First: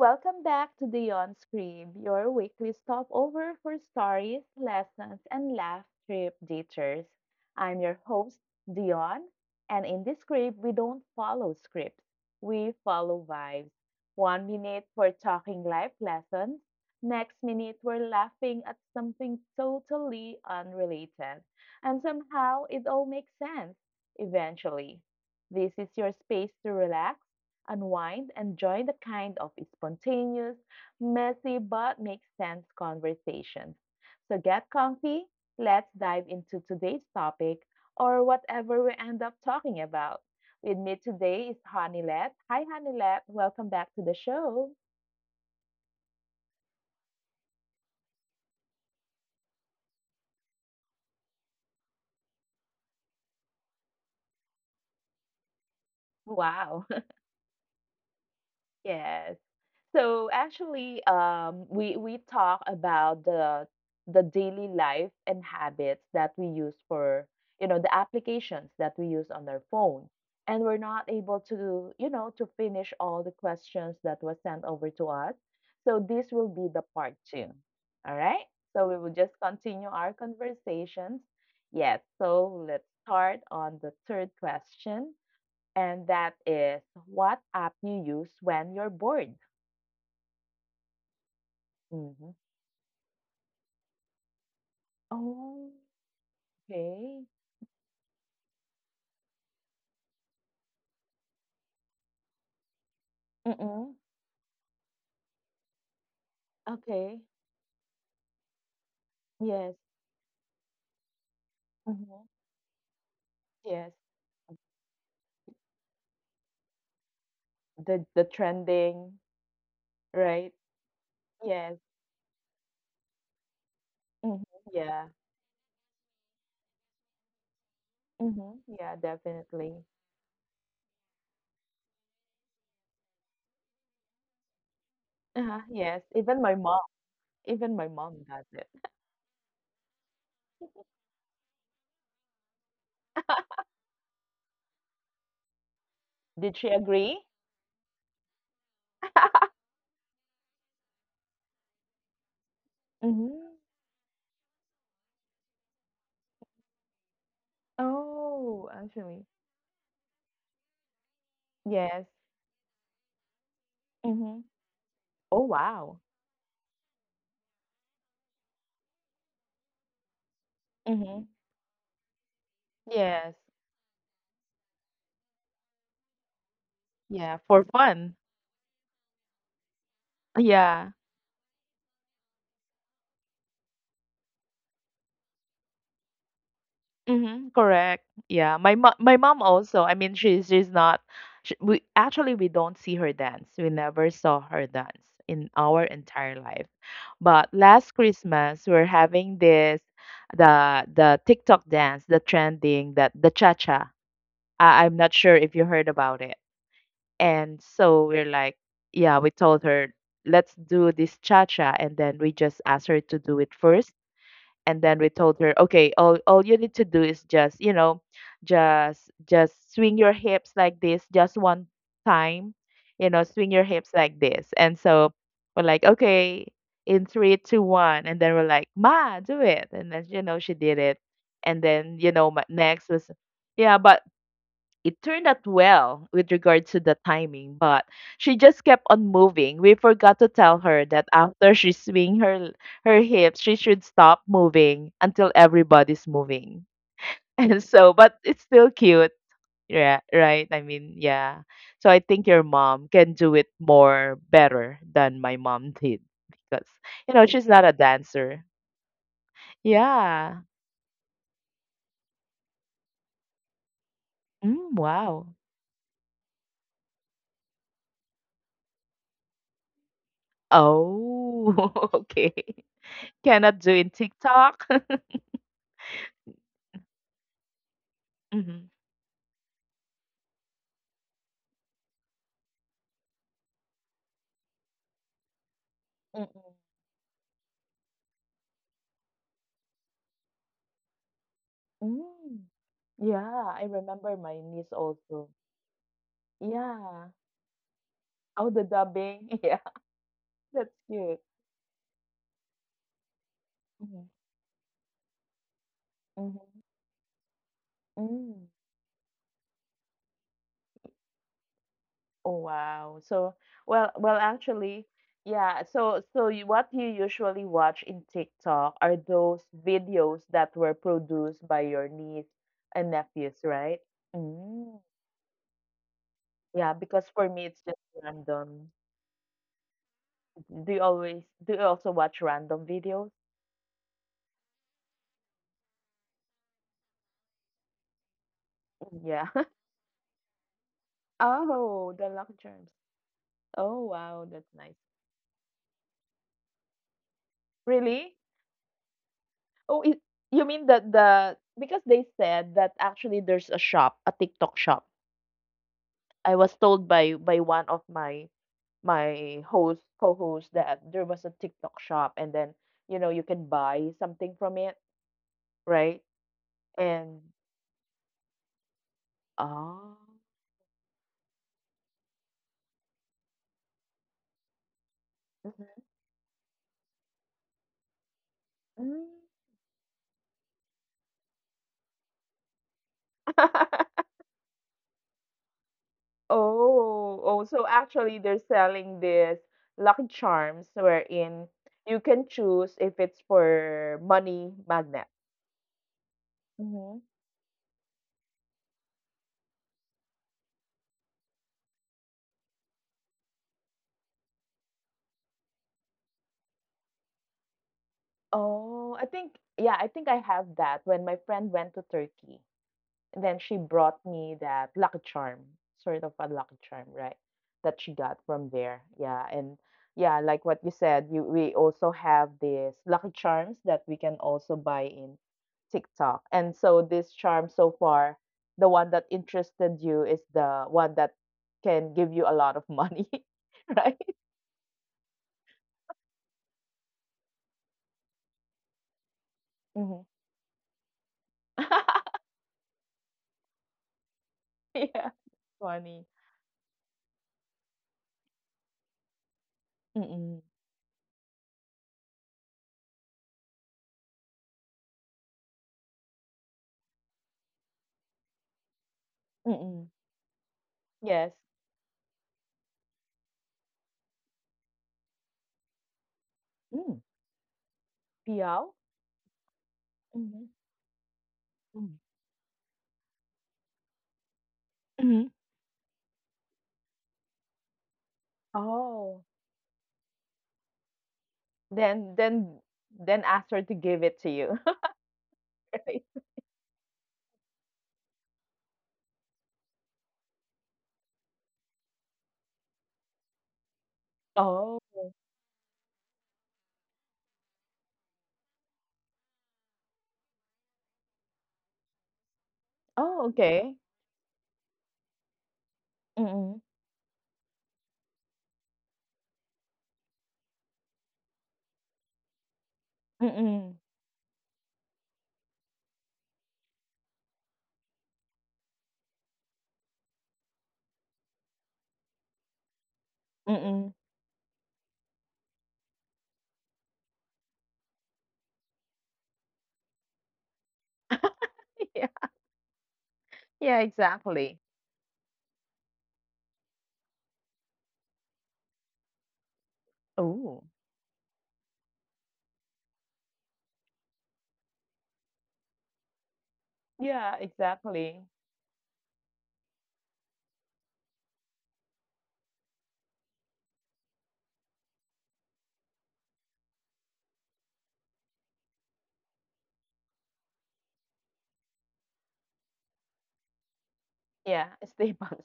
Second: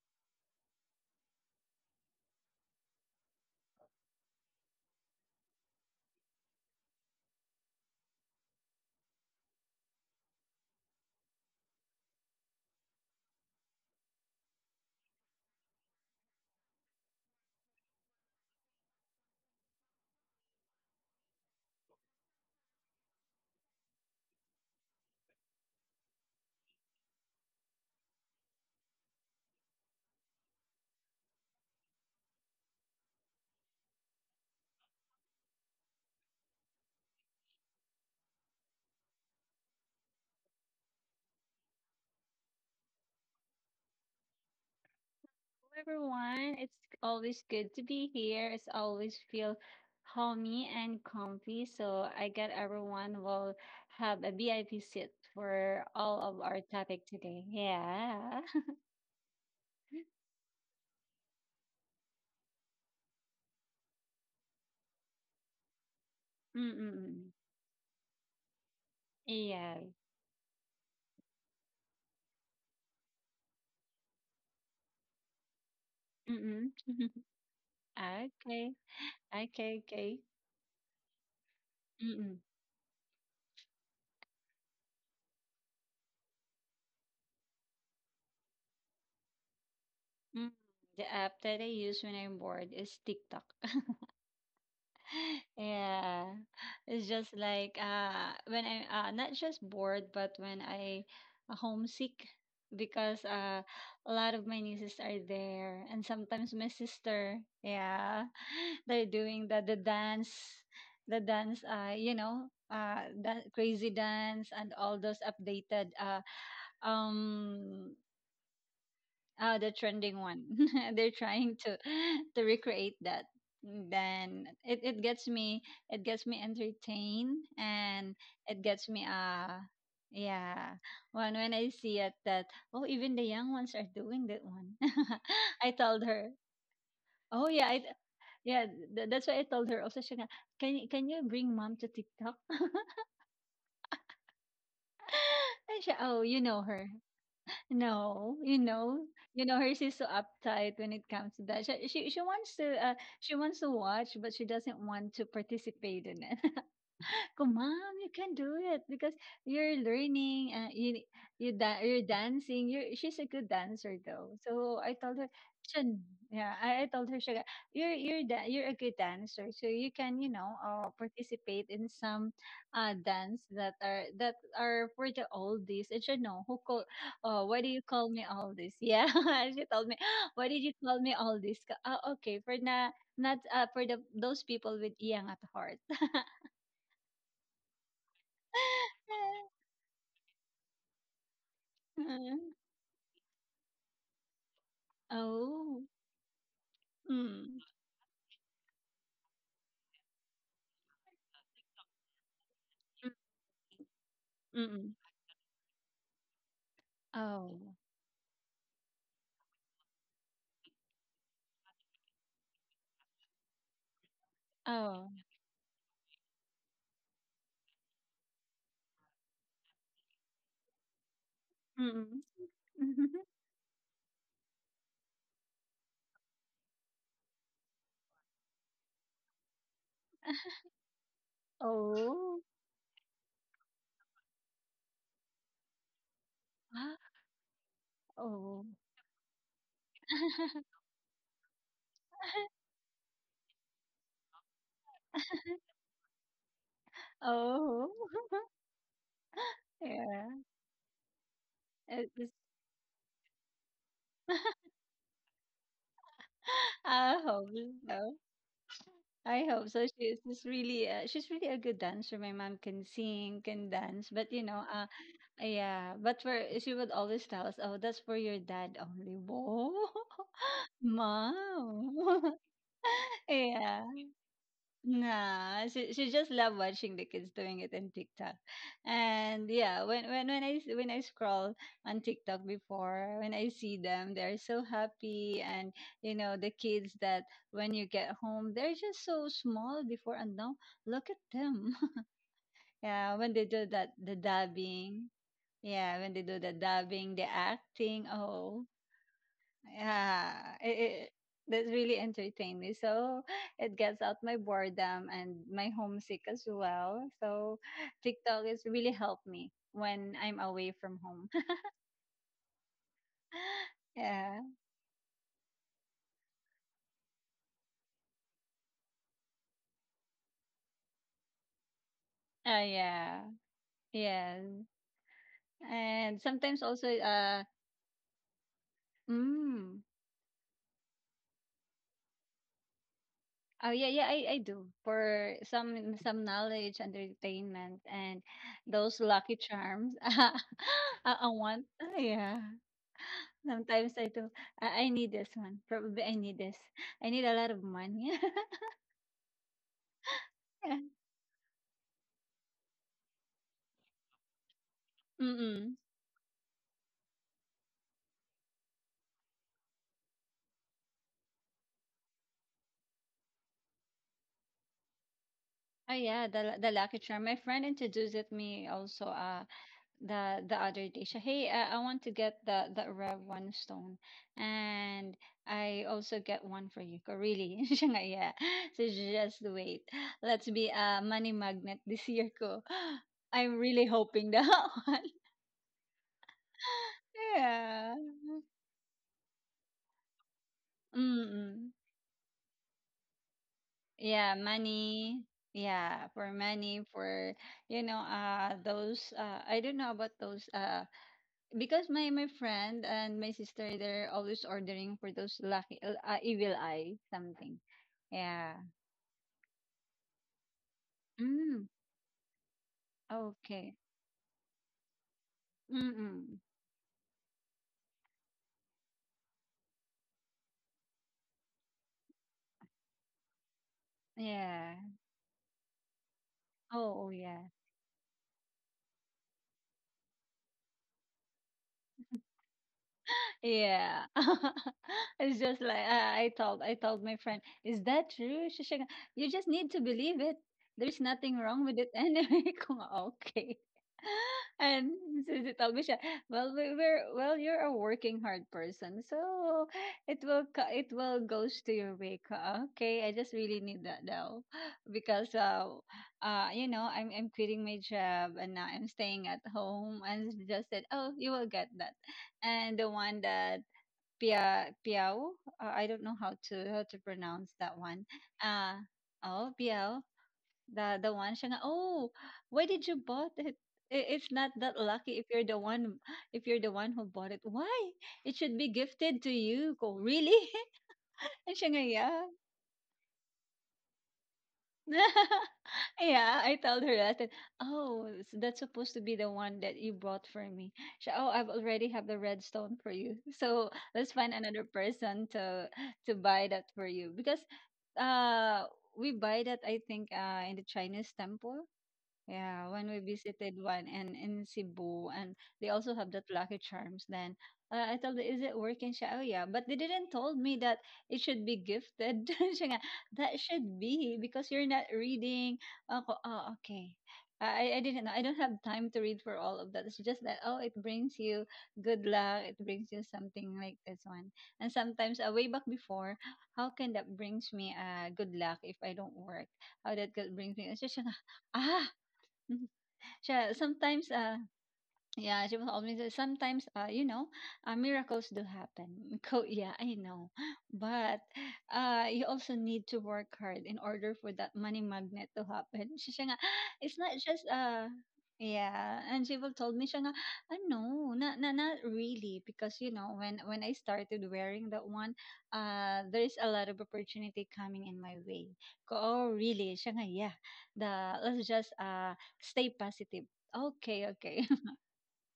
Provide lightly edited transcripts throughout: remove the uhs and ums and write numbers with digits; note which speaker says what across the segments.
Speaker 1: welcome back to the On Screen, your weekly stopover for stories, lessons, and laugh trip detours. I'm your host, Dion, and in this script, we don't follow scripts, we follow vibes. One minute, we're talking life lessons, next minute, we're laughing at something totally unrelated, and somehow it all makes sense eventually. This is your space to relax. Unwind and join the kind of spontaneous, messy, but makes sense conversations. So get comfy. Let's dive into today's topic or whatever we end up talking about. With me today is Hanilet. Hi, Hanilet. Welcome back to the show.
Speaker 2: Everyone, it's always good to be here. It's always feel homey and comfy. So I get everyone will have a VIP seat for all of our
Speaker 1: Wow.
Speaker 2: topic today. Yeah.
Speaker 1: Yes. So actually, we talk about the daily life and habits that we use for
Speaker 2: Mm-mm.
Speaker 1: you know the applications that we use on our
Speaker 2: Yeah.
Speaker 1: phone, and we're not able to you know to finish all the questions that was sent over to us. So this will be
Speaker 2: Mm-mm.
Speaker 1: the part two. All right.
Speaker 2: Okay.
Speaker 1: So we will just
Speaker 2: Okay.
Speaker 1: continue our
Speaker 2: Okay.
Speaker 1: conversations. Yes.
Speaker 2: Mm-mm.
Speaker 1: So let's start on the third question, and that is what app you use when you're bored.
Speaker 2: Mm. The app that I use when
Speaker 1: Mhm.
Speaker 2: I'm bored is TikTok.
Speaker 1: Oh,
Speaker 2: Yeah, it's
Speaker 1: okay.
Speaker 2: just like when I'm not just bored but when I homesick because
Speaker 1: Mm-mm.
Speaker 2: a lot of my nieces are there and sometimes my
Speaker 1: Okay.
Speaker 2: sister, yeah. They're doing the
Speaker 1: Yes.
Speaker 2: the dance, the dance, you
Speaker 1: Mm-hmm.
Speaker 2: know, that crazy
Speaker 1: Yes.
Speaker 2: dance and all those updated um
Speaker 1: The trending,
Speaker 2: the trending one.
Speaker 1: right?
Speaker 2: They're trying
Speaker 1: Yes.
Speaker 2: to to recreate that.
Speaker 1: Mm-hmm.
Speaker 2: Then it
Speaker 1: Yeah.
Speaker 2: gets me, it gets me entertained, and
Speaker 1: Mm-hmm.
Speaker 2: it gets
Speaker 1: Yeah,
Speaker 2: me
Speaker 1: definitely.
Speaker 2: yeah, when I see it that oh, even the young ones are doing that one.
Speaker 1: Uh-huh.
Speaker 2: I
Speaker 1: Yes.
Speaker 2: told her, oh yeah
Speaker 1: Even my mom does
Speaker 2: yeah,
Speaker 1: it.
Speaker 2: that's why I told her also, Shana, can you bring mom to TikTok? And she, oh, you
Speaker 1: Did
Speaker 2: know
Speaker 1: she
Speaker 2: her.
Speaker 1: agree?
Speaker 2: No, you know, hers is so uptight when it comes to that. She
Speaker 1: Mm-hmm.
Speaker 2: wants to watch, but she doesn't want to participate in it. Go, mom, you can do
Speaker 1: Oh,
Speaker 2: it because
Speaker 1: actually.
Speaker 2: you're learning. You you're
Speaker 1: Yes.
Speaker 2: dancing. You're, she's a good dancer though.
Speaker 1: Mm-hmm.
Speaker 2: So I told her,
Speaker 1: Oh, wow.
Speaker 2: Shan, yeah, I told her, Shaga, you're a good dancer. So you can, you know,
Speaker 1: Mm-hmm.
Speaker 2: participate in some
Speaker 1: Yes.
Speaker 2: dance that are, that are for the oldies. And she, no, who call?
Speaker 1: Yeah,
Speaker 2: Oh, why
Speaker 1: for
Speaker 2: do you call
Speaker 1: fun.
Speaker 2: me oldies? Yeah, she told me, why did you
Speaker 1: Yeah.
Speaker 2: call me oldies? Ka- oh, okay, for na, not for the those people with iyang at heart.
Speaker 1: Mhm, correct. Yeah, my mo my mom also. I mean, she's not. She, we actually we
Speaker 2: Mm.
Speaker 1: don't see her dance. We never saw her dance in our
Speaker 2: Oh.
Speaker 1: entire life. But
Speaker 2: Mm.
Speaker 1: last Christmas, we're having this the TikTok dance, the trending that the cha cha. I'm
Speaker 2: Mm.
Speaker 1: not sure if you heard about it. And
Speaker 2: Oh.
Speaker 1: so we're like, yeah, we told her let's do this cha cha, and then we just asked her to do it first and then we
Speaker 2: Oh.
Speaker 1: told her okay all you need to do is just you know just swing your hips like this just one
Speaker 2: Mm.
Speaker 1: time you know swing your hips like this and so we're like okay in 3, 2, 1 and then we're like ma do it and then you know she did it and then you know
Speaker 2: Oh.
Speaker 1: my next was yeah but it turned out well with regards to the
Speaker 2: Ah.
Speaker 1: timing, but she just
Speaker 2: Oh.
Speaker 1: kept on moving. We forgot to tell her that after she swing her her hips, she should stop moving until everybody's moving. And so,
Speaker 2: Oh.
Speaker 1: but it's still cute. Yeah,
Speaker 2: Yeah.
Speaker 1: right. I mean, yeah. So I
Speaker 2: It
Speaker 1: think
Speaker 2: was,
Speaker 1: your mom can do it more better than my mom did because you
Speaker 2: I
Speaker 1: know she's
Speaker 2: hope
Speaker 1: not a
Speaker 2: so.
Speaker 1: dancer.
Speaker 2: I hope so. She's
Speaker 1: Yeah.
Speaker 2: just really, she's really a good dancer. My mom can sing, can dance, but you know,
Speaker 1: Mm, wow.
Speaker 2: yeah. But for, she would always tell us, "Oh, that's for your dad only." Whoa,
Speaker 1: Oh,
Speaker 2: mom.
Speaker 1: okay. Cannot do in
Speaker 2: Yeah.
Speaker 1: TikTok.
Speaker 2: Nah, she just love watching the kids doing it in TikTok,
Speaker 1: Mhm.
Speaker 2: and yeah, when I scroll on TikTok before, when I see them, they're so happy, and you know,
Speaker 1: Mm-mm.
Speaker 2: the kids that when you get home, they're just so small before, and now look at them.
Speaker 1: Mm.
Speaker 2: Yeah, when
Speaker 1: Yeah,
Speaker 2: they
Speaker 1: I
Speaker 2: do that,
Speaker 1: remember
Speaker 2: the
Speaker 1: my niece
Speaker 2: dubbing.
Speaker 1: also.
Speaker 2: Yeah, when they do the
Speaker 1: Yeah.
Speaker 2: dubbing, the acting.
Speaker 1: Oh, the
Speaker 2: Oh
Speaker 1: dubbing. Yeah,
Speaker 2: yeah,
Speaker 1: that's
Speaker 2: it,
Speaker 1: cute.
Speaker 2: it, that really entertained me. So it
Speaker 1: Mm-hmm.
Speaker 2: gets out my boredom and my homesick as
Speaker 1: Mm-hmm.
Speaker 2: well. So
Speaker 1: Mm.
Speaker 2: TikTok has really helped me when I'm away from home.
Speaker 1: Oh, wow. So, well,
Speaker 2: Yeah.
Speaker 1: actually, yeah. So you, what you usually watch in TikTok are those videos that were produced by your niece and
Speaker 2: Yeah.
Speaker 1: nephews, right?
Speaker 2: Yeah.
Speaker 1: Mm.
Speaker 2: And
Speaker 1: Yeah,
Speaker 2: sometimes also
Speaker 1: because for me, it's just random.
Speaker 2: mm,
Speaker 1: Do you always do you also watch random videos?
Speaker 2: oh yeah, yeah, I do for some knowledge entertainment and those
Speaker 1: Yeah.
Speaker 2: lucky charms. I want,
Speaker 1: Oh, the lucky
Speaker 2: yeah.
Speaker 1: charms. Oh,
Speaker 2: Sometimes I
Speaker 1: wow,
Speaker 2: do,
Speaker 1: that's nice.
Speaker 2: I need this one. Probably I need this. I need a lot of
Speaker 1: Really?
Speaker 2: money.
Speaker 1: Oh, it, you mean
Speaker 2: Yeah.
Speaker 1: that the because they said that actually there's a shop, a TikTok shop.
Speaker 2: Mm.
Speaker 1: I was told by one of my my host co-host that there was a TikTok shop and then you know you can buy something from it,
Speaker 2: Oh
Speaker 1: right?
Speaker 2: yeah, the Lucky
Speaker 1: And
Speaker 2: Charm. My friend introduced it me also,
Speaker 1: oh.
Speaker 2: the other day. She, "Hey, I want to get the red one stone, and
Speaker 1: Mhm.
Speaker 2: I also get one for you." Ko, "Really?" Siya nga, "Yeah." So
Speaker 1: Mm.
Speaker 2: just wait. Let's be a money magnet this year ko. I'm really hoping that one.
Speaker 1: Oh, so
Speaker 2: Yeah.
Speaker 1: actually they're selling this Lucky Charms wherein
Speaker 2: Mm-mm.
Speaker 1: you can choose if it's for
Speaker 2: Yeah,
Speaker 1: money magnet.
Speaker 2: money. Yeah, for money,
Speaker 1: Hmm.
Speaker 2: for you know, those. I don't know about those. Because my friend and my sister, they're always ordering for those lucky, evil eye something. Yeah.
Speaker 1: Oh, I think yeah, I think I have that when my friend
Speaker 2: Mm.
Speaker 1: went to Turkey. And then she
Speaker 2: Okay.
Speaker 1: brought me that Lucky Charm, sort of a
Speaker 2: Mm-mm.
Speaker 1: Lucky Charm, right? That she got from there. Yeah, and yeah, like what you said, you we also have these Lucky Charms that we can also
Speaker 2: Yeah.
Speaker 1: buy in TikTok. And so
Speaker 2: Oh, oh,
Speaker 1: this
Speaker 2: yeah.
Speaker 1: charm so far, the one that interested you is the one that can give you a lot of money,
Speaker 2: Yeah.
Speaker 1: right?
Speaker 2: It's just like I told, I told my friend, is that true? She said, you just need to
Speaker 1: Mhm.
Speaker 2: believe it. There's nothing wrong with it anyway. Kung okay. And
Speaker 1: Yeah,
Speaker 2: so she told me siya,
Speaker 1: funny.
Speaker 2: well we, we're, well you're a working hard person. So it
Speaker 1: Mm-mm.
Speaker 2: will co-, it will goes to your way. Ka- okay, I just really need that now. Because you know, I'm quitting my job and now I'm staying at
Speaker 1: Mm-mm.
Speaker 2: home and she just said, "Oh,
Speaker 1: Yes.
Speaker 2: you will get that." And the one that Pia Piao. I don't know how to, how to
Speaker 1: Mm.
Speaker 2: pronounce that one.
Speaker 1: Piao?
Speaker 2: Uh oh, Piao.
Speaker 1: Mm-hmm.
Speaker 2: The one siya nga,
Speaker 1: Mm.
Speaker 2: oh, why did you bought it? It's not that lucky
Speaker 1: Mm-hmm.
Speaker 2: if you're the one, if you're the one who bought it. Why? It should be gifted
Speaker 1: Oh.
Speaker 2: to you. Ko, really? And siya nga,
Speaker 1: Then
Speaker 2: yeah.
Speaker 1: Then ask her to give it to you. Right.
Speaker 2: Yeah, I told her that. And, oh, s- that's supposed to be the one that you brought for me. She, oh, I've already have the red stone for you. So let's find another
Speaker 1: Oh.
Speaker 2: person to buy that for you because uh we buy that, I think in the Chinese temple. Yeah, when we
Speaker 1: Oh,
Speaker 2: visited
Speaker 1: okay.
Speaker 2: one and in Cebu, and they also have that
Speaker 1: Mm-mm.
Speaker 2: Lucky Charms. Then I told her, "Is it working?" She, "Oh yeah," but they didn't told me that it should be gifted. Siya nga, that
Speaker 1: Mm-mm.
Speaker 2: should be because you're not reading. Ako, oh, okay. I didn't know. I don't have time to read for all of that. It's just that oh, it brings you good luck. It brings you something like
Speaker 1: Mm-mm.
Speaker 2: this one. And sometimes, way back before, how can that brings me good luck if I don't work? How that could brings me? It's just siya ah.
Speaker 1: Yeah.
Speaker 2: Mhm. Siya
Speaker 1: Yeah,
Speaker 2: sometimes, ah,
Speaker 1: exactly.
Speaker 2: yeah, she was always sometimes you know, miracles do happen. Co- yeah, I know.
Speaker 1: Oh.
Speaker 2: But you also need to work hard in order for that money magnet to happen. She siya nga, it's not
Speaker 1: Yeah,
Speaker 2: just
Speaker 1: exactly.
Speaker 2: yeah, and she will told me siya nga, "Ah, no, not really because you know, when I started wearing that one, there's a lot of opportunity coming in my way." Ko, "Oh, really?" Siya nga, "Yeah. The let's just stay positive." Okay, okay.
Speaker 1: Yeah, stay positive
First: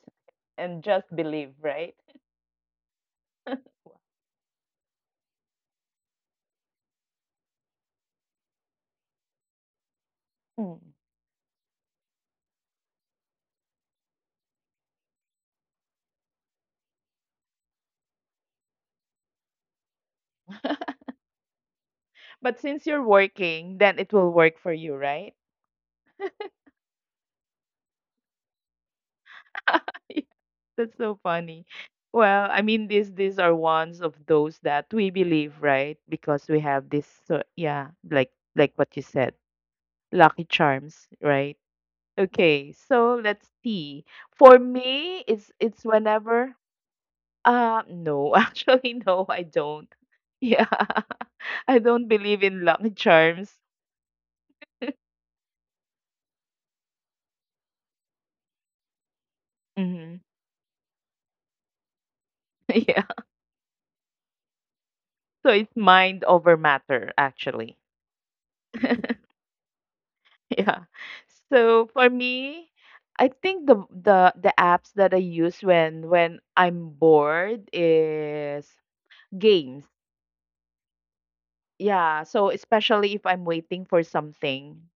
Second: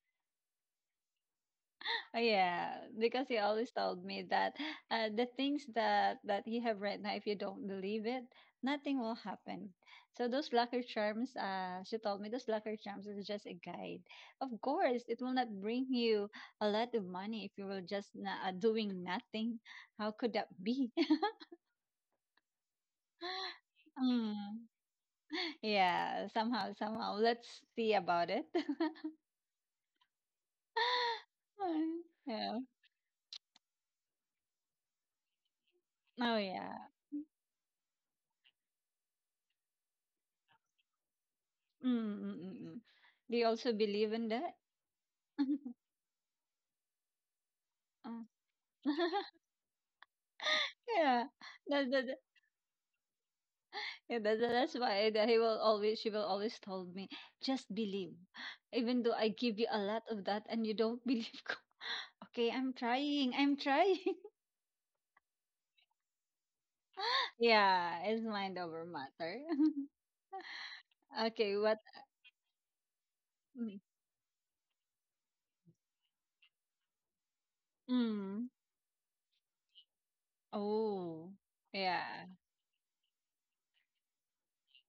Speaker 1: and just believe, right?
Speaker 2: Oh yeah, because he always told me that the things that that he have right now, if you don't believe it, nothing will happen. So those
Speaker 1: Mm.
Speaker 2: lucky charms, she told me those lucky charms is just a guide. Of course, it will not bring you a lot of money if you will just na- doing nothing. How could that be?
Speaker 1: But since you're working, then it will work
Speaker 2: Mm.
Speaker 1: for you, right?
Speaker 2: Yeah, somehow, somehow. Let's see about it.
Speaker 1: Yeah, that's so funny.
Speaker 2: Mm,
Speaker 1: Well,
Speaker 2: yeah.
Speaker 1: I mean, these are ones of those that we believe, right?
Speaker 2: Oh
Speaker 1: Because we
Speaker 2: yeah.
Speaker 1: have this, so yeah, like what you said. Lucky Charms, right?
Speaker 2: Mm, mm, mm,
Speaker 1: Okay,
Speaker 2: mm.
Speaker 1: so
Speaker 2: Do
Speaker 1: let's
Speaker 2: you also
Speaker 1: see.
Speaker 2: believe in that?
Speaker 1: For me, it's whenever
Speaker 2: Oh.
Speaker 1: no, actually no, I don't. Yeah.
Speaker 2: Yeah,
Speaker 1: I
Speaker 2: that,
Speaker 1: don't
Speaker 2: that, that-
Speaker 1: believe in Lucky Charms.
Speaker 2: yeah, that's why that he will always, she will always told me, just believe, even though I give you a lot
Speaker 1: Hmm.
Speaker 2: of that and you don't believe. Okay, I'm
Speaker 1: Yeah.
Speaker 2: trying, I'm trying.
Speaker 1: So it's mind over matter actually.
Speaker 2: Yeah, it's mind over matter.
Speaker 1: Yeah.
Speaker 2: Okay, what?
Speaker 1: So for me, I think the
Speaker 2: Mm.
Speaker 1: the the apps that I use when I'm bored
Speaker 2: Mm.
Speaker 1: is games.
Speaker 2: Oh
Speaker 1: Yeah,
Speaker 2: yeah.
Speaker 1: so especially if I'm waiting for something,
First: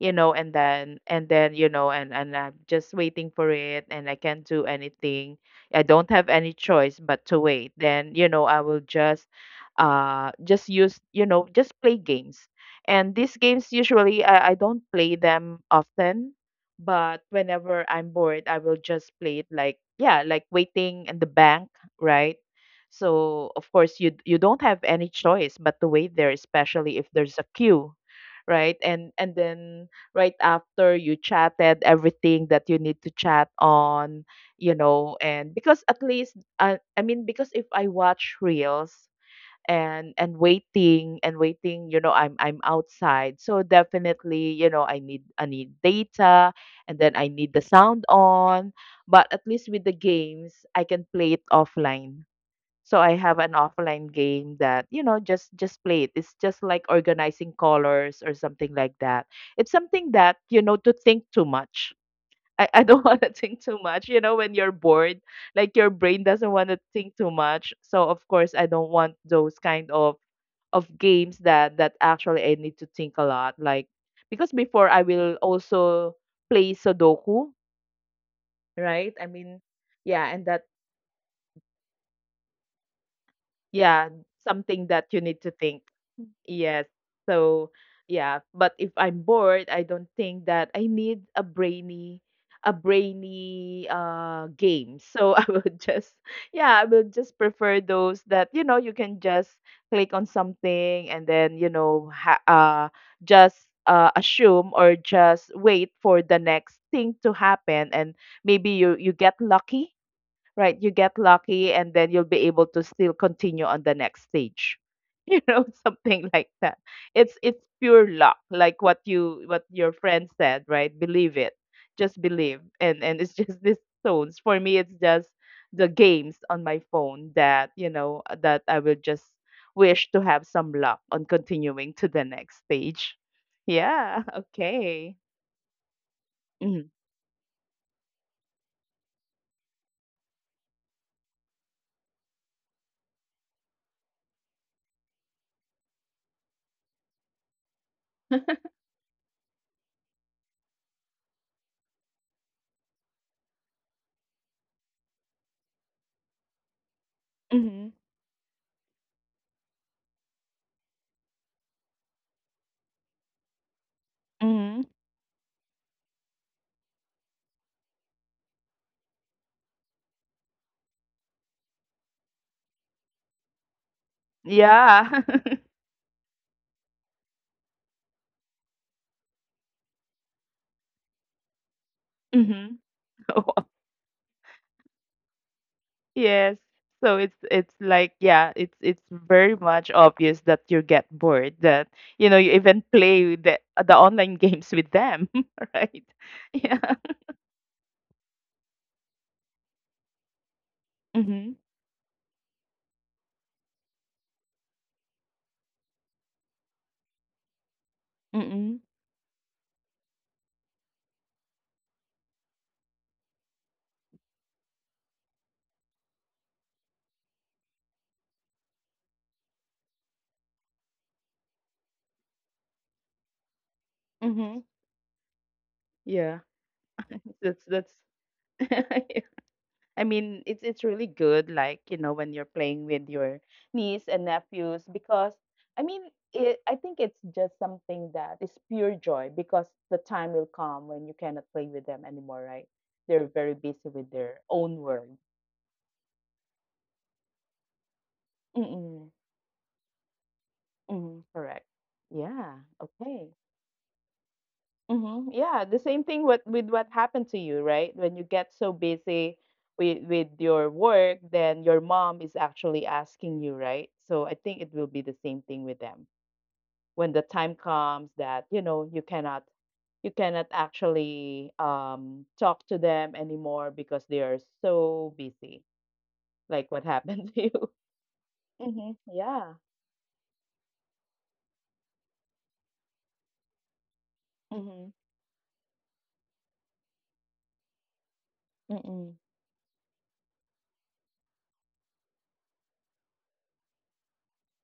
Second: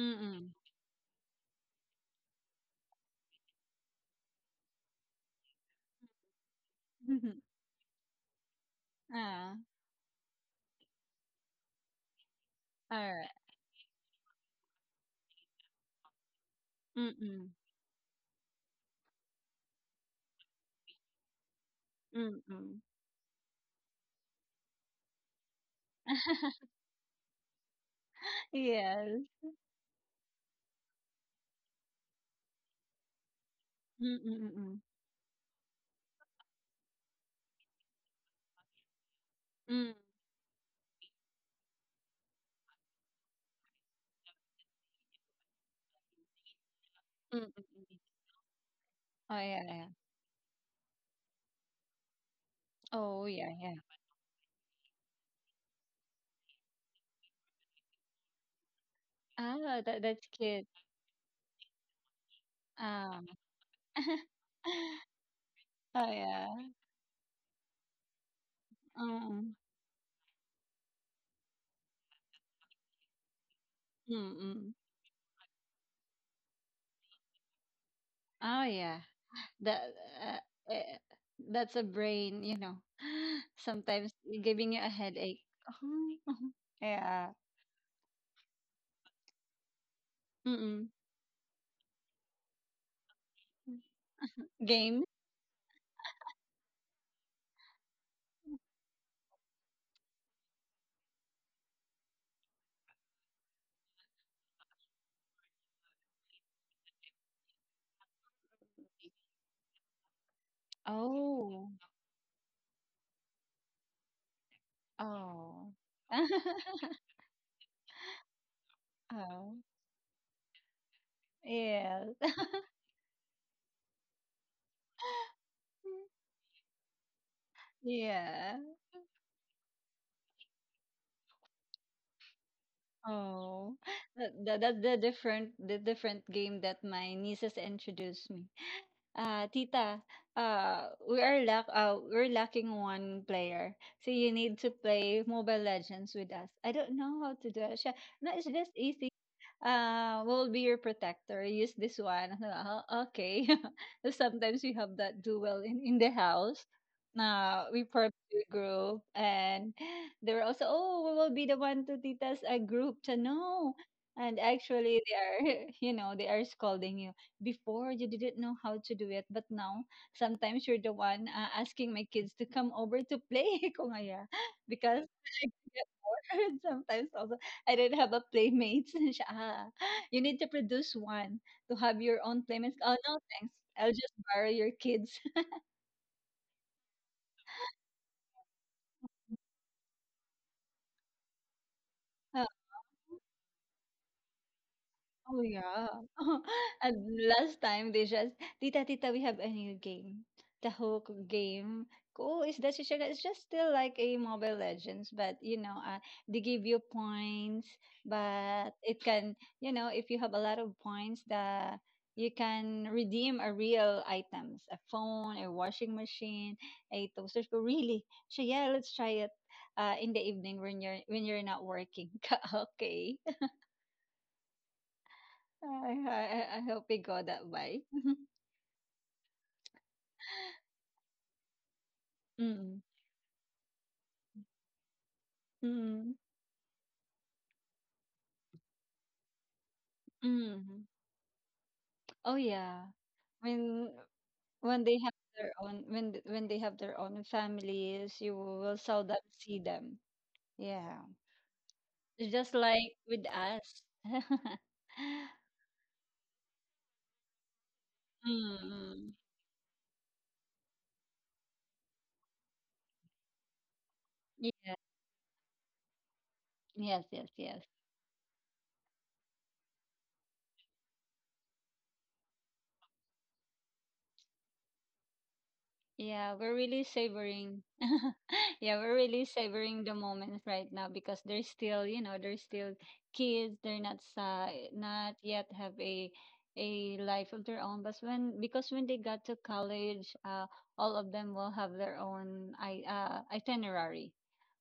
Speaker 1: you know, and then and then, you know, and I'm just waiting for it and I can't do anything. I don't have any choice but to wait. Then, you know, I will just
Speaker 2: Ah,
Speaker 1: just use, you know, just play games.
Speaker 2: all
Speaker 1: And
Speaker 2: right.
Speaker 1: these games usually I don't play them often, but
Speaker 2: Mm-mm.
Speaker 1: whenever I'm bored, I will just play it like yeah, like waiting in the bank, right?
Speaker 2: Mm-mm.
Speaker 1: So of course you you don't have any choice but to wait there, especially if there's a queue, right?
Speaker 2: Yes.
Speaker 1: And then right after you chatted everything that you need to chat on,
Speaker 2: Mm-mm-mm.
Speaker 1: you know, and because at least I mean because if I watch reels
Speaker 2: Mm,
Speaker 1: and waiting, you know, I'm outside. So definitely, you know, I need data and then
Speaker 2: mm, mm,
Speaker 1: I need the
Speaker 2: mm.
Speaker 1: sound on.
Speaker 2: Oh
Speaker 1: But at
Speaker 2: yeah, yeah.
Speaker 1: least with the games, I can play it offline so
Speaker 2: Oh
Speaker 1: I
Speaker 2: yeah,
Speaker 1: have
Speaker 2: yeah.
Speaker 1: an offline game that, you know, just play it. It's just like organizing colors or something like that.
Speaker 2: Ah,
Speaker 1: It's
Speaker 2: that that's
Speaker 1: something that,
Speaker 2: cute.
Speaker 1: you know, to think too much. I don't
Speaker 2: Um.
Speaker 1: want to think too much, you know, when you're bored, like
Speaker 2: Oh
Speaker 1: your brain
Speaker 2: yeah.
Speaker 1: doesn't want to think too much. So of course I don't want
Speaker 2: Mm,
Speaker 1: those kind of games that that actually I need to think a lot. Like
Speaker 2: mm,
Speaker 1: because
Speaker 2: mm.
Speaker 1: before I will also play Sudoku,
Speaker 2: Oh yeah.
Speaker 1: right? I mean,
Speaker 2: That uh,
Speaker 1: yeah, and that
Speaker 2: eh, that's a brain, you know. Sometimes
Speaker 1: yeah,
Speaker 2: giving you a
Speaker 1: something that you
Speaker 2: headache.
Speaker 1: need to think. Yes.
Speaker 2: Yeah.
Speaker 1: So, yeah, but if I'm bored, I don't think that
Speaker 2: Mm-mm.
Speaker 1: I need a brainy
Speaker 2: Game?
Speaker 1: game. So I would just yeah, I would just prefer those that you know, you can just click on something and then, you know, just assume or just wait for the next thing to happen and maybe you you get lucky. Right, you get
Speaker 2: Oh.
Speaker 1: lucky and then you'll be able to still continue on the next stage. You
Speaker 2: Oh.
Speaker 1: know, something like that. It's pure luck, like what you
Speaker 2: Oh.
Speaker 1: what your friend said, right? Believe it.
Speaker 2: Yeah.
Speaker 1: Just believe. And it's just these tones. For me, it's just the games on my phone that, you know,
Speaker 2: Yeah.
Speaker 1: that I will just wish to have some luck on continuing to the next stage.
Speaker 2: Oh, that,
Speaker 1: Yeah,
Speaker 2: that that's the
Speaker 1: okay.
Speaker 2: different, the different game that
Speaker 1: Mm-hmm.
Speaker 2: my nieces introduced me. Tita, uh, we are lack, we're lacking one player, so you need to play Mobile Legends with us. I don't know how to do it. Siya, no, it's just easy, will be your protector. Use this one. Okay. Sometimes we have that duel in the house. We
Speaker 1: Mm-hmm.
Speaker 2: formed a group and they were also, oh, we will be the one to tita's a group. So no. And
Speaker 1: Mm-hmm.
Speaker 2: actually they are, you know, they are scolding you. Before you didn't know how to do it, but now sometimes you're the one asking my kids to come over to play. Kung aya. Because
Speaker 1: Yeah.
Speaker 2: sometimes also, I don't have a playmates. Siya, ah, you need to produce one to have your own
Speaker 1: Mm-hmm.
Speaker 2: playmates. Oh, no, thanks. I'll just borrow your kids.
Speaker 1: Yes. So it's like yeah, it's very much obvious that you get bored that you know you even play the online games with them,
Speaker 2: Oh yeah.
Speaker 1: right? Yeah.
Speaker 2: And last time they just, Tita, Tita, we have a new game. The hook
Speaker 1: Mhm.
Speaker 2: game. Oh, is that Shishaga? It's just still like a Mobile Legends, but you know, they give you points, but
Speaker 1: Mhm.
Speaker 2: it can, you know, if you have a lot of points, the you can redeem a real items, a phone, a washing machine, a toaster. Oh, really? So yeah, let's try it in the evening when you're, when you're not working. Okay.
Speaker 1: Mhm. Yeah.
Speaker 2: I hope we go that way.
Speaker 1: That's I mean, it's really good, like you know, when you're
Speaker 2: Mm.
Speaker 1: playing with your niece and nephews, because I mean,
Speaker 2: Mm.
Speaker 1: it, I think it's just something that is pure joy, because the time will
Speaker 2: Mm.
Speaker 1: come when you cannot play with them
Speaker 2: Oh
Speaker 1: anymore, right?
Speaker 2: yeah.
Speaker 1: They're very busy
Speaker 2: When
Speaker 1: with their own
Speaker 2: when they have
Speaker 1: world.
Speaker 2: their own when th- when they have their own families, you will
Speaker 1: Mm-mm,
Speaker 2: seldom see them. Yeah.
Speaker 1: mm-mm, correct.
Speaker 2: It's just
Speaker 1: Yeah.
Speaker 2: like with
Speaker 1: Okay.
Speaker 2: us. mm.
Speaker 1: Hmm. Yeah, the same thing with what happened to you, right? When you get so
Speaker 2: mm.
Speaker 1: busy with your work, then your mom is actually asking you, right? So I think it will be the same thing with them.
Speaker 2: Yes,
Speaker 1: When the
Speaker 2: yes,
Speaker 1: time
Speaker 2: yes.
Speaker 1: comes that, you know, you cannot actually talk to them anymore because they are so busy,
Speaker 2: Yeah, we're
Speaker 1: like
Speaker 2: really
Speaker 1: what happened to
Speaker 2: savoring.
Speaker 1: you.
Speaker 2: Yeah,
Speaker 1: Mm-hmm.
Speaker 2: we're really
Speaker 1: Yeah.
Speaker 2: savoring the moment right now because they're still, they're still kids. They're not
Speaker 1: Mm-hmm.
Speaker 2: not yet have a life of their own. But when because when they
Speaker 1: Mm-mm.
Speaker 2: got to college, all of them will have their own I itinerary.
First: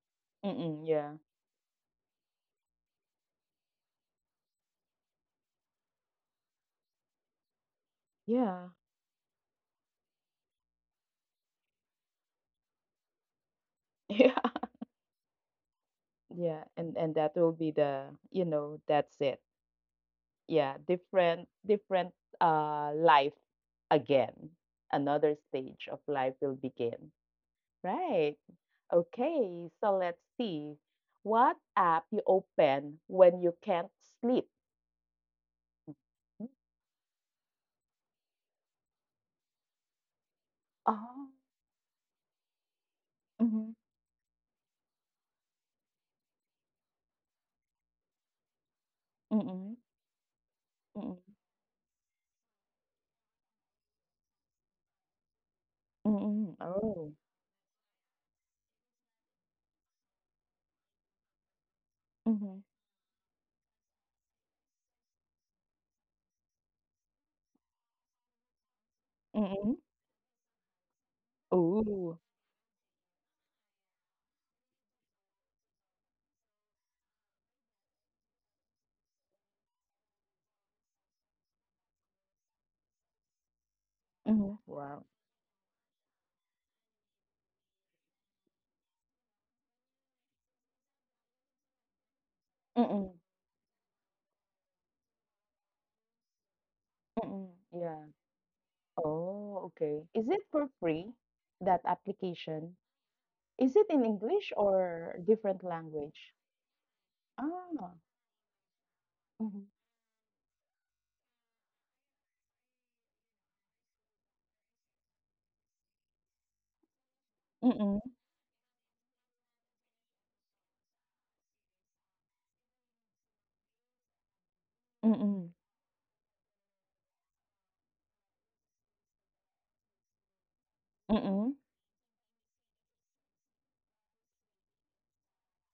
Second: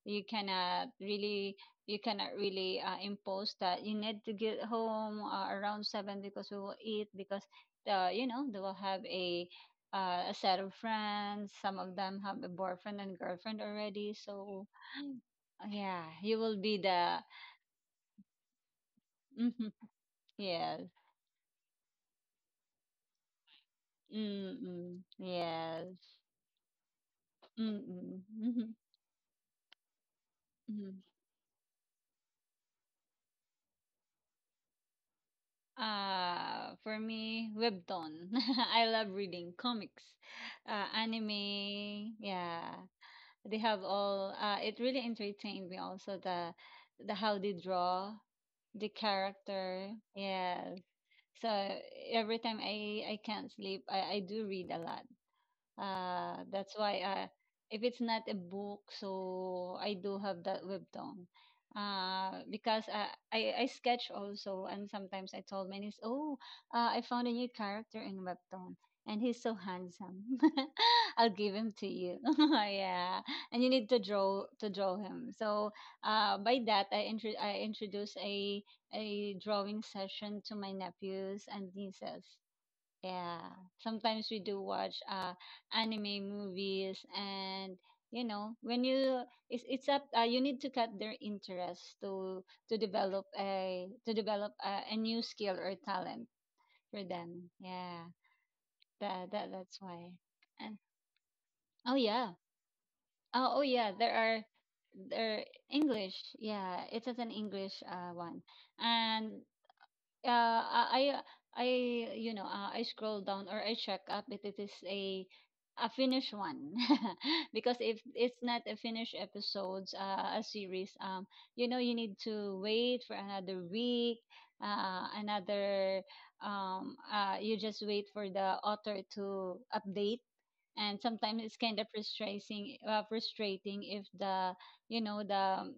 Speaker 2: You
Speaker 1: Mm-mm.
Speaker 2: cannot
Speaker 1: Yeah.
Speaker 2: really you cannot really impose that you need to get home around seven because we will eat because they
Speaker 1: Yeah.
Speaker 2: will have a set of friends. Some of them have a boyfriend and girlfriend already.
Speaker 1: Yeah.
Speaker 2: So yeah, you will
Speaker 1: Yeah,
Speaker 2: be
Speaker 1: and
Speaker 2: the
Speaker 1: that will be the, you know, that's it.
Speaker 2: mm-hmm,
Speaker 1: Yeah,
Speaker 2: yes,
Speaker 1: different life again.
Speaker 2: mm-mm,
Speaker 1: Another stage
Speaker 2: yes,
Speaker 1: of life will begin.
Speaker 2: mm-mm,
Speaker 1: Right.
Speaker 2: mm-hmm,
Speaker 1: Okay, so let's see.
Speaker 2: mm-hmm.
Speaker 1: What app you open when you can't sleep?
Speaker 2: For me, webtoon. I love reading comics,
Speaker 1: Oh.
Speaker 2: anime. Yeah, they
Speaker 1: Mm-hmm.
Speaker 2: have all. It really entertained me. Also the how they draw the
Speaker 1: Mm-hmm.
Speaker 2: character. Yes,
Speaker 1: Mm-hmm.
Speaker 2: so every time I can't sleep, I do read a lot.
Speaker 1: Mm-hmm.
Speaker 2: That's why
Speaker 1: Oh.
Speaker 2: If it's not a book, so I do have that webtoon.
Speaker 1: Mm-hmm.
Speaker 2: Because I sketch also, and sometimes I told my niece, I found a new character in webtoon, and he's so
Speaker 1: Mm-hmm.
Speaker 2: handsome. I'll give him to you.
Speaker 1: Ooh.
Speaker 2: Yeah, and you need to draw him. So by that, I introduced a drawing session to my nephews and nieces, yeah, sometimes we
Speaker 1: Mm-hmm.
Speaker 2: do watch
Speaker 1: Wow.
Speaker 2: anime movies, and you know when you it's up you need to cut their interest to
Speaker 1: Mm-hmm.
Speaker 2: to develop a new skill or talent for them.
Speaker 1: Mm-hmm.
Speaker 2: Yeah,
Speaker 1: Yeah.
Speaker 2: that
Speaker 1: Oh,
Speaker 2: that's
Speaker 1: okay.
Speaker 2: why.
Speaker 1: Is it for
Speaker 2: And
Speaker 1: free, that
Speaker 2: oh yeah,
Speaker 1: application?
Speaker 2: oh
Speaker 1: Is it
Speaker 2: yeah,
Speaker 1: in English or
Speaker 2: there
Speaker 1: different
Speaker 2: English.
Speaker 1: language?
Speaker 2: Yeah, it is an English
Speaker 1: Ah,
Speaker 2: one, and
Speaker 1: mhm.
Speaker 2: uh, I I you know, I scroll down or I check up if it is a finished one. Because if
Speaker 1: Mm-mm,
Speaker 2: it's not a finished episodes a series, you know, you need to wait for another week,
Speaker 1: mm-mm,
Speaker 2: another you just wait for the author to update, and sometimes it's
Speaker 1: mm-mm,
Speaker 2: kind of frustrating, frustrating if the you know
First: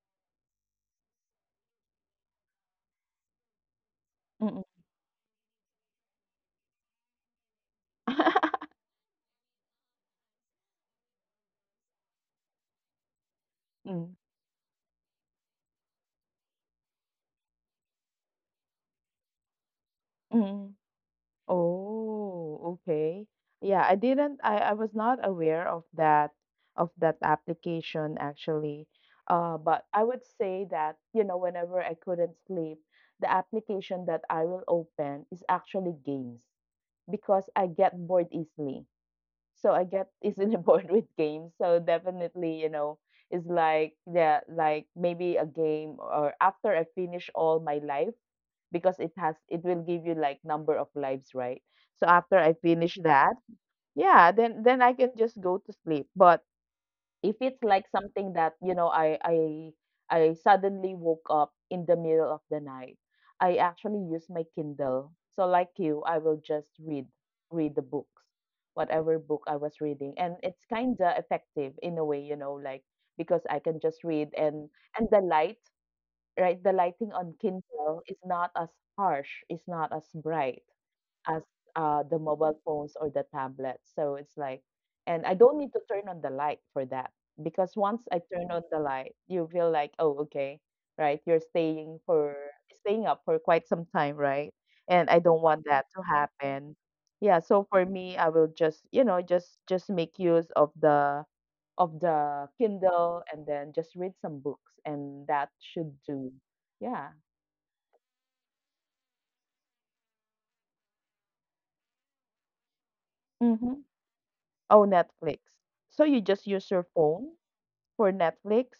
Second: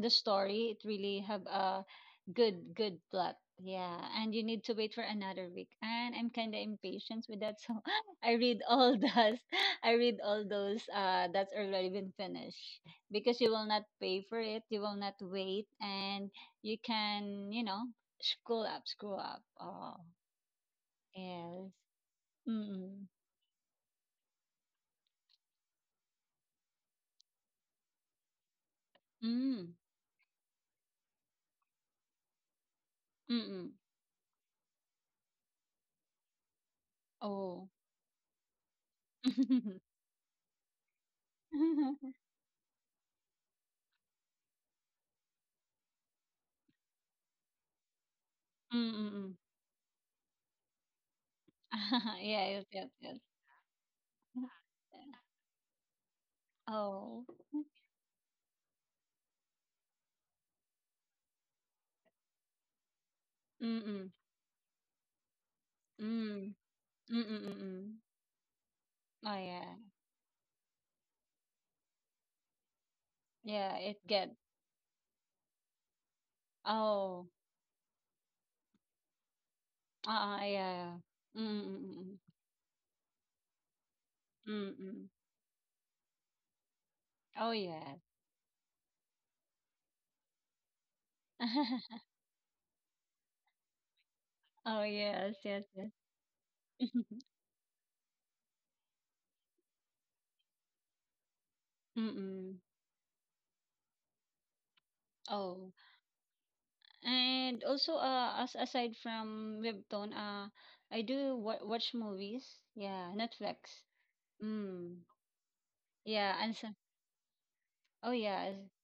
Speaker 2: the story it really have a good plot, yeah, and you need
Speaker 1: mm-mm.
Speaker 2: to wait for another week, and I'm kind of impatient with that. So I read all those I read all those that's already been finished, because you will not
Speaker 1: Mm,
Speaker 2: pay for it, you will not wait, and you can, you know, scroll up. Oh,
Speaker 1: mm.
Speaker 2: yes.
Speaker 1: Oh,
Speaker 2: mm
Speaker 1: okay. Yeah, I didn't, I was not aware of that application actually.
Speaker 2: mm
Speaker 1: But I would say that, you know, whenever I couldn't sleep, the
Speaker 2: mm mm.
Speaker 1: application that I will open is actually games. Because
Speaker 2: Oh.
Speaker 1: I get bored easily. So
Speaker 2: mm
Speaker 1: I get easily bored with games. So
Speaker 2: mm
Speaker 1: definitely, you know, it's like yeah, like maybe a game or after I finish all my life because it
Speaker 2: mm.
Speaker 1: has it will give you like number of lives, right? So after
Speaker 2: Yeah,
Speaker 1: I
Speaker 2: yes, yes,
Speaker 1: finish
Speaker 2: yes.
Speaker 1: that, yeah, then I can just go to sleep. But
Speaker 2: Oh.
Speaker 1: if it's like something that, you know, I suddenly woke up in the middle of the night, I actually
Speaker 2: Mm.
Speaker 1: use my Kindle. So like you, I will
Speaker 2: Mm.
Speaker 1: just read
Speaker 2: Mm, mm,
Speaker 1: read
Speaker 2: mm.
Speaker 1: the books, whatever
Speaker 2: Oh,
Speaker 1: book I
Speaker 2: yeah.
Speaker 1: was reading. And it's kind of effective in a way, you know, like because I
Speaker 2: Yeah,
Speaker 1: can
Speaker 2: it
Speaker 1: just
Speaker 2: get
Speaker 1: read and the light, right? The lighting
Speaker 2: oh.
Speaker 1: on Kindle is not as harsh, it's not as
Speaker 2: Uh-uh,
Speaker 1: bright
Speaker 2: yeah. Mm,
Speaker 1: as
Speaker 2: mm, mm, mm.
Speaker 1: the mobile phones or the tablets. So it's
Speaker 2: Mm,
Speaker 1: like,
Speaker 2: mm.
Speaker 1: and I don't need to turn on the light for that
Speaker 2: Oh,
Speaker 1: because
Speaker 2: yeah.
Speaker 1: once I turn on the light, you feel like, oh, okay, right? You're staying for staying up for quite some time, right?
Speaker 2: Oh,
Speaker 1: And I
Speaker 2: yes,
Speaker 1: don't
Speaker 2: yes,
Speaker 1: want
Speaker 2: yes.
Speaker 1: that to happen. Yeah, so for me, I will just, you know, just make use of the
Speaker 2: Mm-mm.
Speaker 1: Kindle and then just read some books and that
Speaker 2: Oh,
Speaker 1: should do. Yeah.
Speaker 2: and also, as aside from webtoon, I do wa watch movies. Yeah, Netflix.
Speaker 1: Mm-hmm. Oh,
Speaker 2: Mm.
Speaker 1: Netflix. So you
Speaker 2: Yeah,
Speaker 1: just
Speaker 2: and so,
Speaker 1: use your phone
Speaker 2: oh
Speaker 1: for
Speaker 2: yeah,
Speaker 1: Netflix?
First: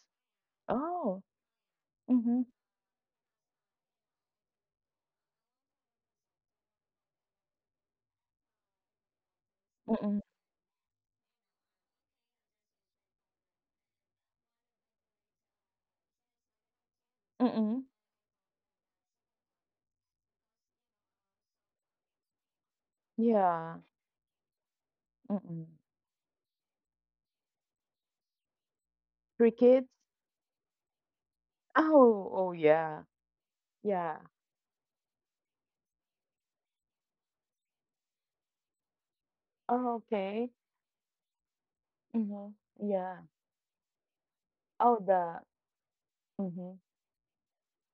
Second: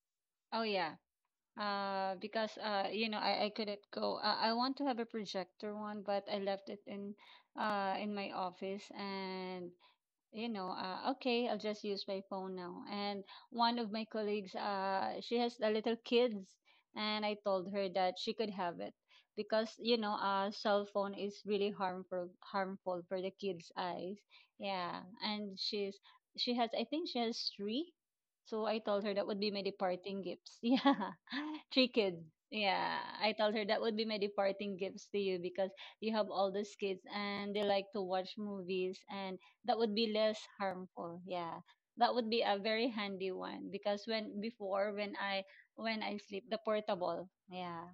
Speaker 2: oh yeah.
Speaker 1: Oh. Mhm.
Speaker 2: Because You know, I couldn't go, I want to have a projector one, but I left it in my office. And
Speaker 1: Mm-mm.
Speaker 2: you know, okay, I'll just use my phone now. And one of my colleagues, she has a little kids, and I told
Speaker 1: Mm-mm.
Speaker 2: her that she could have it because, you know, cell phone is really harmful, harmful for the kids'
Speaker 1: Yeah.
Speaker 2: eyes. Yeah, and
Speaker 1: Mm-mm.
Speaker 2: she has, I think, she has three. So I told her that would be
Speaker 1: Three
Speaker 2: my
Speaker 1: kids?
Speaker 2: departing gifts. Yeah, three kids.
Speaker 1: Oh, oh
Speaker 2: Yeah,
Speaker 1: yeah.
Speaker 2: I told her that would be my
Speaker 1: Yeah.
Speaker 2: departing gifts to you because you have all these kids and they like to watch movies, and that would
Speaker 1: Oh,
Speaker 2: be less
Speaker 1: okay.
Speaker 2: harmful, yeah, that would be
Speaker 1: Mhm.
Speaker 2: a very
Speaker 1: Yeah.
Speaker 2: handy one. Because when before
Speaker 1: Oh, the
Speaker 2: when I sleep the
Speaker 1: mhm.
Speaker 2: portable yeah,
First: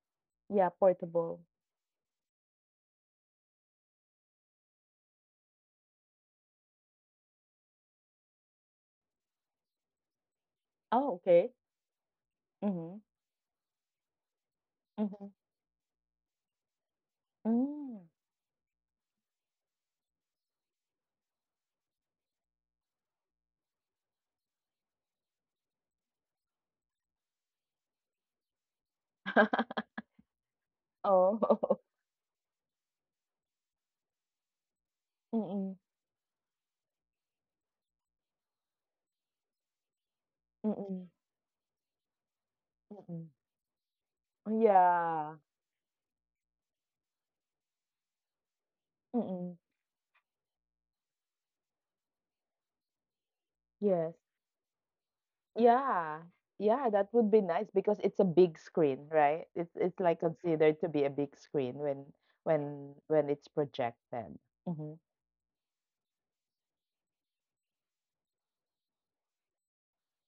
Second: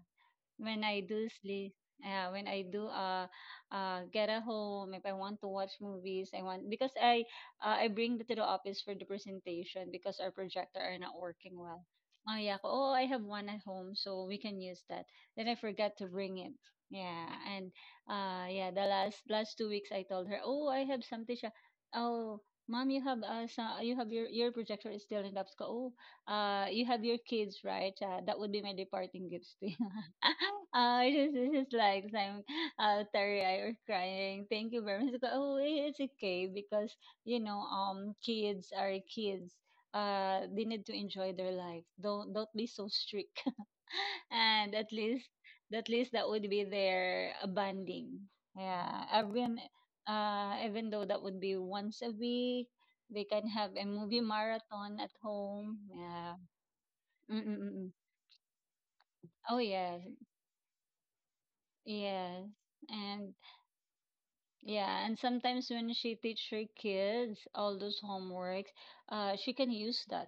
Speaker 1: Yeah,
Speaker 2: when I do
Speaker 1: portable.
Speaker 2: sleep, yeah, when I do get a home, if I want to watch movies, I want, because I bring it to the office for the presentation because our projector are
Speaker 1: Oh,
Speaker 2: not
Speaker 1: okay.
Speaker 2: working well. Oh yeah, ko, oh,
Speaker 1: Mhm.
Speaker 2: I have one at home, so we can use that.
Speaker 1: Mhm.
Speaker 2: Then I forgot to bring it. Yeah, and
Speaker 1: Mm.
Speaker 2: yeah, the last last 2 weeks I told her, oh, I have something. Siya. Oh, mom, you have you have your projector is still in the office. Ko, oh, you have your kids, right? That would be my departing gifts to you. This is
Speaker 1: Oh.
Speaker 2: like I'm teary-eyed or crying. Thank you very much. It's like, oh,
Speaker 1: Mm-mm.
Speaker 2: it's okay because, you know, kids are kids. They need to
Speaker 1: Mm-mm.
Speaker 2: enjoy their life. Don't be so
Speaker 1: Mm-mm.
Speaker 2: strict. And
Speaker 1: Yeah.
Speaker 2: at least that would be their bonding. Yeah,
Speaker 1: Mm-mm.
Speaker 2: everyone. Even though that would be once a week, they can have a
Speaker 1: Yes.
Speaker 2: movie marathon at home.
Speaker 1: Yeah.
Speaker 2: Yeah.
Speaker 1: Yeah, that would be nice
Speaker 2: Mm-mm-mm.
Speaker 1: because it's a big screen, right?
Speaker 2: Oh
Speaker 1: It's
Speaker 2: yes,
Speaker 1: like considered to be a big screen when
Speaker 2: yes.
Speaker 1: when
Speaker 2: And
Speaker 1: it's projected. Mm-hmm.
Speaker 2: yeah, and sometimes when she teach her kids all those homeworks, she can use that,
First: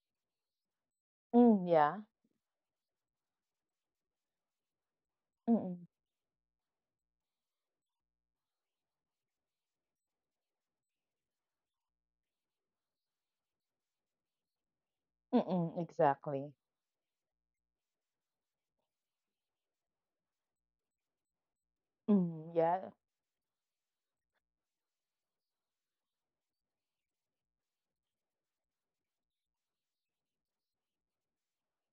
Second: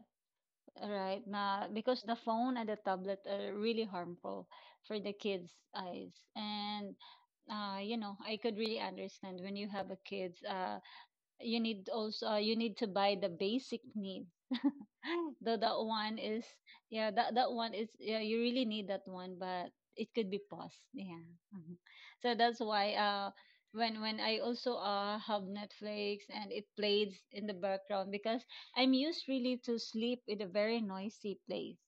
Speaker 2: right?
Speaker 1: Mm,
Speaker 2: Na,
Speaker 1: yeah.
Speaker 2: because the phone and the tablet are really harmful for the kids'
Speaker 1: Mm-mm.
Speaker 2: eyes. And you know, I could really understand when you have a kids, you need also you need to buy the basic needs. Though
Speaker 1: Mm-mm,
Speaker 2: that one is
Speaker 1: exactly.
Speaker 2: yeah, that one is, yeah, you really need that one, but it could be paused, yeah. Mhm. So
Speaker 1: Mm,
Speaker 2: that's
Speaker 1: yeah.
Speaker 2: why when I also have Netflix and it plays in the background, because I'm used really to sleep in a very noisy place,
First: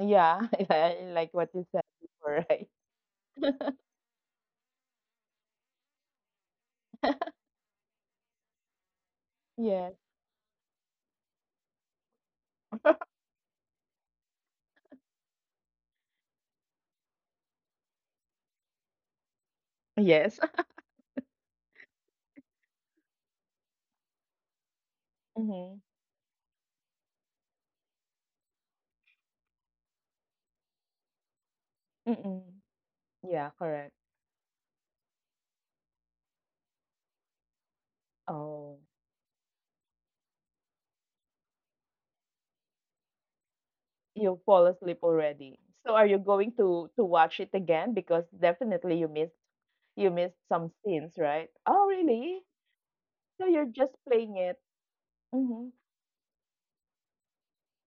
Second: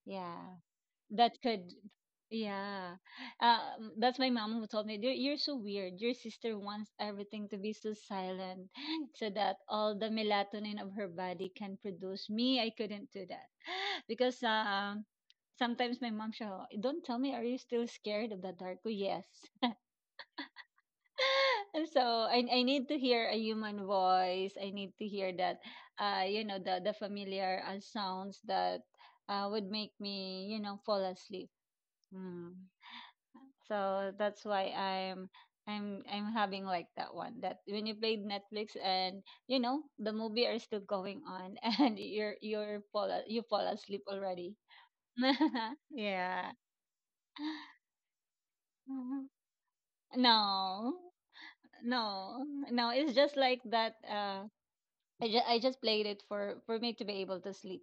Speaker 1: Yeah.
Speaker 2: yeah,
Speaker 1: Yeah. Like
Speaker 2: that
Speaker 1: what you
Speaker 2: could,
Speaker 1: said before, right?
Speaker 2: yeah. um, that's my mom who told me, you're so weird. Your sister wants everything to be so silent so that
Speaker 1: Yes.
Speaker 2: all the melatonin of her body can produce. Me, I couldn't do that. Because, sometimes my mom, she'll, don't tell me, are you still scared of the dark? Oh, yes.
Speaker 1: Yes.
Speaker 2: And so I need to hear a human voice. I need to hear that,
Speaker 1: Mm-hmm.
Speaker 2: you know, the familiar sounds that would make me, you know, fall asleep.
Speaker 1: Mm-mm.
Speaker 2: Mm.
Speaker 1: Yeah, correct.
Speaker 2: So that's why I'm having like that one, that when you played
Speaker 1: Oh,
Speaker 2: Netflix and, you know, the movie are still going on and you fall asleep
Speaker 1: you
Speaker 2: already.
Speaker 1: fall asleep already. So are you going
Speaker 2: Yeah.
Speaker 1: to watch it again? Because definitely
Speaker 2: Mhm.
Speaker 1: you missed some
Speaker 2: No.
Speaker 1: scenes, right? Oh, really?
Speaker 2: No. No, it's just
Speaker 1: So
Speaker 2: like
Speaker 1: you're just
Speaker 2: that
Speaker 1: playing it.
Speaker 2: I
Speaker 1: Mhm.
Speaker 2: just played it for me to be able to sleep.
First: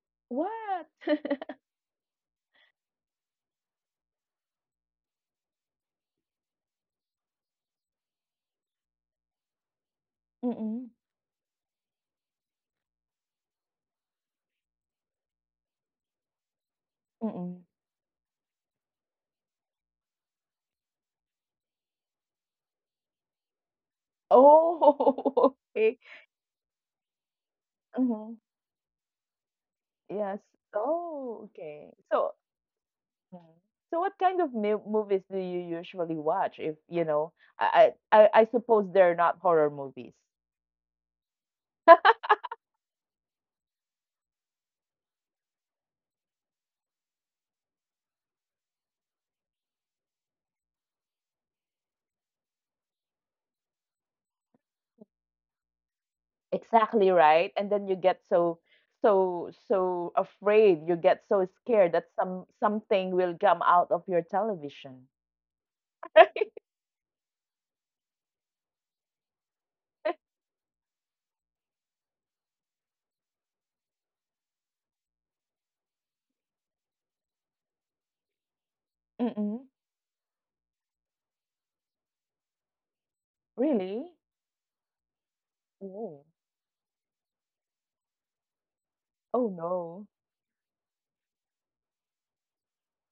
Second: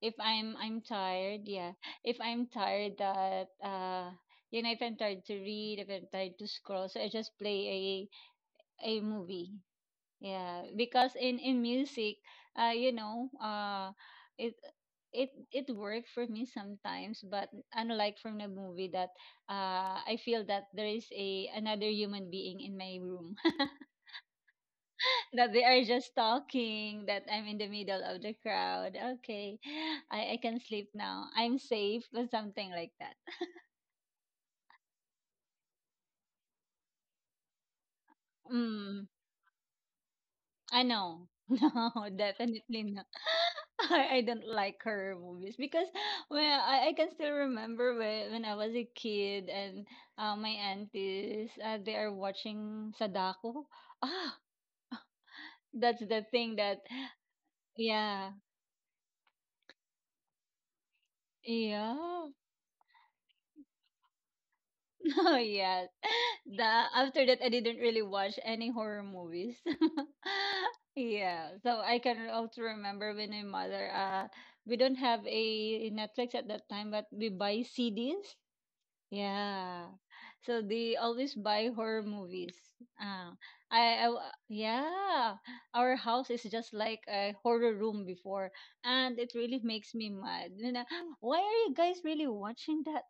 Speaker 2: If I'm
Speaker 1: What?
Speaker 2: tired, yeah. If I'm tired that you know, if I'm tired to read, if I'm tired to scroll, so I just play a movie. Yeah,
Speaker 1: Mm-mm.
Speaker 2: because in music, you know, it it it worked for me sometimes, but
Speaker 1: Mm-mm.
Speaker 2: unlike from the movie that, I feel that there is a another human being in my room
Speaker 1: Oh,
Speaker 2: that they are
Speaker 1: okay.
Speaker 2: just talking, that I'm in the middle of
Speaker 1: Mhm.
Speaker 2: the crowd. Okay,
Speaker 1: Yes.
Speaker 2: I can sleep now.
Speaker 1: Oh,
Speaker 2: I'm
Speaker 1: okay.
Speaker 2: safe
Speaker 1: So,
Speaker 2: or something like that.
Speaker 1: mhm, so what kind of mu movies do you usually watch? If you know, I suppose
Speaker 2: Mm.
Speaker 1: they're not horror movies.
Speaker 2: I know. No, definitely not. I don't like horror movies because, well, I can still remember when I was a kid and my aunties they are watching Sadako. Ah, that's the thing that,
Speaker 1: Exactly right. And then you get
Speaker 2: yeah.
Speaker 1: so, so afraid. You get so scared that
Speaker 2: Yeah.
Speaker 1: some something will come out of your television.
Speaker 2: Oh yeah. the After that I didn't really watch any horror movies. Yeah, so I can also remember when my mother we don't have a Netflix at that time, but we buy CDs,
Speaker 1: Mm-mm.
Speaker 2: yeah. So they always buy horror movies. Uh, I, I
Speaker 1: Really?
Speaker 2: w- yeah, our
Speaker 1: Oh.
Speaker 2: house is just like a horror room before, and it
Speaker 1: Oh
Speaker 2: really makes
Speaker 1: no.
Speaker 2: me mad. You know, why are you guys really watching that?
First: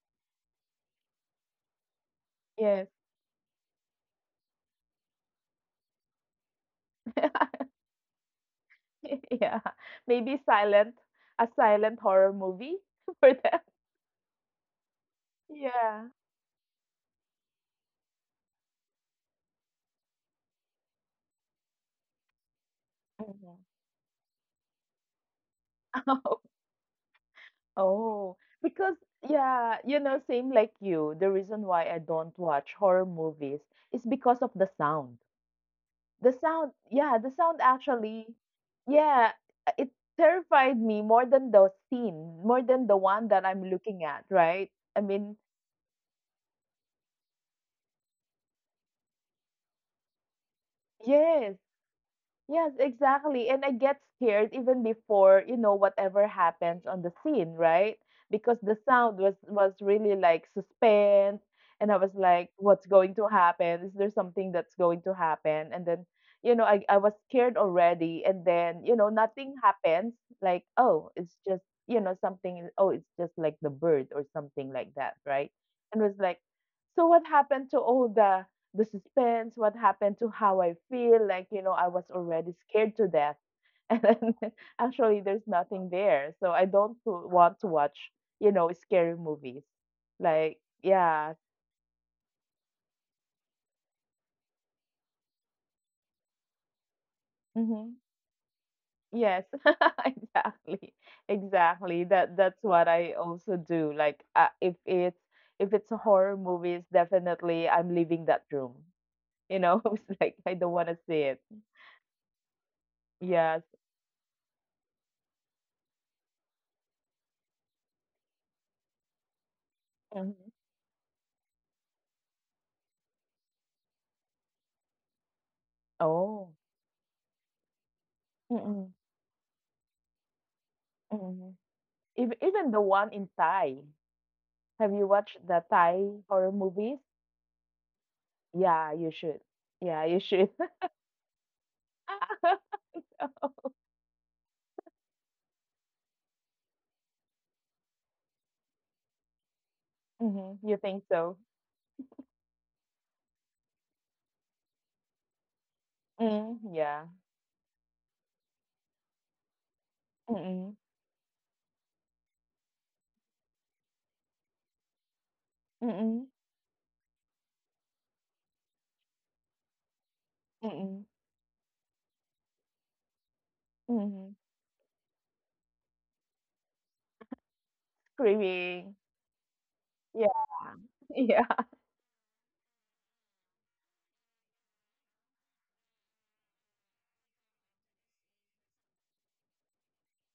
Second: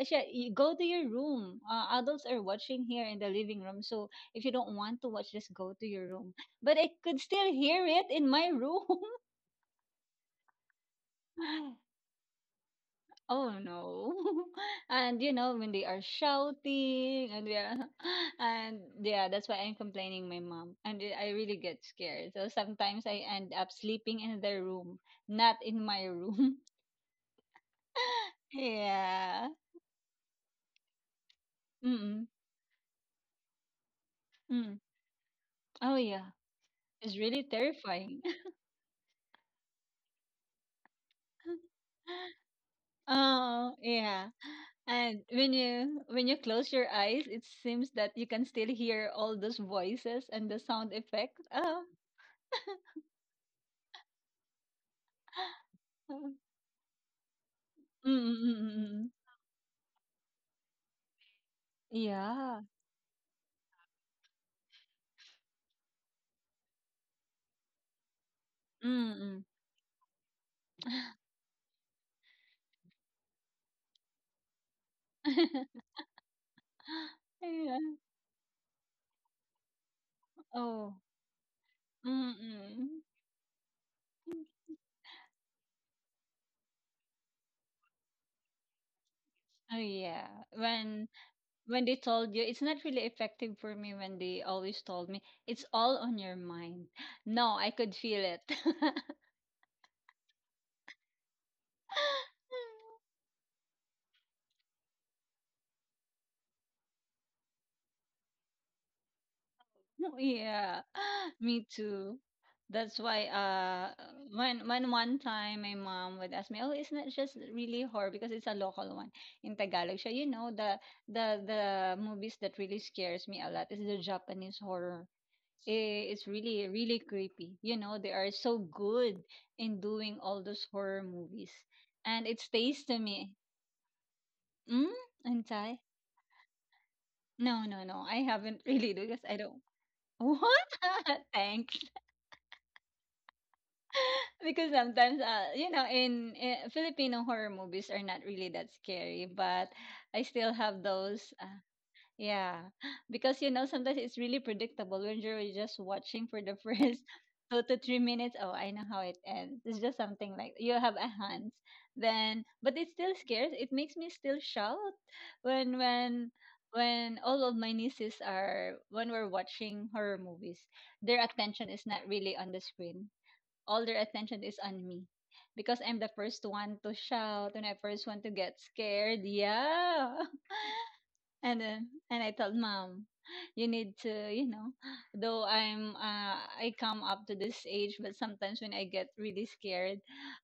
Speaker 2: Actually, you go to your room. Adults are watching
Speaker 1: Yes.
Speaker 2: here in the living room, so if you don't want to watch, just go to your room. But I could still hear it in my room.
Speaker 1: Yeah. Maybe silent a silent horror movie for
Speaker 2: Oh
Speaker 1: them.
Speaker 2: no. And you know, when they are
Speaker 1: Yeah.
Speaker 2: shouting and yeah and yeah, that's why I'm complaining my mom. And I really get scared. So sometimes I end
Speaker 1: Mhm.
Speaker 2: up sleeping in their room, not in my
Speaker 1: Oh,
Speaker 2: room.
Speaker 1: oh, because
Speaker 2: Yeah.
Speaker 1: yeah, you know, same like you, the reason why I
Speaker 2: Mm-mm.
Speaker 1: don't watch horror movies is because of the
Speaker 2: Mm.
Speaker 1: sound.
Speaker 2: Oh yeah. It's
Speaker 1: The
Speaker 2: really
Speaker 1: sound
Speaker 2: terrifying.
Speaker 1: actually, yeah, it terrified me more than the scene, more than the one that I'm
Speaker 2: Oh,
Speaker 1: looking
Speaker 2: yeah.
Speaker 1: at, right? I
Speaker 2: And
Speaker 1: mean,
Speaker 2: when you close your eyes, it seems that you can still hear all those voices and the sound effect.
Speaker 1: yes,
Speaker 2: Oh.
Speaker 1: yes, exactly. And I get scared even before, you know, whatever happens on the scene, right? Because the
Speaker 2: Mm-mm-mm-mm.
Speaker 1: sound was really like suspense and I was like,
Speaker 2: Yeah,
Speaker 1: what's going to happen? Is there something that's going to happen? And then, you know, I was scared already and then, you know,
Speaker 2: mm.
Speaker 1: nothing happens. Like, oh, it's just, you know, something oh, it's just like the bird or something like that, right? And was like, so what happened to
Speaker 2: Ayan,
Speaker 1: Olga? The suspense, what happened to how I
Speaker 2: oh,
Speaker 1: feel. Like, you know, I was already scared
Speaker 2: mm.
Speaker 1: to death. And then actually, there's nothing there. So I don't want to watch, you know, scary movies.
Speaker 2: Oh, yeah.
Speaker 1: Like,
Speaker 2: When
Speaker 1: yeah.
Speaker 2: when they told you, it's not really effective for me when they always told me, "It's all on your mind." No, I could
Speaker 1: Hmm.
Speaker 2: feel it.
Speaker 1: Yes, exactly. Exactly. That that's what I also do. Like, if it's a horror movies, definitely I'm leaving that room. You know, it's like
Speaker 2: Yeah,
Speaker 1: I don't want to see
Speaker 2: me
Speaker 1: it.
Speaker 2: too. That's why
Speaker 1: Yes.
Speaker 2: when one time my mom would ask me, "Oh, isn't it just really horror because it's a local one in Tagalog." So you know
Speaker 1: Mhm.
Speaker 2: the the movies that really scares me a lot is the Japanese horror. I- It's really
Speaker 1: Oh.
Speaker 2: really creepy. They are so good in doing all those horror movies.
Speaker 1: Mm-mm.
Speaker 2: And
Speaker 1: Ev
Speaker 2: it
Speaker 1: even
Speaker 2: stays
Speaker 1: the
Speaker 2: to
Speaker 1: one
Speaker 2: me.
Speaker 1: in Thai.
Speaker 2: Mm?
Speaker 1: Have you watched the
Speaker 2: Antai?
Speaker 1: Thai horror movies?
Speaker 2: No, no, no. I haven't really
Speaker 1: Yeah, you
Speaker 2: because I
Speaker 1: should.
Speaker 2: don't.
Speaker 1: Yeah, you should.
Speaker 2: What? Thanks. Because sometimes in Filipino horror movies are not really that scary, but I still
Speaker 1: Mhm,
Speaker 2: have
Speaker 1: you think
Speaker 2: those
Speaker 1: so?
Speaker 2: yeah. Because sometimes it's really predictable when you're just watching for the
Speaker 1: Mm,
Speaker 2: first
Speaker 1: yeah.
Speaker 2: 2 to 3 minutes. Oh, I know how it ends. It's just something like you
Speaker 1: Mm-mm.
Speaker 2: have a hands then, but it still scares, it makes me still shout when when
Speaker 1: Mm-mm.
Speaker 2: when all of my nieces are, when we're watching horror movies,
Speaker 1: Mm-mm.
Speaker 2: their attention is not really on the screen. All their attention
Speaker 1: Mhm.
Speaker 2: is on me because I'm the first one to shout and I first one to get
Speaker 1: Screaming.
Speaker 2: scared. Yeah.
Speaker 1: Yeah.
Speaker 2: And
Speaker 1: Yeah.
Speaker 2: then and I told mom, you need to, though I'm I come up to this age, but sometimes when I get really scared,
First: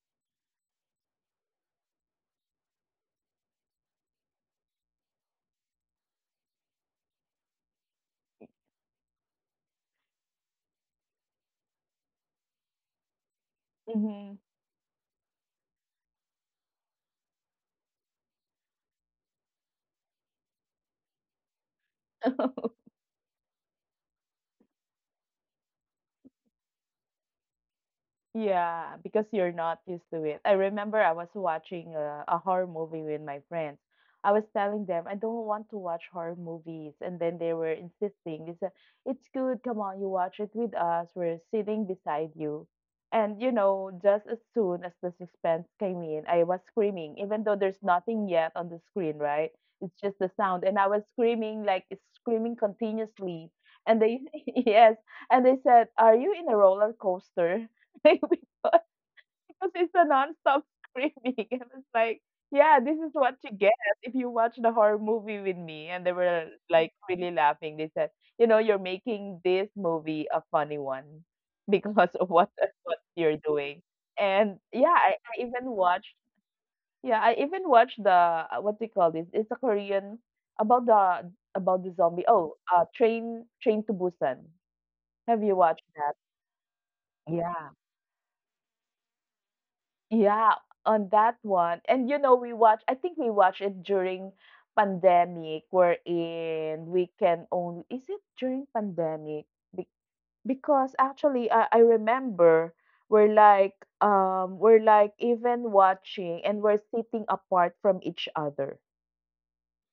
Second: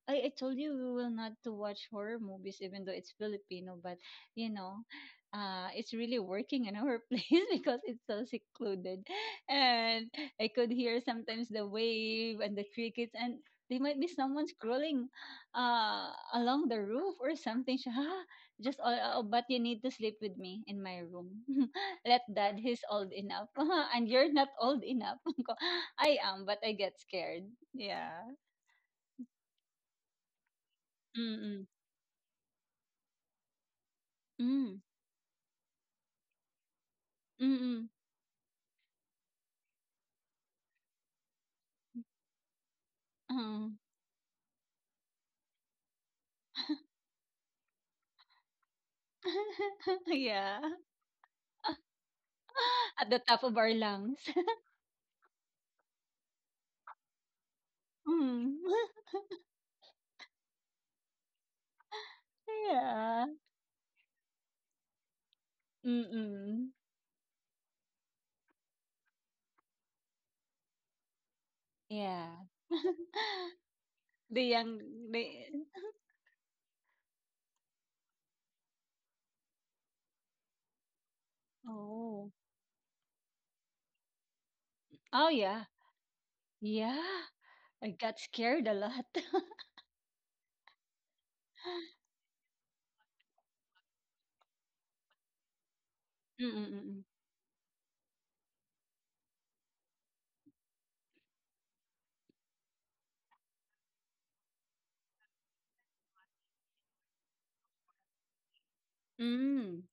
Speaker 2: I told you we will not to watch horror movies even though it's Filipino, but you know, it's really working in our place because it's so secluded. And I could hear sometimes the wave and the crickets, and there might be
Speaker 1: Mhm.
Speaker 2: someone scrolling uh along the roof or something. Just all, oh, but you need to sleep with me in my room. Let dad, he's old enough. And you're not old enough. Ko, I am, but I get scared. Yeah.
Speaker 1: Yeah, because you're not used to it. I remember I was
Speaker 2: Mm-mm.
Speaker 1: watching a horror movie with my friends. I was
Speaker 2: Mm.
Speaker 1: telling them I don't want to watch horror movies, and then they were
Speaker 2: Mm-mm.
Speaker 1: insisting. They said, "It's good. Come on, you watch it with us. We're sitting beside you." And you
Speaker 2: Oh.
Speaker 1: know, just as soon as the suspense came in, I was screaming, even though there's nothing yet on the screen, right? It's just the
Speaker 2: Yeah.
Speaker 1: sound, and I was screaming like screaming
Speaker 2: At the top
Speaker 1: continuously.
Speaker 2: of our
Speaker 1: And they,
Speaker 2: lungs.
Speaker 1: yes, and they said, "Are you in a roller coaster?" Like,
Speaker 2: Mm.
Speaker 1: because it's a non-stop screaming and it's like yeah, this is
Speaker 2: Yeah.
Speaker 1: what you get if you watch the horror movie with me. And they were
Speaker 2: Mm-mm.
Speaker 1: like really laughing. They said, you know, you're making this movie a funny one because
Speaker 2: Yeah.
Speaker 1: of what what you're doing.
Speaker 2: The
Speaker 1: And
Speaker 2: young,
Speaker 1: yeah, i,
Speaker 2: the,
Speaker 1: I even watched yeah, I even watched the what do you call this, it's a Korean about the zombie,
Speaker 2: oh.
Speaker 1: oh, uh, train to Busan.
Speaker 2: Oh,
Speaker 1: Have you
Speaker 2: yeah.
Speaker 1: watched that?
Speaker 2: Yeah.
Speaker 1: Yeah.
Speaker 2: I got scared a lot.
Speaker 1: Yeah, on that one. And you know, we watch I think we watched it during pandemic wherein
Speaker 2: Mm-mm-mm.
Speaker 1: we can only is it during pandemic? Be- because actually I remember we're like we're like even watching and we're sitting apart from each other.
Speaker 2: Mm.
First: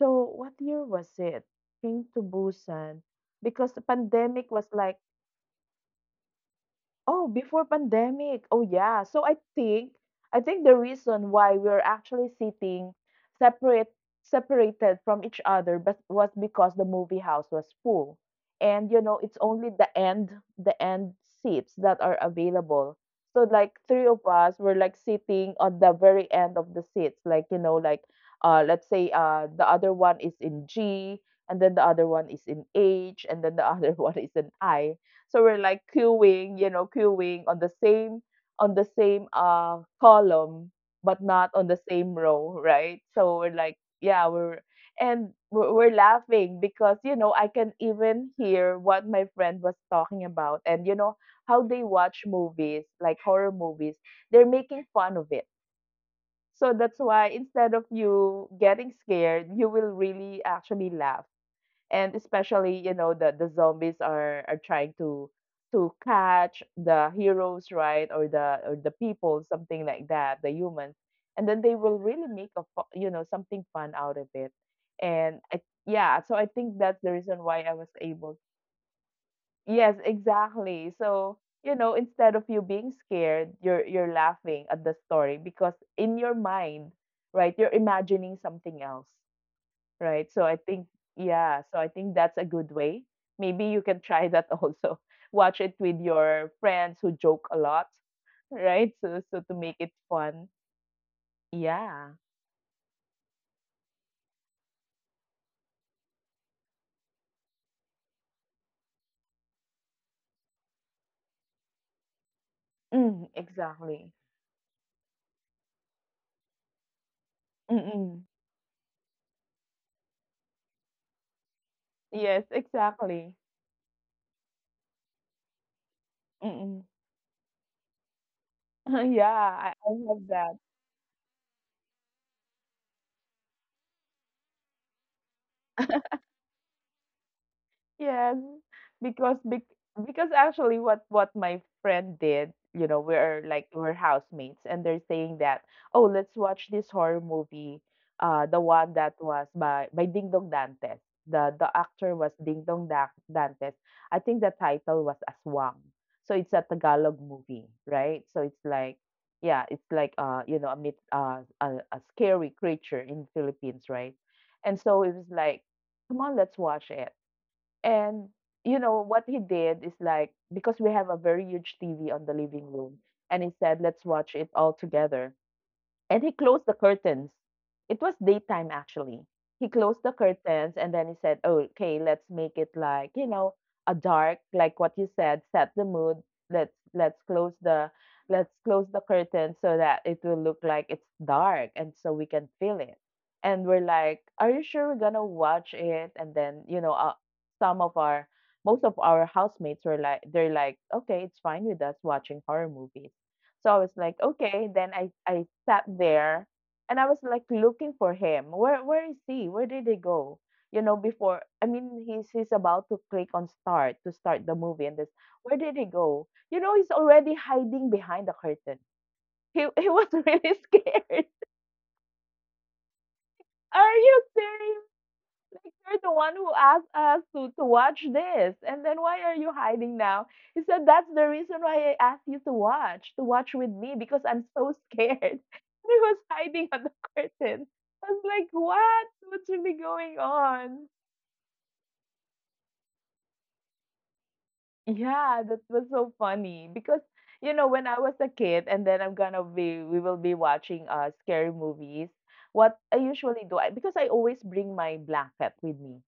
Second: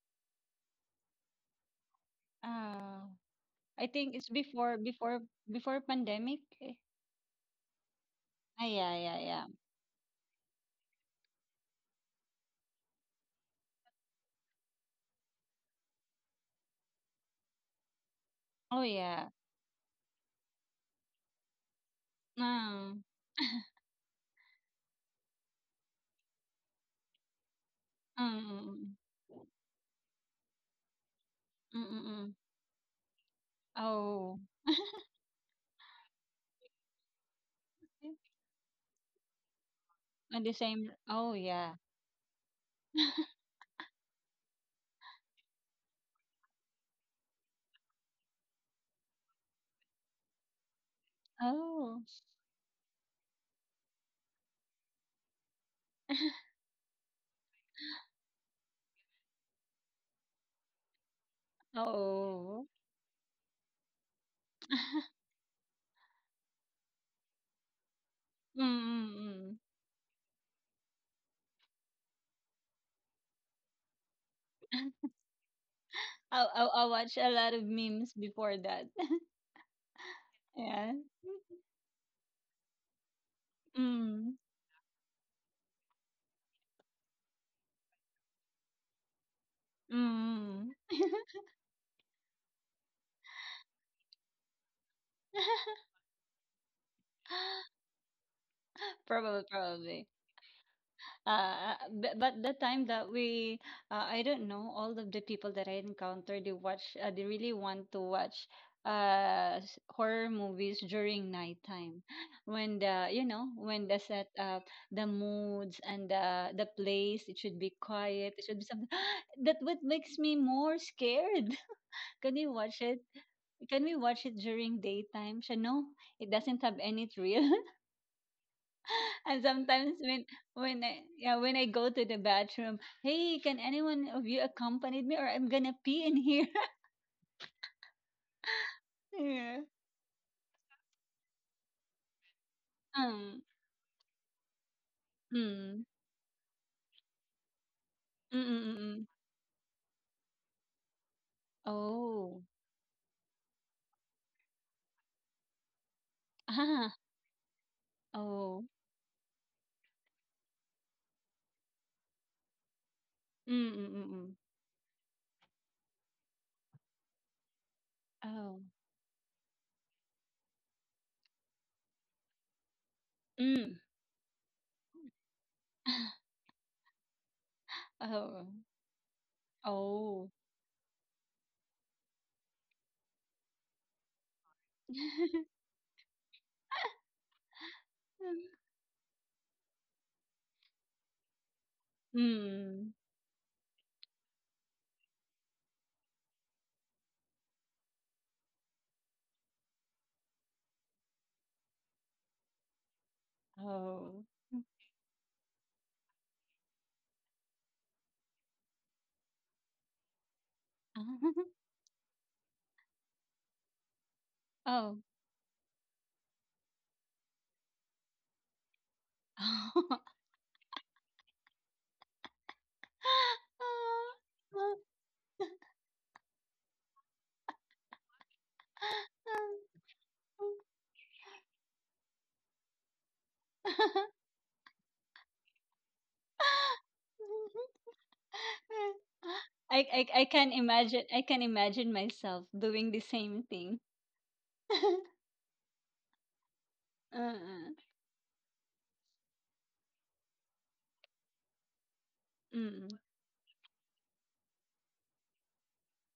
Speaker 1: So what year was it? Train to Busan.
Speaker 2: Ah,
Speaker 1: Because the
Speaker 2: I think it's
Speaker 1: pandemic was
Speaker 2: before
Speaker 1: like
Speaker 2: before before pandemic. Eh.
Speaker 1: oh, before pandemic. Oh,
Speaker 2: Ah, yeah,
Speaker 1: yeah.
Speaker 2: yeah,
Speaker 1: So
Speaker 2: yeah.
Speaker 1: I think the reason why we we're actually sitting separate separated from each other but was because the movie house was full.
Speaker 2: Oh
Speaker 1: And you know,
Speaker 2: yeah.
Speaker 1: it's only the end seats that are
Speaker 2: Ah,
Speaker 1: available. So like three of us were like sitting on the very end of the seats. Like, you know, like
Speaker 2: um,
Speaker 1: let's say the other one is in G, and then the other
Speaker 2: mm-mm.
Speaker 1: one is in H, and then the other one
Speaker 2: Oh,
Speaker 1: is in I. So we're like queuing, you know, queuing on the same
Speaker 2: on the
Speaker 1: column,
Speaker 2: same.
Speaker 1: but
Speaker 2: Oh
Speaker 1: not on
Speaker 2: yeah.
Speaker 1: the same row, right? So we're like yeah, we're and we're laughing because you know I can even hear what my friend was talking about, and you know how they
Speaker 2: Oh,
Speaker 1: watch movies like horror movies, they're making fun of it. So that's why instead of you getting scared you will really actually laugh, and
Speaker 2: oh.
Speaker 1: especially you know the zombies are trying to catch the heroes, right? Or the or the people,
Speaker 2: Mm-mm.
Speaker 1: something like that, the humans, and then they will really make a you know something fun out of it. And yeah, so
Speaker 2: I,
Speaker 1: I
Speaker 2: I
Speaker 1: think
Speaker 2: I
Speaker 1: that's
Speaker 2: watch
Speaker 1: the
Speaker 2: a
Speaker 1: reason
Speaker 2: lot of
Speaker 1: why I was
Speaker 2: memes
Speaker 1: able
Speaker 2: before that.
Speaker 1: yes
Speaker 2: Yeah.
Speaker 1: exactly. So you know instead of you being scared
Speaker 2: Mm.
Speaker 1: you're laughing at the story because in your mind, right, you're imagining something else. Right, so
Speaker 2: Mm.
Speaker 1: I think yeah, so I think that's a good way. Maybe you can try that also. Watch it with your friends who joke a lot, right? So
Speaker 2: Probably,
Speaker 1: so to make
Speaker 2: probably.
Speaker 1: it fun.
Speaker 2: Uh, but,
Speaker 1: Yeah.
Speaker 2: but the time that I don't know, all of the people that I encountered, they watch, they really want to watch horror movies during nighttime, when the
Speaker 1: Mm,
Speaker 2: when the
Speaker 1: exactly.
Speaker 2: set up, the moods and the place, it should be
Speaker 1: Mm-mm.
Speaker 2: quiet, it should be something that what makes me more scared. Can we
Speaker 1: Yes,
Speaker 2: watch it,
Speaker 1: exactly.
Speaker 2: during daytime so no, it doesn't have
Speaker 1: Mm-mm.
Speaker 2: any thrill?
Speaker 1: Yeah,
Speaker 2: And
Speaker 1: I
Speaker 2: sometimes when
Speaker 1: love that.
Speaker 2: I, yeah, when I go to the bathroom, hey, can anyone of you accompany me or I'm gonna pee in here?
Speaker 1: Yes, because
Speaker 2: Yeah.
Speaker 1: because actually what my friend did, you know,
Speaker 2: Um,
Speaker 1: we're like we're housemates and they're saying that,
Speaker 2: mm,
Speaker 1: "Oh, let's watch this horror movie,
Speaker 2: mm,
Speaker 1: the
Speaker 2: mm, mm.
Speaker 1: one
Speaker 2: Mm.
Speaker 1: that was by Ding Dong Dantes." The actor was
Speaker 2: Oh,
Speaker 1: Ding Dong Dantes. I think the title was Aswang. So it's a
Speaker 2: ah,
Speaker 1: Tagalog movie, right? So
Speaker 2: oh,
Speaker 1: it's like yeah, it's like you know, a myth, a scary creature in
Speaker 2: mm,
Speaker 1: Philippines,
Speaker 2: mm, mm,
Speaker 1: right?
Speaker 2: mm.
Speaker 1: And so it was like, "Come on, let's watch it." And,
Speaker 2: Oh,
Speaker 1: you know, what he did is like because we have a very huge TV on the living room, and he
Speaker 2: mm,
Speaker 1: said, "Let's watch it all together." And he closed the curtains. It was
Speaker 2: oh,
Speaker 1: daytime actually. He closed the
Speaker 2: oh,
Speaker 1: curtains and then he said, "Oh, okay, let's make it like, you know, a dark, like what you said, set the mood. Let's let's close the let's close the curtains so that it will look like it's dark and so we can feel
Speaker 2: mm,
Speaker 1: it." And we're like, "Are you sure we're gonna watch it?" And then, you know, some of our most of our housemates were like they're like, "Okay, it's fine with us watching horror movies." So I was
Speaker 2: oh,
Speaker 1: like, okay. Then I sat there and I was like looking for him. Where is he? Where did he go? You know, before I mean he's about to click on start to start the movie
Speaker 2: oh,
Speaker 1: and this where did he go? You know, he's already hiding behind the curtain. He was really scared. Are you serious? You're the one who asked us to watch this. And then why are you hiding now? He said, that's the reason why I asked you to watch with me because I'm so scared. And he was hiding on the
Speaker 2: oh.
Speaker 1: curtain. I was like, what? What's really
Speaker 2: I, I
Speaker 1: going
Speaker 2: I can
Speaker 1: on?
Speaker 2: imagine, I can imagine myself doing the same thing.
Speaker 1: Yeah, that was so funny because,
Speaker 2: Uh,
Speaker 1: when I was a kid and then we will be watching scary movies. What I
Speaker 2: mm,
Speaker 1: usually do, because I always bring my blanket with me.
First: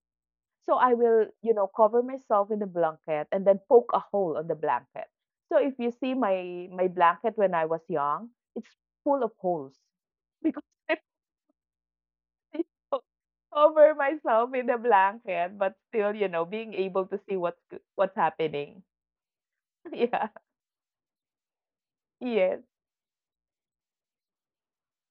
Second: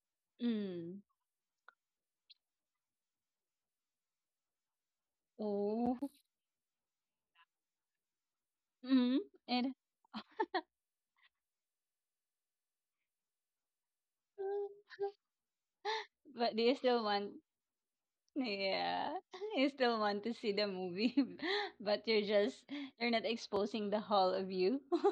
Speaker 1: So I
Speaker 2: mm.
Speaker 1: will, you know, cover myself in the blanket and then poke a hole on the blanket. So if you
Speaker 2: Oh,
Speaker 1: see my blanket when I was young, it's
Speaker 2: mm,
Speaker 1: full of
Speaker 2: and
Speaker 1: holes because I still cover myself in the
Speaker 2: uh,
Speaker 1: blanket, but still, you know,
Speaker 2: but do you
Speaker 1: being
Speaker 2: still
Speaker 1: able to
Speaker 2: want?
Speaker 1: see what's happening.
Speaker 2: Yeah, you still want
Speaker 1: Yeah.
Speaker 2: to see the movie, but you're just
Speaker 1: Yes.
Speaker 2: you're not exposing the whole of you.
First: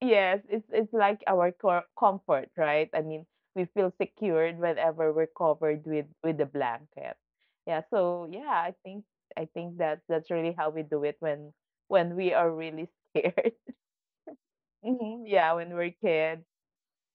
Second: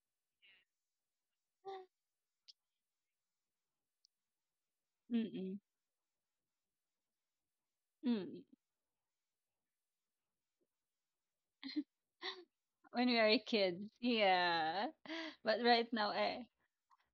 Speaker 1: Yes, it's like our cor comfort, right? I mean, we feel secured whenever we're
Speaker 2: Mm-mm.
Speaker 1: covered with the blanket. Yeah, so
Speaker 2: Mm.
Speaker 1: yeah, I think that's really how we do it when we are really
Speaker 2: When we were
Speaker 1: scared.
Speaker 2: kids, yeah.
Speaker 1: hmm Yeah,
Speaker 2: But
Speaker 1: when
Speaker 2: right
Speaker 1: we're
Speaker 2: now,
Speaker 1: kids.
Speaker 2: I,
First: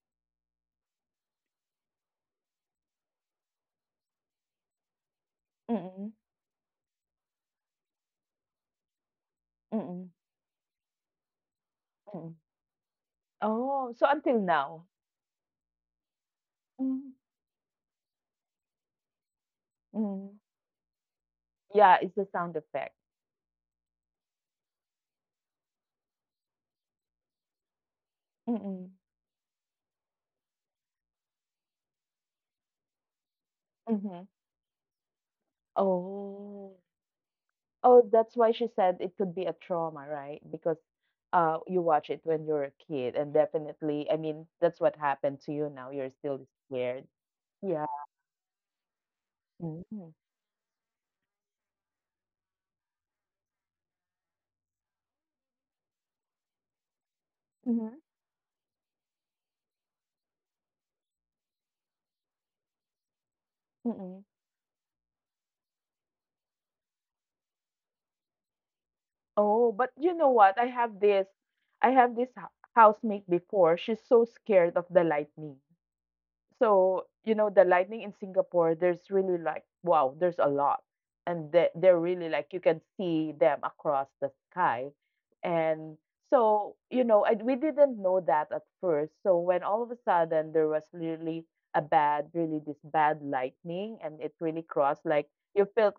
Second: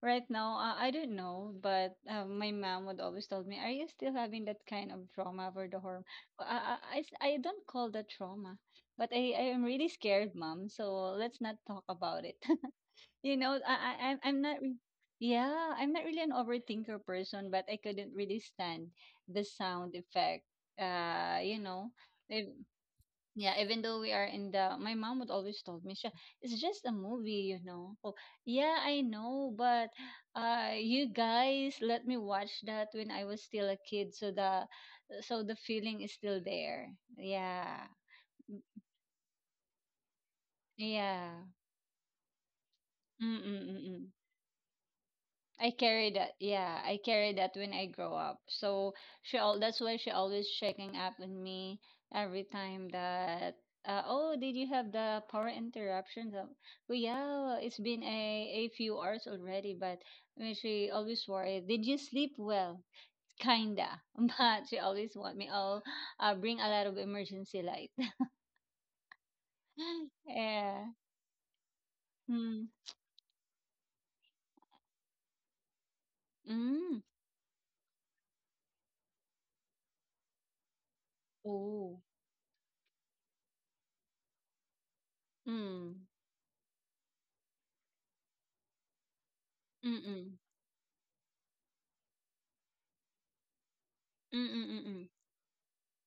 Speaker 2: right now, I don't know, but my mom would always tell me, "Are you still having that kind of trauma for the hormone?"
Speaker 1: Mm-mm,
Speaker 2: I don't call that trauma, but I am really
Speaker 1: mm-mm,
Speaker 2: scared, mom. So let's not talk about
Speaker 1: mm-mm.
Speaker 2: it. You know, I,
Speaker 1: Oh,
Speaker 2: I,
Speaker 1: so
Speaker 2: I'm
Speaker 1: until
Speaker 2: I'm not, re-
Speaker 1: now.
Speaker 2: yeah, I'm not really an overthinker person, but I couldn't really stand the sound
Speaker 1: Mm-hmm.
Speaker 2: effect. You know,
Speaker 1: Yeah, it's the
Speaker 2: if
Speaker 1: sound effect.
Speaker 2: yeah, even though we are in the, my mom would always told me, "Siya, it's just a movie, you know. Oh, yeah,
Speaker 1: Mm-mm,
Speaker 2: I know, but you guys let me watch that when I was still a kid,
Speaker 1: mm-hmm.
Speaker 2: so the feeling is still
Speaker 1: Oh.
Speaker 2: there. Yeah.
Speaker 1: Oh, that's why
Speaker 2: Mm,
Speaker 1: she said it could be a trauma, right? Because
Speaker 2: yeah.
Speaker 1: you watch it when you're a kid, and definitely,
Speaker 2: Mm-mm-mm.
Speaker 1: I mean, that's what happened to you
Speaker 2: I
Speaker 1: now. You're
Speaker 2: carry that.
Speaker 1: still
Speaker 2: Yeah, I
Speaker 1: scared.
Speaker 2: carry that when
Speaker 1: Yeah.
Speaker 2: I grow up. So she, all that's why
Speaker 1: Mm-hmm.
Speaker 2: she always checking up on me every time that oh, did you have the power interruptions? Well, yeah, it's been a few hours already, but I mean, she always worried. Did you sleep well? Kinda.
Speaker 1: Mm-hmm.
Speaker 2: But she always want me. Oh, bring a lot of emergency light.
Speaker 1: Oh, but you know what?
Speaker 2: Yeah.
Speaker 1: I have this
Speaker 2: Mm.
Speaker 1: housemate before. She's so scared of the lightning.
Speaker 2: Mm.
Speaker 1: So you know the lightning in Singapore, there's really like, wow, there's a lot, and they,
Speaker 2: Oh.
Speaker 1: they're really like, you can see them across the sky. And
Speaker 2: Mm.
Speaker 1: so you know, we didn't know that at first. So when all of
Speaker 2: Mm.
Speaker 1: a
Speaker 2: Mm.
Speaker 1: sudden there was really a bad, really this bad lightning, and it
Speaker 2: Mm.
Speaker 1: really
Speaker 2: Mm. Mm.
Speaker 1: crossed, like you felt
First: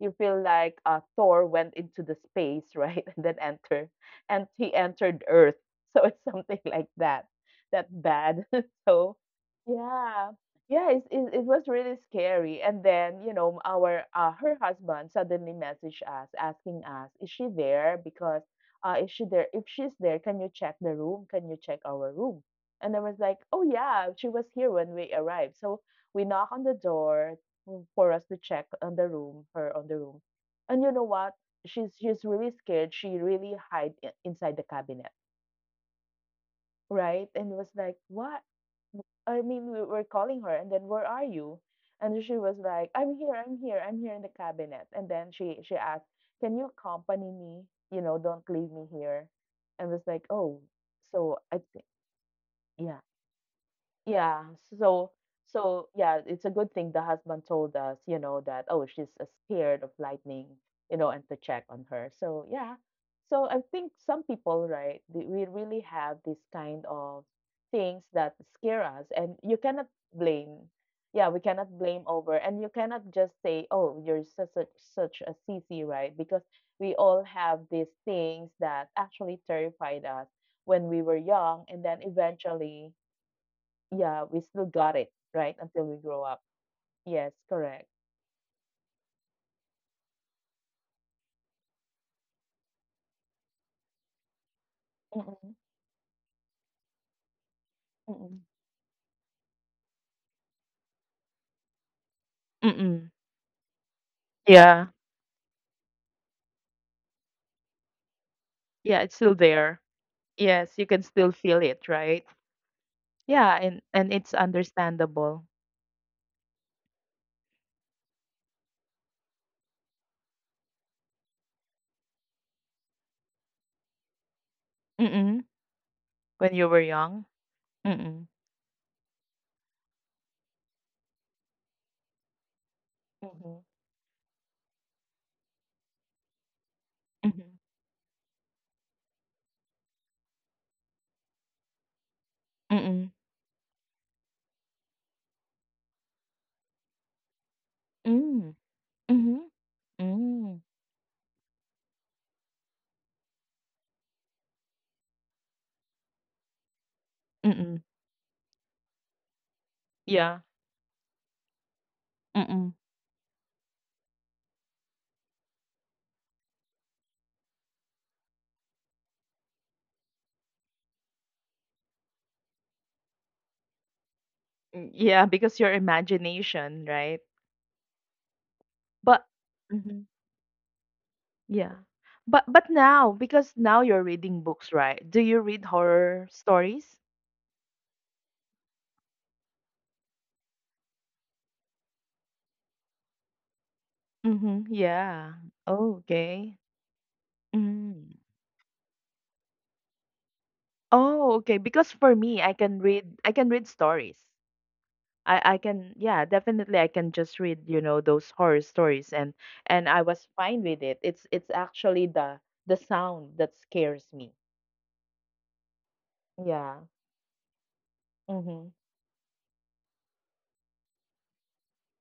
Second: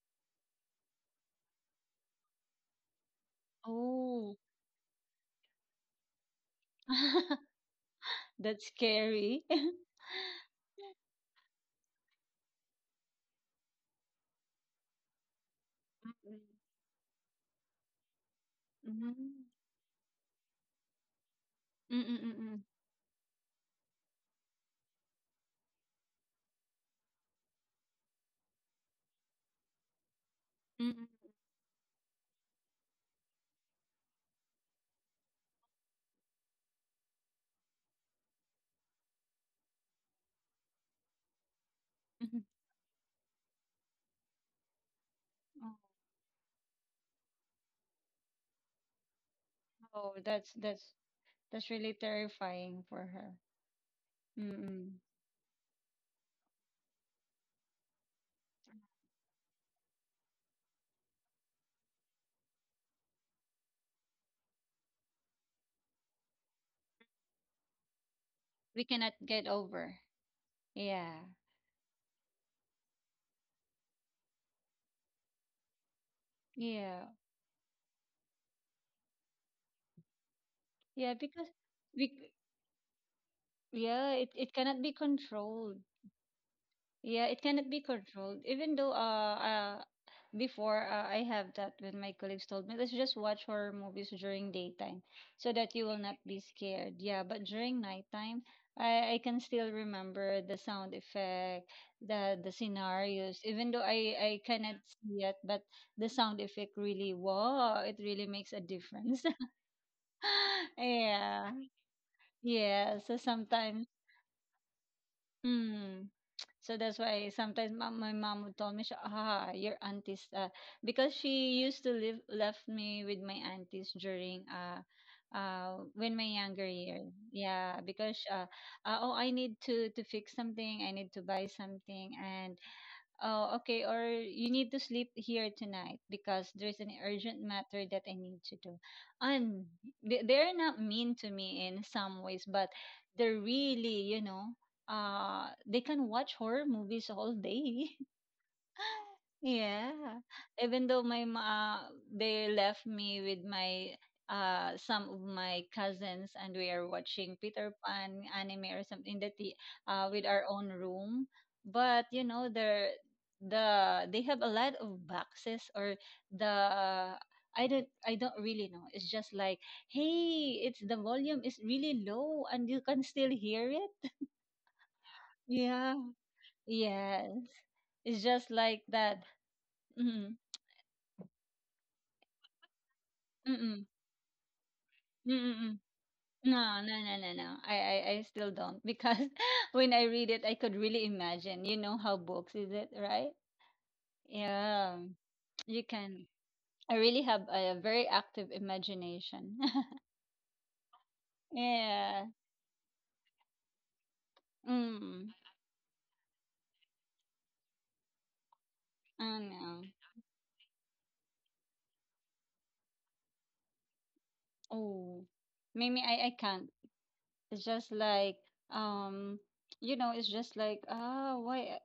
Speaker 1: you feel like Thor went into the space, right,
Speaker 2: Oh.
Speaker 1: and he entered Earth. So it's something like that. That bad.
Speaker 2: That's
Speaker 1: So
Speaker 2: scary.
Speaker 1: yeah, yeah, it was really scary. And then you know, our her husband suddenly messaged us asking us, "Is she there? Because is she
Speaker 2: Mm-mm.
Speaker 1: there? If she's there, can you check the room? Can you check our room?"
Speaker 2: Mm-mm-mm.
Speaker 1: And I was like, "Oh yeah, she was here when we arrived." So we knock on the door for us to check on the room, her on the room. And
Speaker 2: Mm-mm-mm.
Speaker 1: you know what? She's really scared. She really hide inside the cabinet, right? And was like, "What? I mean, we were calling her, and then where are you?" And she was like, "I'm here. I'm here. I'm here in the cabinet." And then she asked, "Can you accompany me? You know, don't leave me here." And
Speaker 2: Oh,
Speaker 1: was like, "Oh, so
Speaker 2: that's
Speaker 1: I
Speaker 2: really
Speaker 1: think."
Speaker 2: terrifying for
Speaker 1: Yeah,
Speaker 2: her.
Speaker 1: yeah,
Speaker 2: Mm-mm.
Speaker 1: so so yeah, it's a good thing the husband told us, you know, that oh, she's scared of lightning, you know, and to check on her. So yeah, so I think some people, right, we really have this kind of things that
Speaker 2: We
Speaker 1: scare us,
Speaker 2: cannot
Speaker 1: and
Speaker 2: get
Speaker 1: you cannot
Speaker 2: over.
Speaker 1: blame.
Speaker 2: Yeah.
Speaker 1: Yeah, we cannot blame over, and you cannot just say, oh, you're such a, such a sissy, right? Because we
Speaker 2: Yeah.
Speaker 1: all have these things that actually terrified us when we were
Speaker 2: Yeah, because
Speaker 1: young, and then
Speaker 2: we,
Speaker 1: eventually,
Speaker 2: yeah,
Speaker 1: yeah,
Speaker 2: it,
Speaker 1: we
Speaker 2: it
Speaker 1: still
Speaker 2: cannot
Speaker 1: got
Speaker 2: be
Speaker 1: it, right? Until
Speaker 2: controlled.
Speaker 1: we grow up. Yes,
Speaker 2: Yeah, it cannot
Speaker 1: correct.
Speaker 2: be controlled. Even though uh before, I have that when my colleagues told me, let's just watch horror movies during daytime
Speaker 1: Mm-mm,
Speaker 2: so that you will not be scared. Yeah, but during
Speaker 1: mm-mm.
Speaker 2: nighttime, I can still remember the sound effect, the
Speaker 1: Mm-mm.
Speaker 2: scenarios. Even though I
Speaker 1: Yeah.
Speaker 2: cannot see it, but the sound effect, really wow, it really makes a
Speaker 1: Yeah, it's still
Speaker 2: difference.
Speaker 1: there. Yes, you can still feel
Speaker 2: Yeah,
Speaker 1: it, right?
Speaker 2: yeah. So
Speaker 1: Yeah, and
Speaker 2: sometimes,
Speaker 1: it's understandable.
Speaker 2: mm. So that's why sometimes my, my mom would tell me, siya, ah, your aunties, because she used to live left me with my aunties during
Speaker 1: Mm-mm.
Speaker 2: when my
Speaker 1: When you were
Speaker 2: younger year.
Speaker 1: young.
Speaker 2: Yeah,
Speaker 1: Mm-mm.
Speaker 2: because oh, I need to fix something, I need to buy something, and
Speaker 1: Mm-hmm.
Speaker 2: oh, okay. Or you need to sleep here tonight because there's an
Speaker 1: Mm-hmm.
Speaker 2: urgent matter that I need to do. And they- they're not mean to me in some ways, but
Speaker 1: Mm-mm.
Speaker 2: they're really, you know, they can watch horror movies all day.
Speaker 1: Mm. Mm-hmm.
Speaker 2: Yeah.
Speaker 1: Mm.
Speaker 2: Even though my ma, they left me with my some of my cousins and we are watching
Speaker 1: Mm-mm.
Speaker 2: Peter Pan anime or something in the t,
Speaker 1: Yeah.
Speaker 2: with our own room. But you
Speaker 1: Mm-mm.
Speaker 2: know they're, the, they have a lot of boxes or the, I don't really know. It's just like, hey, it's the volume is really low and you can still hear it.
Speaker 1: Mm, yeah, because your
Speaker 2: Yeah.
Speaker 1: imagination, right?
Speaker 2: Yes. It's just like
Speaker 1: But
Speaker 2: that. Mm-mm.
Speaker 1: yeah. But now, because now you're reading books, right? Do you
Speaker 2: Mm,
Speaker 1: read
Speaker 2: mm, mm.
Speaker 1: horror stories?
Speaker 2: No, no, no, no, no. I still don't because when I read it, I could really imagine. You know how books is it, right?
Speaker 1: Mm-hmm.
Speaker 2: Yeah,
Speaker 1: Yeah. Oh,
Speaker 2: you can.
Speaker 1: okay.
Speaker 2: I really have a
Speaker 1: Mm.
Speaker 2: very active imagination.
Speaker 1: Oh, okay. Because for me,
Speaker 2: Yeah.
Speaker 1: I can read stories. I
Speaker 2: Mm.
Speaker 1: can, yeah, definitely I can just read, you know, those horror stories, and
Speaker 2: I know.
Speaker 1: I was fine with it. It's actually the sound that scares me.
Speaker 2: Oh, Mimi, I
Speaker 1: Yeah.
Speaker 2: can't. It's just like,
Speaker 1: Mm-hmm.
Speaker 2: um, you know, it's just like, ah, why,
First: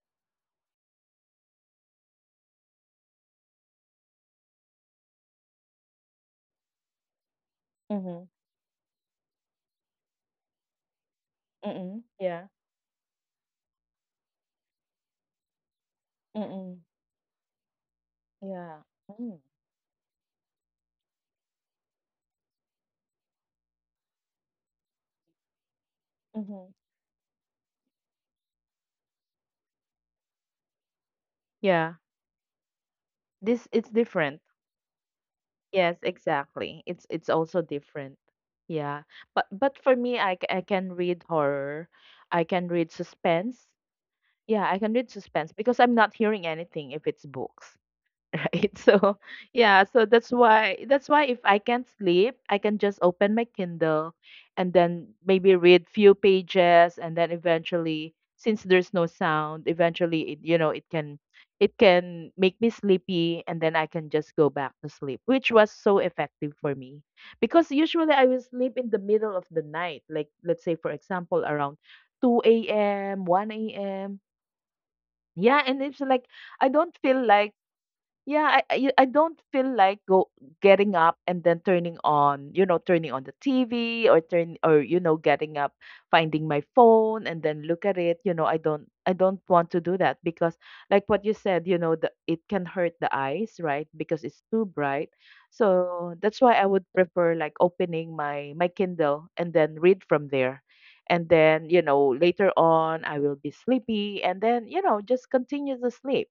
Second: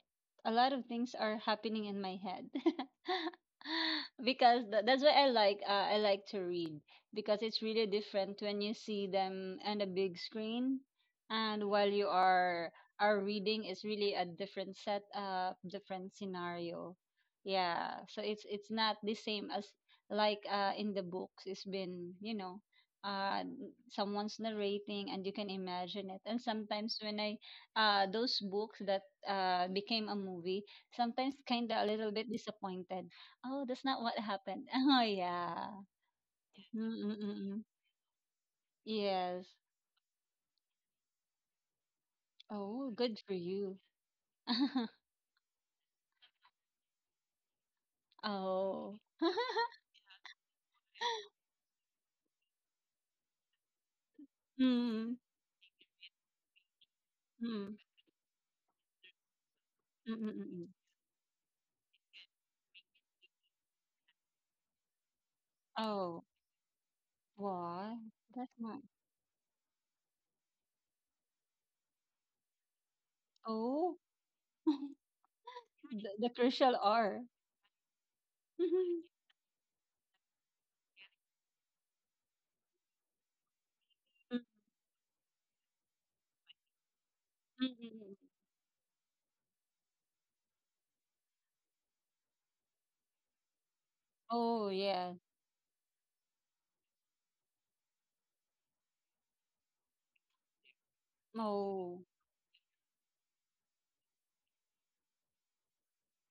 Speaker 2: a lot of things are happening in my head because that's why I like, I like to read because it's really
Speaker 1: Mm-hmm.
Speaker 2: different when you see them on a big screen and while
Speaker 1: Mm-mm.
Speaker 2: you
Speaker 1: Yeah.
Speaker 2: are reading, it's really a different set, different
Speaker 1: Mm-mm.
Speaker 2: scenario. Yeah, so it's
Speaker 1: Yeah.
Speaker 2: not the
Speaker 1: Mm.
Speaker 2: same as like, in the books it's been, you know, uh someone's narrating and you can imagine it, and
Speaker 1: Mm-hmm.
Speaker 2: sometimes when I, those books that became a movie, sometimes kind of a
Speaker 1: Yeah.
Speaker 2: little bit disappointed. Oh,
Speaker 1: This,
Speaker 2: that's
Speaker 1: it's
Speaker 2: not what
Speaker 1: different.
Speaker 2: happened. Oh yeah.
Speaker 1: Yes, exactly. It's
Speaker 2: Mm-mm-mm.
Speaker 1: also different. Yeah.
Speaker 2: Yes.
Speaker 1: But for me, I can read horror. I can
Speaker 2: Oh,
Speaker 1: read
Speaker 2: good for
Speaker 1: suspense.
Speaker 2: you.
Speaker 1: Yeah, I can read suspense because I'm not hearing anything if it's books, right.
Speaker 2: Oh.
Speaker 1: So yeah, so that's why if I can't sleep, I can just open my Kindle and then
Speaker 2: Mm.
Speaker 1: maybe read few pages, and then
Speaker 2: Mm.
Speaker 1: eventually, since there's no sound, eventually it, you
Speaker 2: Mm-mm-mm.
Speaker 1: know, it can make me sleepy, and then I can just go back to sleep, which was so
Speaker 2: Oh,
Speaker 1: effective for me because
Speaker 2: what?
Speaker 1: usually I will
Speaker 2: That's
Speaker 1: sleep
Speaker 2: not.
Speaker 1: in the middle of the night, like let's say for example around 2 a.m., 1
Speaker 2: Oh.
Speaker 1: a.m.
Speaker 2: the,
Speaker 1: Yeah, and it's like
Speaker 2: the
Speaker 1: I
Speaker 2: crucial
Speaker 1: don't
Speaker 2: r.
Speaker 1: feel like yeah, I I
Speaker 2: Mm,
Speaker 1: I don't feel like go getting up and then turning on, you know, turning on the TV, or
Speaker 2: mm,
Speaker 1: turn or you know, getting up, finding my phone, and
Speaker 2: mm,
Speaker 1: then look at
Speaker 2: mm.
Speaker 1: it. You know, I don't want to do that because like what you said, you know, the it can hurt the eyes, right? Because it's too
Speaker 2: Oh,
Speaker 1: bright.
Speaker 2: yes.
Speaker 1: So that's why I would prefer like opening my Kindle and then read from there. And then, you
Speaker 2: Oh,
Speaker 1: know, later on I will be sleepy, and then, you know, just continue to sleep.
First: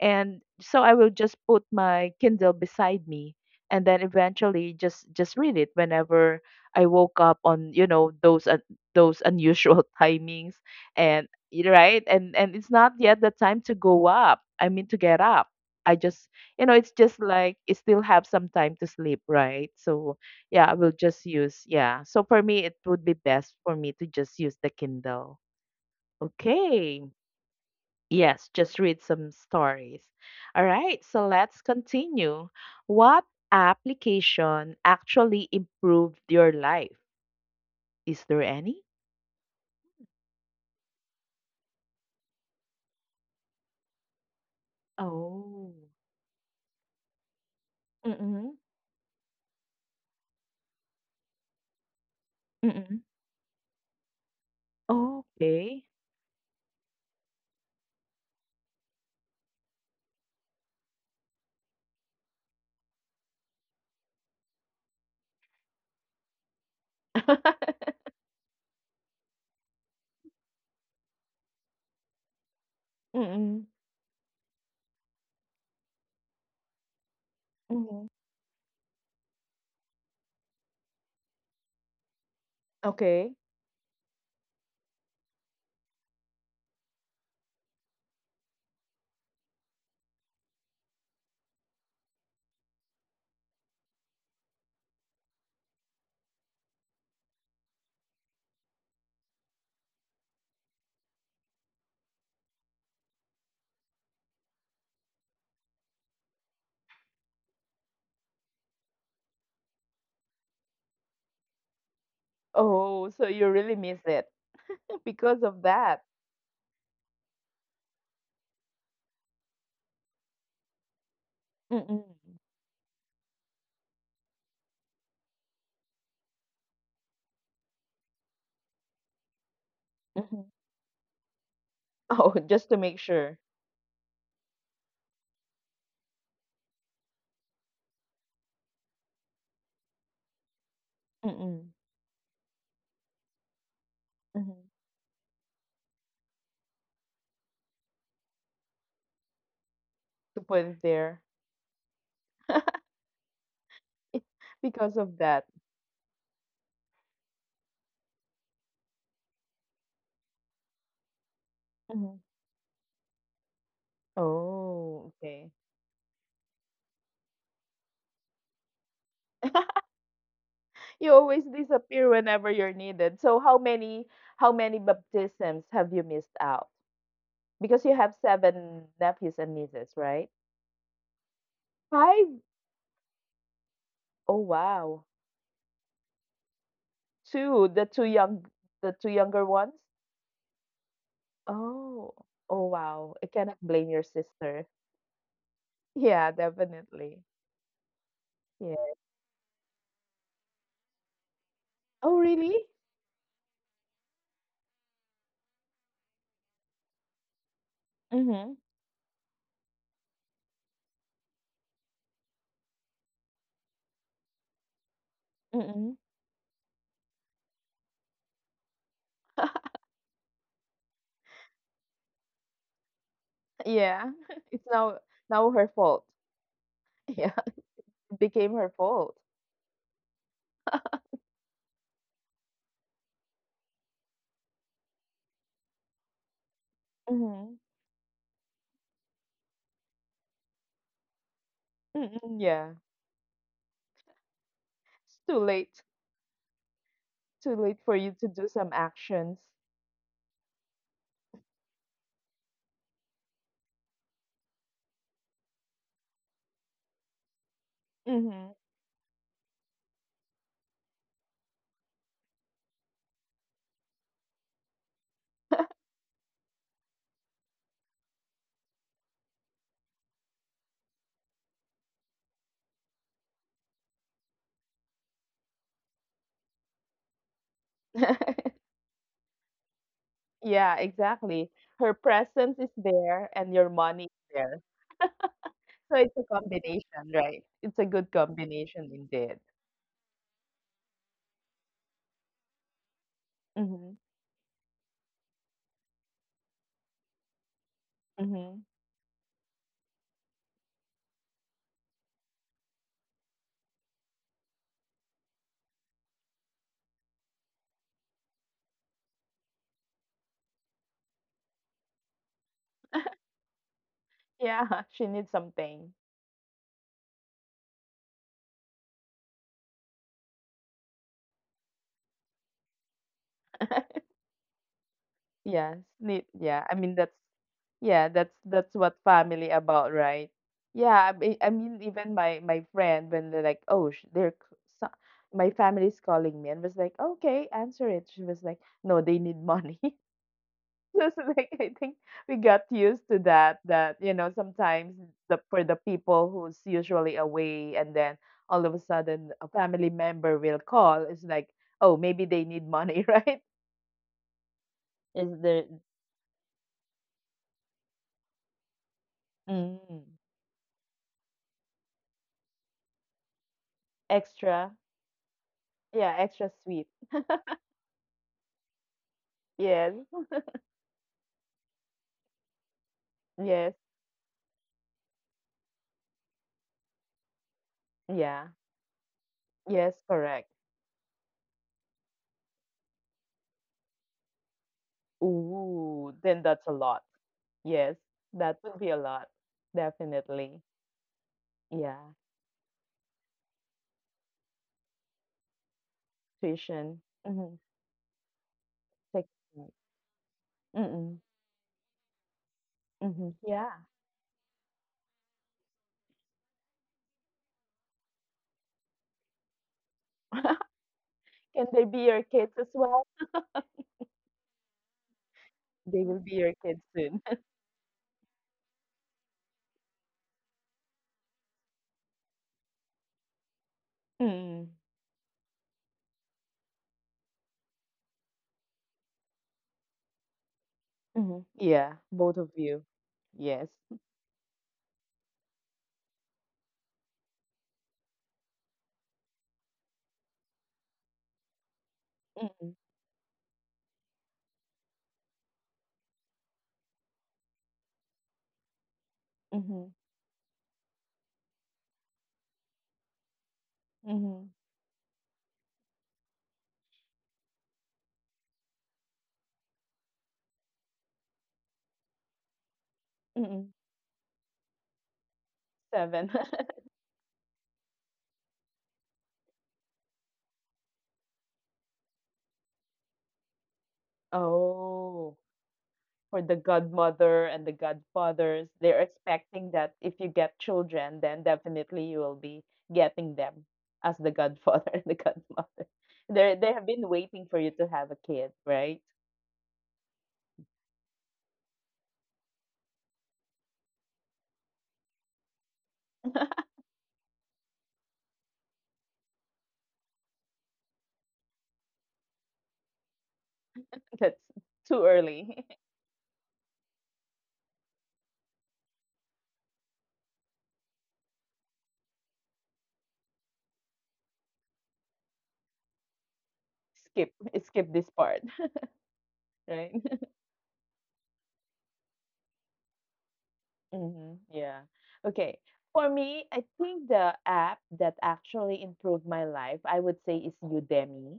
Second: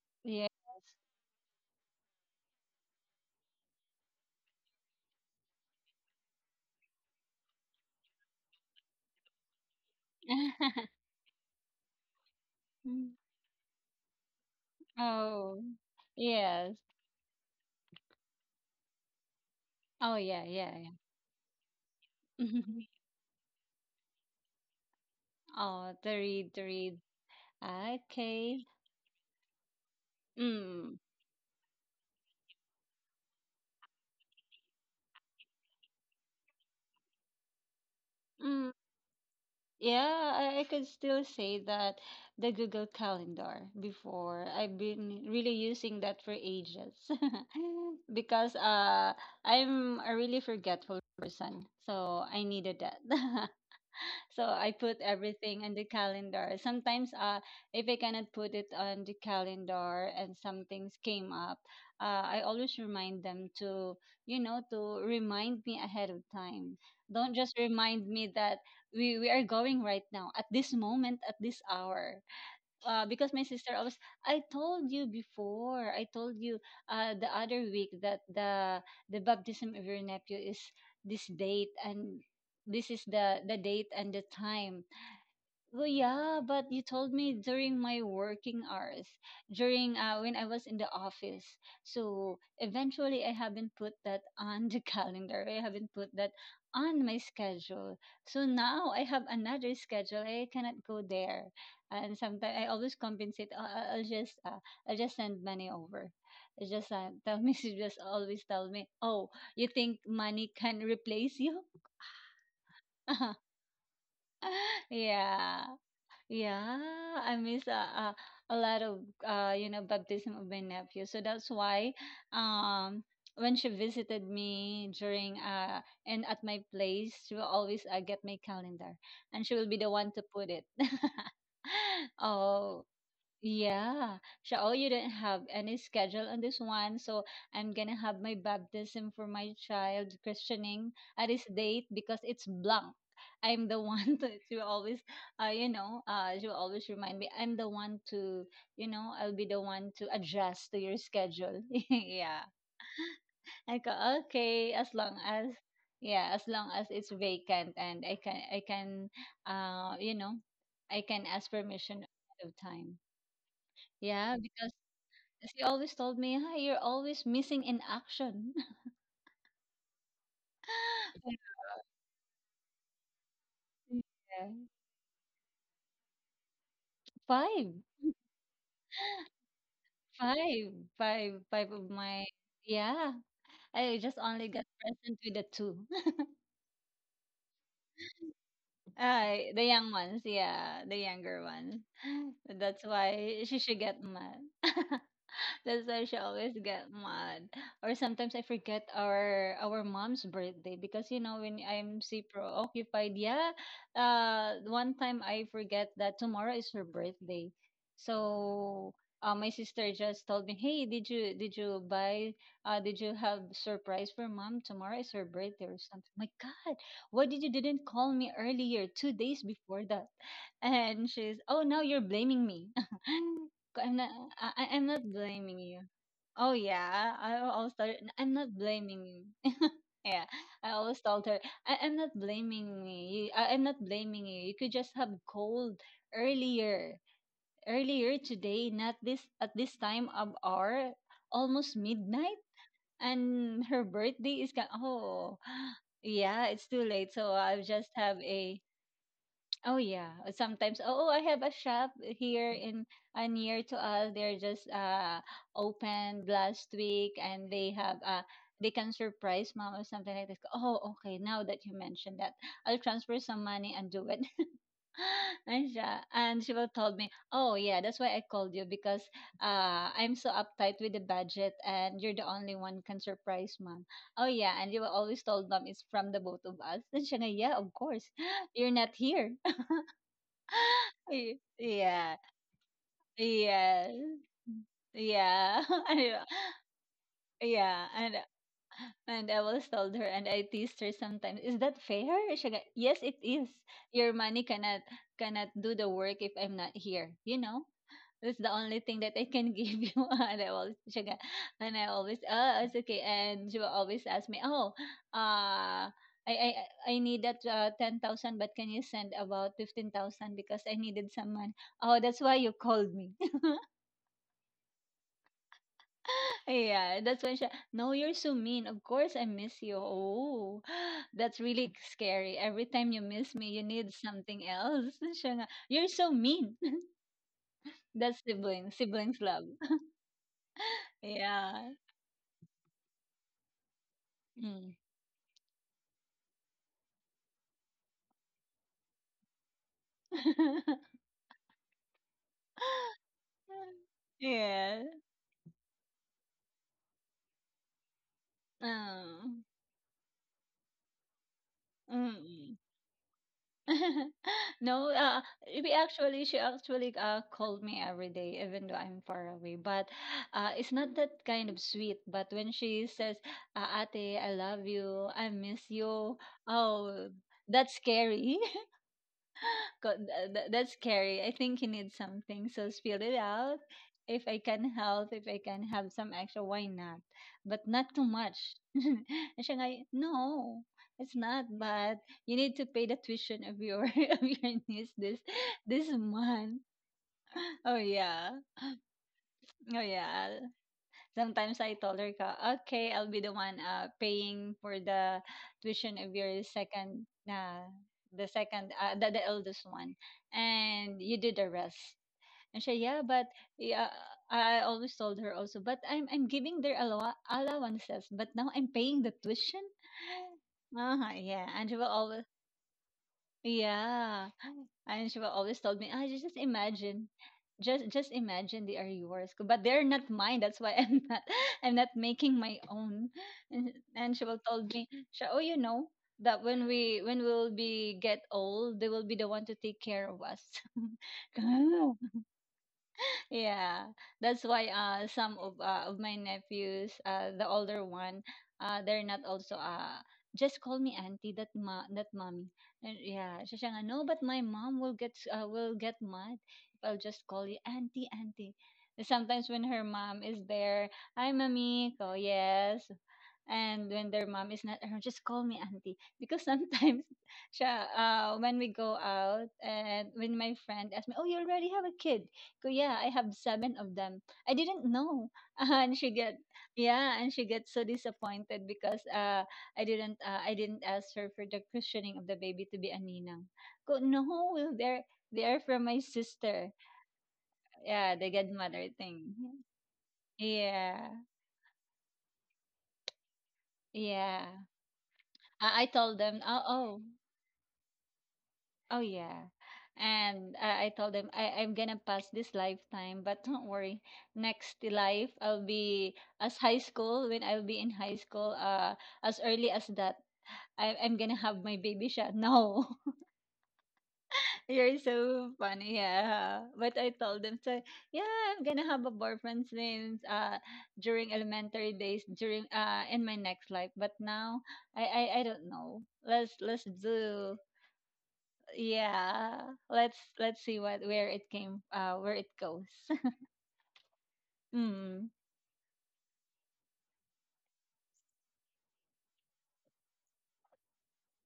Speaker 1: And
Speaker 2: yes.
Speaker 1: so I will just put my Kindle beside me, and then eventually just read it whenever I woke up on, you know, those unusual timings. And right, and it's not
Speaker 2: Mm.
Speaker 1: yet the time to go up, I mean to get up.
Speaker 2: Oh,
Speaker 1: I just, you know,
Speaker 2: yes.
Speaker 1: it's just like you still have some time to sleep, right?
Speaker 2: Oh,
Speaker 1: So
Speaker 2: yeah,
Speaker 1: yeah, I
Speaker 2: yeah, yeah.
Speaker 1: will just use, yeah, so for me it would be best for me to just use the Kindle,
Speaker 2: Oh, the read, the read.
Speaker 1: okay. Yes,
Speaker 2: Okay.
Speaker 1: just read some stories. All
Speaker 2: Mm.
Speaker 1: right, so let's continue. What application actually improved your life? Is there
Speaker 2: Mm.
Speaker 1: any?
Speaker 2: Yeah, I could still say that the Google Calendar before. I've been really
Speaker 1: Oh.
Speaker 2: using that for ages because
Speaker 1: Mm-mm.
Speaker 2: I'm a really forgetful person, so I needed that.
Speaker 1: Mm-mm.
Speaker 2: So I put everything in
Speaker 1: Okay.
Speaker 2: the calendar. Sometimes, if I cannot put it on the calendar and some things came up, I always remind them to, you know, to remind me ahead of time. Don't just remind me that we are going right now at this moment, at this hour, because my
Speaker 1: Mm-mm.
Speaker 2: sister always, I told you before, I told you the other week
Speaker 1: Mm-mm.
Speaker 2: that the baptism of your nephew is this date and this is
Speaker 1: Okay.
Speaker 2: the date and the time, well, yeah, but you told me during my working hours, during when I was in the office. So eventually, I haven't put that on the calendar. I haven't put that on my schedule. So now I have another schedule. I cannot go there, and sometimes I always compensate. "Oh, I'll just send money over. I just tell me." She just always tell me, "Oh, you think money can replace you?"
Speaker 1: Oh, so you really miss it because of
Speaker 2: Yeah.
Speaker 1: that.
Speaker 2: Yeah, I miss a lot of you know, baptism of my nephew. So that's why,
Speaker 1: Mm-mm.
Speaker 2: um, when she visited me during and at my place, she will always get my calendar and she will be the one to
Speaker 1: Mm-hmm.
Speaker 2: put it.
Speaker 1: Oh, just to
Speaker 2: Oh,
Speaker 1: make sure.
Speaker 2: yeah. So, oh, you didn't have any schedule on this one. So, I'm gonna have my baptism for my child christening at this
Speaker 1: Mm-mm.
Speaker 2: date because it's blank. I'm the one to
Speaker 1: Mm-hmm.
Speaker 2: always, you know, to always remind me. I'm the one to, I'll be the one to
Speaker 1: To put
Speaker 2: adjust to
Speaker 1: it
Speaker 2: your
Speaker 1: there
Speaker 2: schedule. Yeah. I go, okay, as
Speaker 1: because of
Speaker 2: long
Speaker 1: that.
Speaker 2: as, yeah, as long as it's vacant and uh, you know, I can ask permission
Speaker 1: Mm-hmm.
Speaker 2: ahead of time. Yeah, because
Speaker 1: Oh, okay.
Speaker 2: she always told me, "Hi, you're always missing in action."
Speaker 1: You
Speaker 2: Like,
Speaker 1: always disappear whenever you're needed. So how
Speaker 2: yeah.
Speaker 1: many baptisms have you missed out?
Speaker 2: Five,
Speaker 1: Because you have seven nephews and nieces, right?
Speaker 2: five, five, five of my
Speaker 1: Five.
Speaker 2: yeah. I just
Speaker 1: Oh
Speaker 2: only got
Speaker 1: wow.
Speaker 2: present with the two.
Speaker 1: Two, the two younger
Speaker 2: The
Speaker 1: ones.
Speaker 2: young ones, yeah, the younger ones.
Speaker 1: Oh. Oh
Speaker 2: That's
Speaker 1: wow. I
Speaker 2: why
Speaker 1: cannot
Speaker 2: she should
Speaker 1: blame your
Speaker 2: get
Speaker 1: sister.
Speaker 2: mad. That's why she
Speaker 1: Yeah,
Speaker 2: always get
Speaker 1: definitely.
Speaker 2: mad. Or sometimes I
Speaker 1: Yeah.
Speaker 2: forget our mom's birthday because when I'm
Speaker 1: Oh
Speaker 2: super
Speaker 1: really?
Speaker 2: occupied. Yeah, one time I forget that tomorrow is her birthday,
Speaker 1: Mhm.
Speaker 2: so my sister just told me, "Hey, did you buy? Did you have surprise for mom? Tomorrow is her birthday or
Speaker 1: Mhm.
Speaker 2: something." My God, why did you didn't call me earlier 2 days before that? And she's, "Oh, now you're blaming me." I'm
Speaker 1: Yeah.
Speaker 2: not.
Speaker 1: It's
Speaker 2: I'm
Speaker 1: now
Speaker 2: not blaming
Speaker 1: her
Speaker 2: you.
Speaker 1: fault.
Speaker 2: Oh yeah,
Speaker 1: Yeah.
Speaker 2: I always told.
Speaker 1: It
Speaker 2: I'm
Speaker 1: became
Speaker 2: not
Speaker 1: her
Speaker 2: blaming
Speaker 1: fault.
Speaker 2: you. Yeah, I always told her. I'm not blaming me. I'm not blaming you. You could just have called earlier,
Speaker 1: Mhm.
Speaker 2: earlier today, not this at this time of hour, almost
Speaker 1: Mm-mm,
Speaker 2: midnight,
Speaker 1: yeah.
Speaker 2: and her birthday is kind.
Speaker 1: It's too
Speaker 2: Oh,
Speaker 1: late.
Speaker 2: yeah, it's too late. So
Speaker 1: Too
Speaker 2: I'll
Speaker 1: late
Speaker 2: just
Speaker 1: for you
Speaker 2: have
Speaker 1: to do
Speaker 2: a
Speaker 1: some actions.
Speaker 2: oh yeah. Sometimes. Oh, I have a shop here in near to us. They're just opened last week, and they have
Speaker 1: Hmm.
Speaker 2: they can surprise mom or something like that. Oh, okay. Now that you mentioned that, I'll transfer some money and do it. and she, and she will told me, oh yeah, that's why I called you because I'm so uptight with the budget, and you're the only one can surprise mom. Oh yeah, and you will always told mom it's from the both of us. And she, nga, yeah, of course you're not here.
Speaker 1: Yeah, exactly. Her
Speaker 2: Yeah.
Speaker 1: presence is there and your
Speaker 2: Yes.
Speaker 1: money is there.
Speaker 2: Yeah.
Speaker 1: So
Speaker 2: and,
Speaker 1: it's a
Speaker 2: uh,
Speaker 1: combination, right? It's a
Speaker 2: yeah.
Speaker 1: good
Speaker 2: And
Speaker 1: combination indeed.
Speaker 2: I was told her and I teased her sometimes is that fair she go, yes it is
Speaker 1: Hmm.
Speaker 2: your money cannot cannot do the work if I'm not here that's the
Speaker 1: Hmm.
Speaker 2: only thing that I can give you. and i always she go, and I always oh it's okay and she will always ask me oh uh I need that 10,000, but can you send about 15,000 because I needed some money. Oh, that's why you called me.
Speaker 1: Yeah, she needs something.
Speaker 2: Yeah, that's when she, no, you're so mean. Of course I miss you. Oh, that's really scary. Every time you miss me, you need something else. Siya nga,
Speaker 1: Yes.
Speaker 2: you're so
Speaker 1: Need,
Speaker 2: mean.
Speaker 1: yeah. I mean, that's, yeah,
Speaker 2: That's
Speaker 1: that's
Speaker 2: siblings,
Speaker 1: what
Speaker 2: siblings love.
Speaker 1: family about, right? Yeah, I mean,
Speaker 2: Yeah.
Speaker 1: even my friend, when they're like, oh, they're
Speaker 2: Mm.
Speaker 1: so- my family's calling me, and was like, okay, answer it. She was like, no, they need money. Just like, I think we got used to that. That, you know,
Speaker 2: Yeah.
Speaker 1: sometimes the for the people who's usually away, and then all of a sudden
Speaker 2: Oh.
Speaker 1: a family member will call, it's like, oh, maybe they
Speaker 2: Mm.
Speaker 1: need money, right?
Speaker 2: No,
Speaker 1: Is
Speaker 2: we
Speaker 1: there
Speaker 2: actually, she actually called me every day, even though I'm far away. But
Speaker 1: mm,
Speaker 2: it's not that kind of sweet. But when she says, Ate, I love
Speaker 1: extra?
Speaker 2: you, I miss you,
Speaker 1: Yeah, extra sweet.
Speaker 2: oh, that's scary.
Speaker 1: Yes,
Speaker 2: That's scary. I think you need something. So spill it out.
Speaker 1: yes,
Speaker 2: If I can help, if I can have some extra, why not? But not too much.
Speaker 1: yeah,
Speaker 2: And siya nga,
Speaker 1: yes, correct.
Speaker 2: no, it's not. But you need to pay the tuition of your of your niece this
Speaker 1: Ooh, then
Speaker 2: month.
Speaker 1: that's a lot.
Speaker 2: Oh
Speaker 1: Yes,
Speaker 2: yeah,
Speaker 1: that would be a lot,
Speaker 2: oh yeah.
Speaker 1: definitely.
Speaker 2: Sometimes I told her,
Speaker 1: Yeah,
Speaker 2: ka, okay, I'll be the one paying for the tuition of your second,
Speaker 1: tuition.
Speaker 2: the second, the eldest one and you
Speaker 1: Mm-hmm.
Speaker 2: do the rest. And she, yeah, but
Speaker 1: Mhm, yeah.
Speaker 2: yeah, I always told her also, but I'm giving their allowances, but now I'm paying the tuition. Uh-huh, yeah, and
Speaker 1: Can
Speaker 2: she will
Speaker 1: they be
Speaker 2: always,
Speaker 1: your kids as well?
Speaker 2: yeah, and she will always told me, I
Speaker 1: They will
Speaker 2: just
Speaker 1: be your kids
Speaker 2: imagine,
Speaker 1: soon.
Speaker 2: just imagine they are yours, but they're not mine. That's why I'm not I'm not making my own. And she will told
Speaker 1: Mm,
Speaker 2: me, she, oh, that when we'll be get old, they will be the one to take care of us.
Speaker 1: mhm, yeah, both of you. Yes.
Speaker 2: Yeah, that's why some of my nephews the older one they're not also just call me auntie that mommy.
Speaker 1: Mm,
Speaker 2: And yeah, siya nga no, but my mom will get mad if I'll just call you auntie auntie sometimes when her
Speaker 1: mhm,
Speaker 2: mom is there. Hi mommy ko yes. And when their mom
Speaker 1: mhm,
Speaker 2: is not around, just call me auntie. Because sometimes, siya, when we go out and when my friend asked me, "Oh, you already have a kid?" Go, yeah, I have seven
Speaker 1: mhm.
Speaker 2: of them. I didn't know, and she
Speaker 1: 7.
Speaker 2: get yeah, and she gets so disappointed because I didn't ask her for the christening of the baby to be a ninang. Go, no, well,
Speaker 1: Oh,
Speaker 2: they're from my
Speaker 1: for the
Speaker 2: sister.
Speaker 1: godmother and the
Speaker 2: Yeah, the
Speaker 1: godfathers,
Speaker 2: godmother
Speaker 1: they're
Speaker 2: thing.
Speaker 1: expecting that if you get
Speaker 2: Yeah,
Speaker 1: children, then definitely you will be getting them as the
Speaker 2: yeah.
Speaker 1: godfather and the
Speaker 2: I
Speaker 1: godmother.
Speaker 2: told them,
Speaker 1: They
Speaker 2: oh,
Speaker 1: they have
Speaker 2: oh.
Speaker 1: been waiting for you to have a kid,
Speaker 2: Oh
Speaker 1: right?
Speaker 2: yeah. And I told them I'm gonna pass this lifetime, but don't worry. Next life I'll be in high school, as early as that. I'm gonna have my baby shot. No.
Speaker 1: That's
Speaker 2: You're
Speaker 1: too
Speaker 2: so
Speaker 1: early.
Speaker 2: funny, yeah. But I told them so yeah, I'm gonna have a boyfriend since during elementary days, during in my next life. But now I don't know. Let's
Speaker 1: Skip,
Speaker 2: do
Speaker 1: this part,
Speaker 2: yeah.
Speaker 1: right?
Speaker 2: Let's see what where it came where it goes.
Speaker 1: Hmm. Yeah.
Speaker 2: Mm.
Speaker 1: Okay. For me, I think the app that actually improved my life, I would say, is Udemy.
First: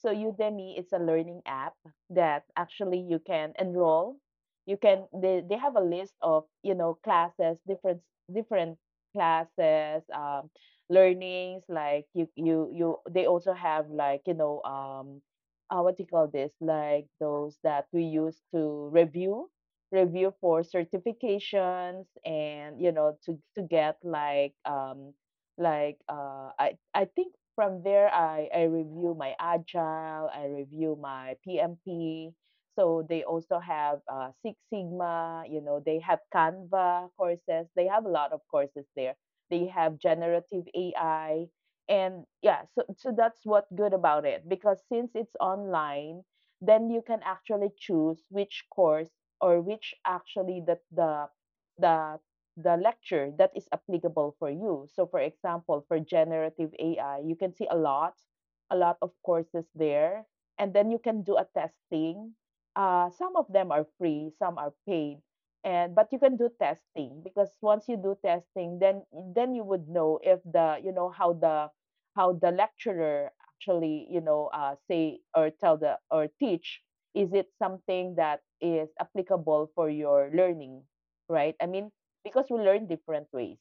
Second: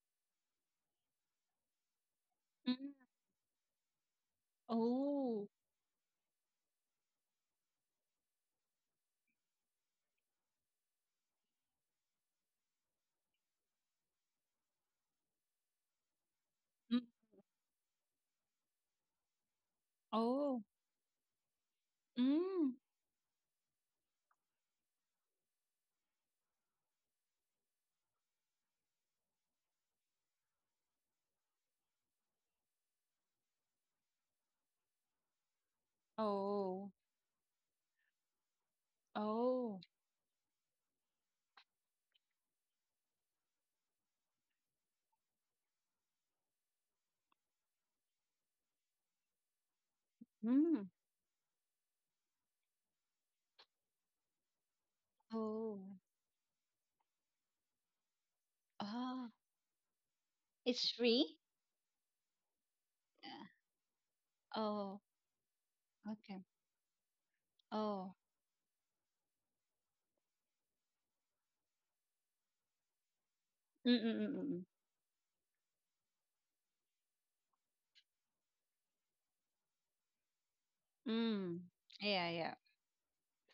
Speaker 1: So Udemy, it's a learning app that
Speaker 2: Mm.
Speaker 1: actually you can enroll. You can,
Speaker 2: Oh.
Speaker 1: they have a list of, you know, classes, different different classes, learnings, like you. They also have like, you know, what do you call this?
Speaker 2: Mm.
Speaker 1: Like those that we use to review for
Speaker 2: Oh.
Speaker 1: certifications,
Speaker 2: Mm.
Speaker 1: and you know, to get like, um, like I think from there I review my agile, I review my PMP. So they also have Six Sigma, you know, they have
Speaker 2: Oh.
Speaker 1: Canva courses. They have a lot of courses there. They
Speaker 2: Oh.
Speaker 1: have generative AI, and yeah, so that's what good about it, because since it's online, then you can actually choose which course or which actually that
Speaker 2: Mm.
Speaker 1: the the the lecture that is applicable for you. So for example,
Speaker 2: Oh.
Speaker 1: for generative AI, you can see a lot of
Speaker 2: Ah.
Speaker 1: courses there. And then
Speaker 2: It's
Speaker 1: you can do
Speaker 2: free?
Speaker 1: a testing. Some of
Speaker 2: Yeah.
Speaker 1: them are free, some are
Speaker 2: Oh.
Speaker 1: paid. And but you can
Speaker 2: Okay.
Speaker 1: do testing because once you do
Speaker 2: Oh.
Speaker 1: testing, then you would know if the you know how the lecturer
Speaker 2: Mm
Speaker 1: actually,
Speaker 2: mm mm.
Speaker 1: say or tell the or teach, is it something that is applicable for your learning,
Speaker 2: Mm. Mm.
Speaker 1: right?
Speaker 2: Mm.
Speaker 1: I mean,
Speaker 2: Yeah.
Speaker 1: because we
Speaker 2: Yeah.
Speaker 1: learn different ways,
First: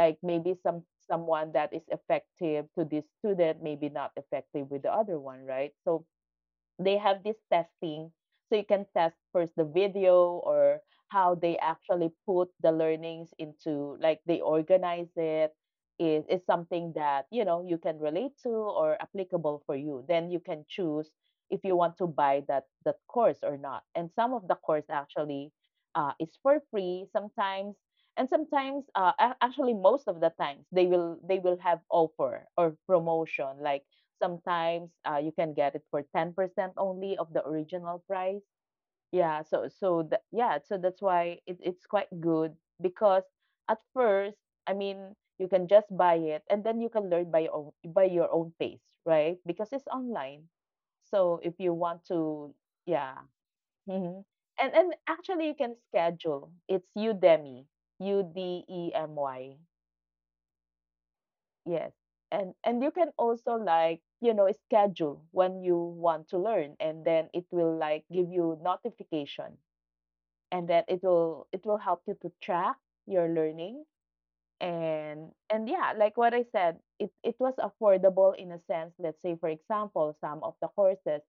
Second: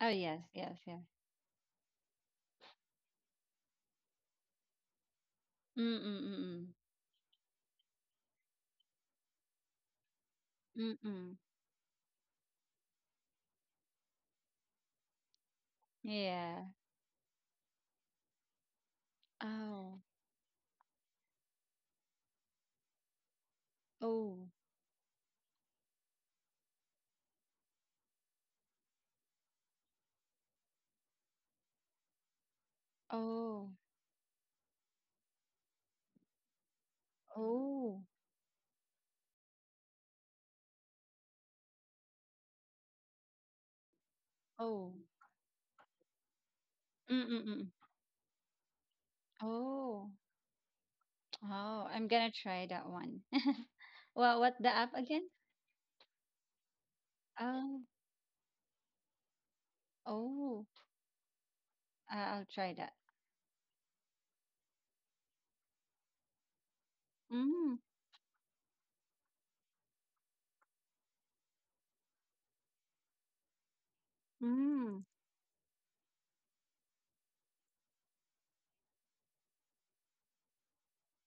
Speaker 2: Oh. Yes.
Speaker 1: maybe
Speaker 2: Yes.
Speaker 1: some
Speaker 2: Yeah.
Speaker 1: someone that is effective to this student maybe not effective with the other one, right?
Speaker 2: Mm
Speaker 1: So
Speaker 2: mm mm.
Speaker 1: they have this testing, so you can test first the video or
Speaker 2: Mm. Mm.
Speaker 1: how
Speaker 2: Mm.
Speaker 1: they actually put the learnings into, like, they organize it, is
Speaker 2: Yeah.
Speaker 1: something that, you know, you can relate to or applicable for
Speaker 2: Oh.
Speaker 1: you, then you can choose if you want to buy that course or not. And some
Speaker 2: Oh.
Speaker 1: of the course actually is for free sometimes, and sometimes actually most of the times they will have offer or promotion
Speaker 2: Oh.
Speaker 1: like. Sometimes you can get it for 10% only of the original
Speaker 2: Oh.
Speaker 1: price. Yeah, so that's why it's quite good because at first, I
Speaker 2: Oh.
Speaker 1: mean, you can just buy it and then you can
Speaker 2: Mm
Speaker 1: learn
Speaker 2: mm
Speaker 1: by your
Speaker 2: mm.
Speaker 1: own,
Speaker 2: Mm.
Speaker 1: by your own pace, right? Because it's
Speaker 2: Oh.
Speaker 1: online. So if you
Speaker 2: Oh,
Speaker 1: want
Speaker 2: I'm gonna
Speaker 1: to,
Speaker 2: try that
Speaker 1: yeah.
Speaker 2: one.
Speaker 1: hmm
Speaker 2: Well, what the
Speaker 1: And
Speaker 2: app again?
Speaker 1: actually you can schedule. It's Udemy,
Speaker 2: Um,
Speaker 1: U D E M Y.
Speaker 2: oh,
Speaker 1: Yes.
Speaker 2: I'll try
Speaker 1: And you
Speaker 2: that.
Speaker 1: can also, like, you know, schedule when you want to learn and then it will,
Speaker 2: Mm,
Speaker 1: like, give you notification and then it will help you to track your learning.
Speaker 2: mm.
Speaker 1: And yeah, like what I said, it was affordable in a sense. Let's say, for example, some of the courses,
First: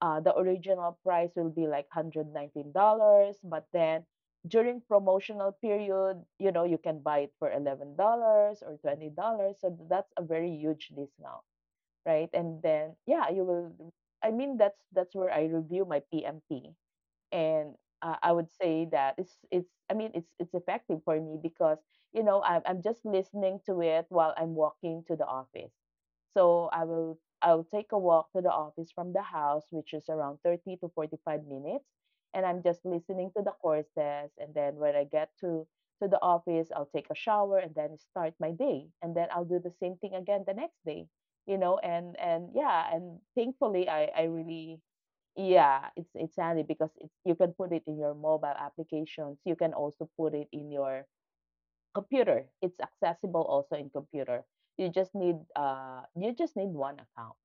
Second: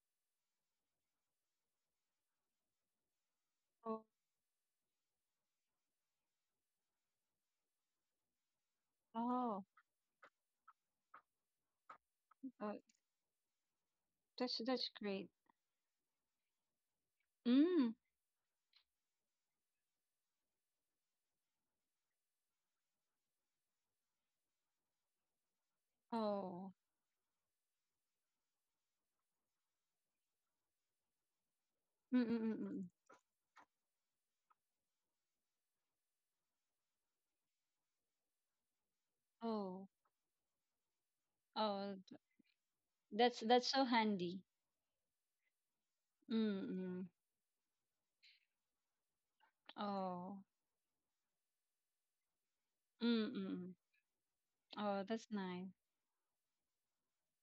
Speaker 1: the original price will be like $119, but
Speaker 2: Oh,
Speaker 1: then during promotional period, you know, you can buy it for $11 or $20.
Speaker 2: oh,
Speaker 1: So that's a very huge discount, right? And
Speaker 2: oh,
Speaker 1: then yeah, you will, I mean, that's
Speaker 2: that's
Speaker 1: that's
Speaker 2: great.
Speaker 1: where I review my PMP. And
Speaker 2: Mm.
Speaker 1: I would say that it's I mean it's effective for me because, you know, I'm just listening to it while I'm walking to the office. So
Speaker 2: Oh,
Speaker 1: I'll take a walk to the office from the house, which is around 30 to 45 minutes,
Speaker 2: mm,
Speaker 1: and
Speaker 2: mm,
Speaker 1: I'm
Speaker 2: mm,
Speaker 1: just
Speaker 2: mm.
Speaker 1: listening to the courses. And then when I get to the office, I'll take a shower and then start my day, and then I'll do the
Speaker 2: Oh,
Speaker 1: same thing again the next day. You know,
Speaker 2: oh,
Speaker 1: and yeah, and
Speaker 2: that's so
Speaker 1: thankfully I
Speaker 2: handy.
Speaker 1: really, yeah, it's
Speaker 2: Mm,
Speaker 1: handy because
Speaker 2: mm.
Speaker 1: it's, you can put it in your mobile applications. You can also put
Speaker 2: Oh,
Speaker 1: it in your computer. It's
Speaker 2: mm, mm.
Speaker 1: accessible
Speaker 2: Mm.
Speaker 1: also in computer.
Speaker 2: Oh, that's nice.
Speaker 1: You just need one account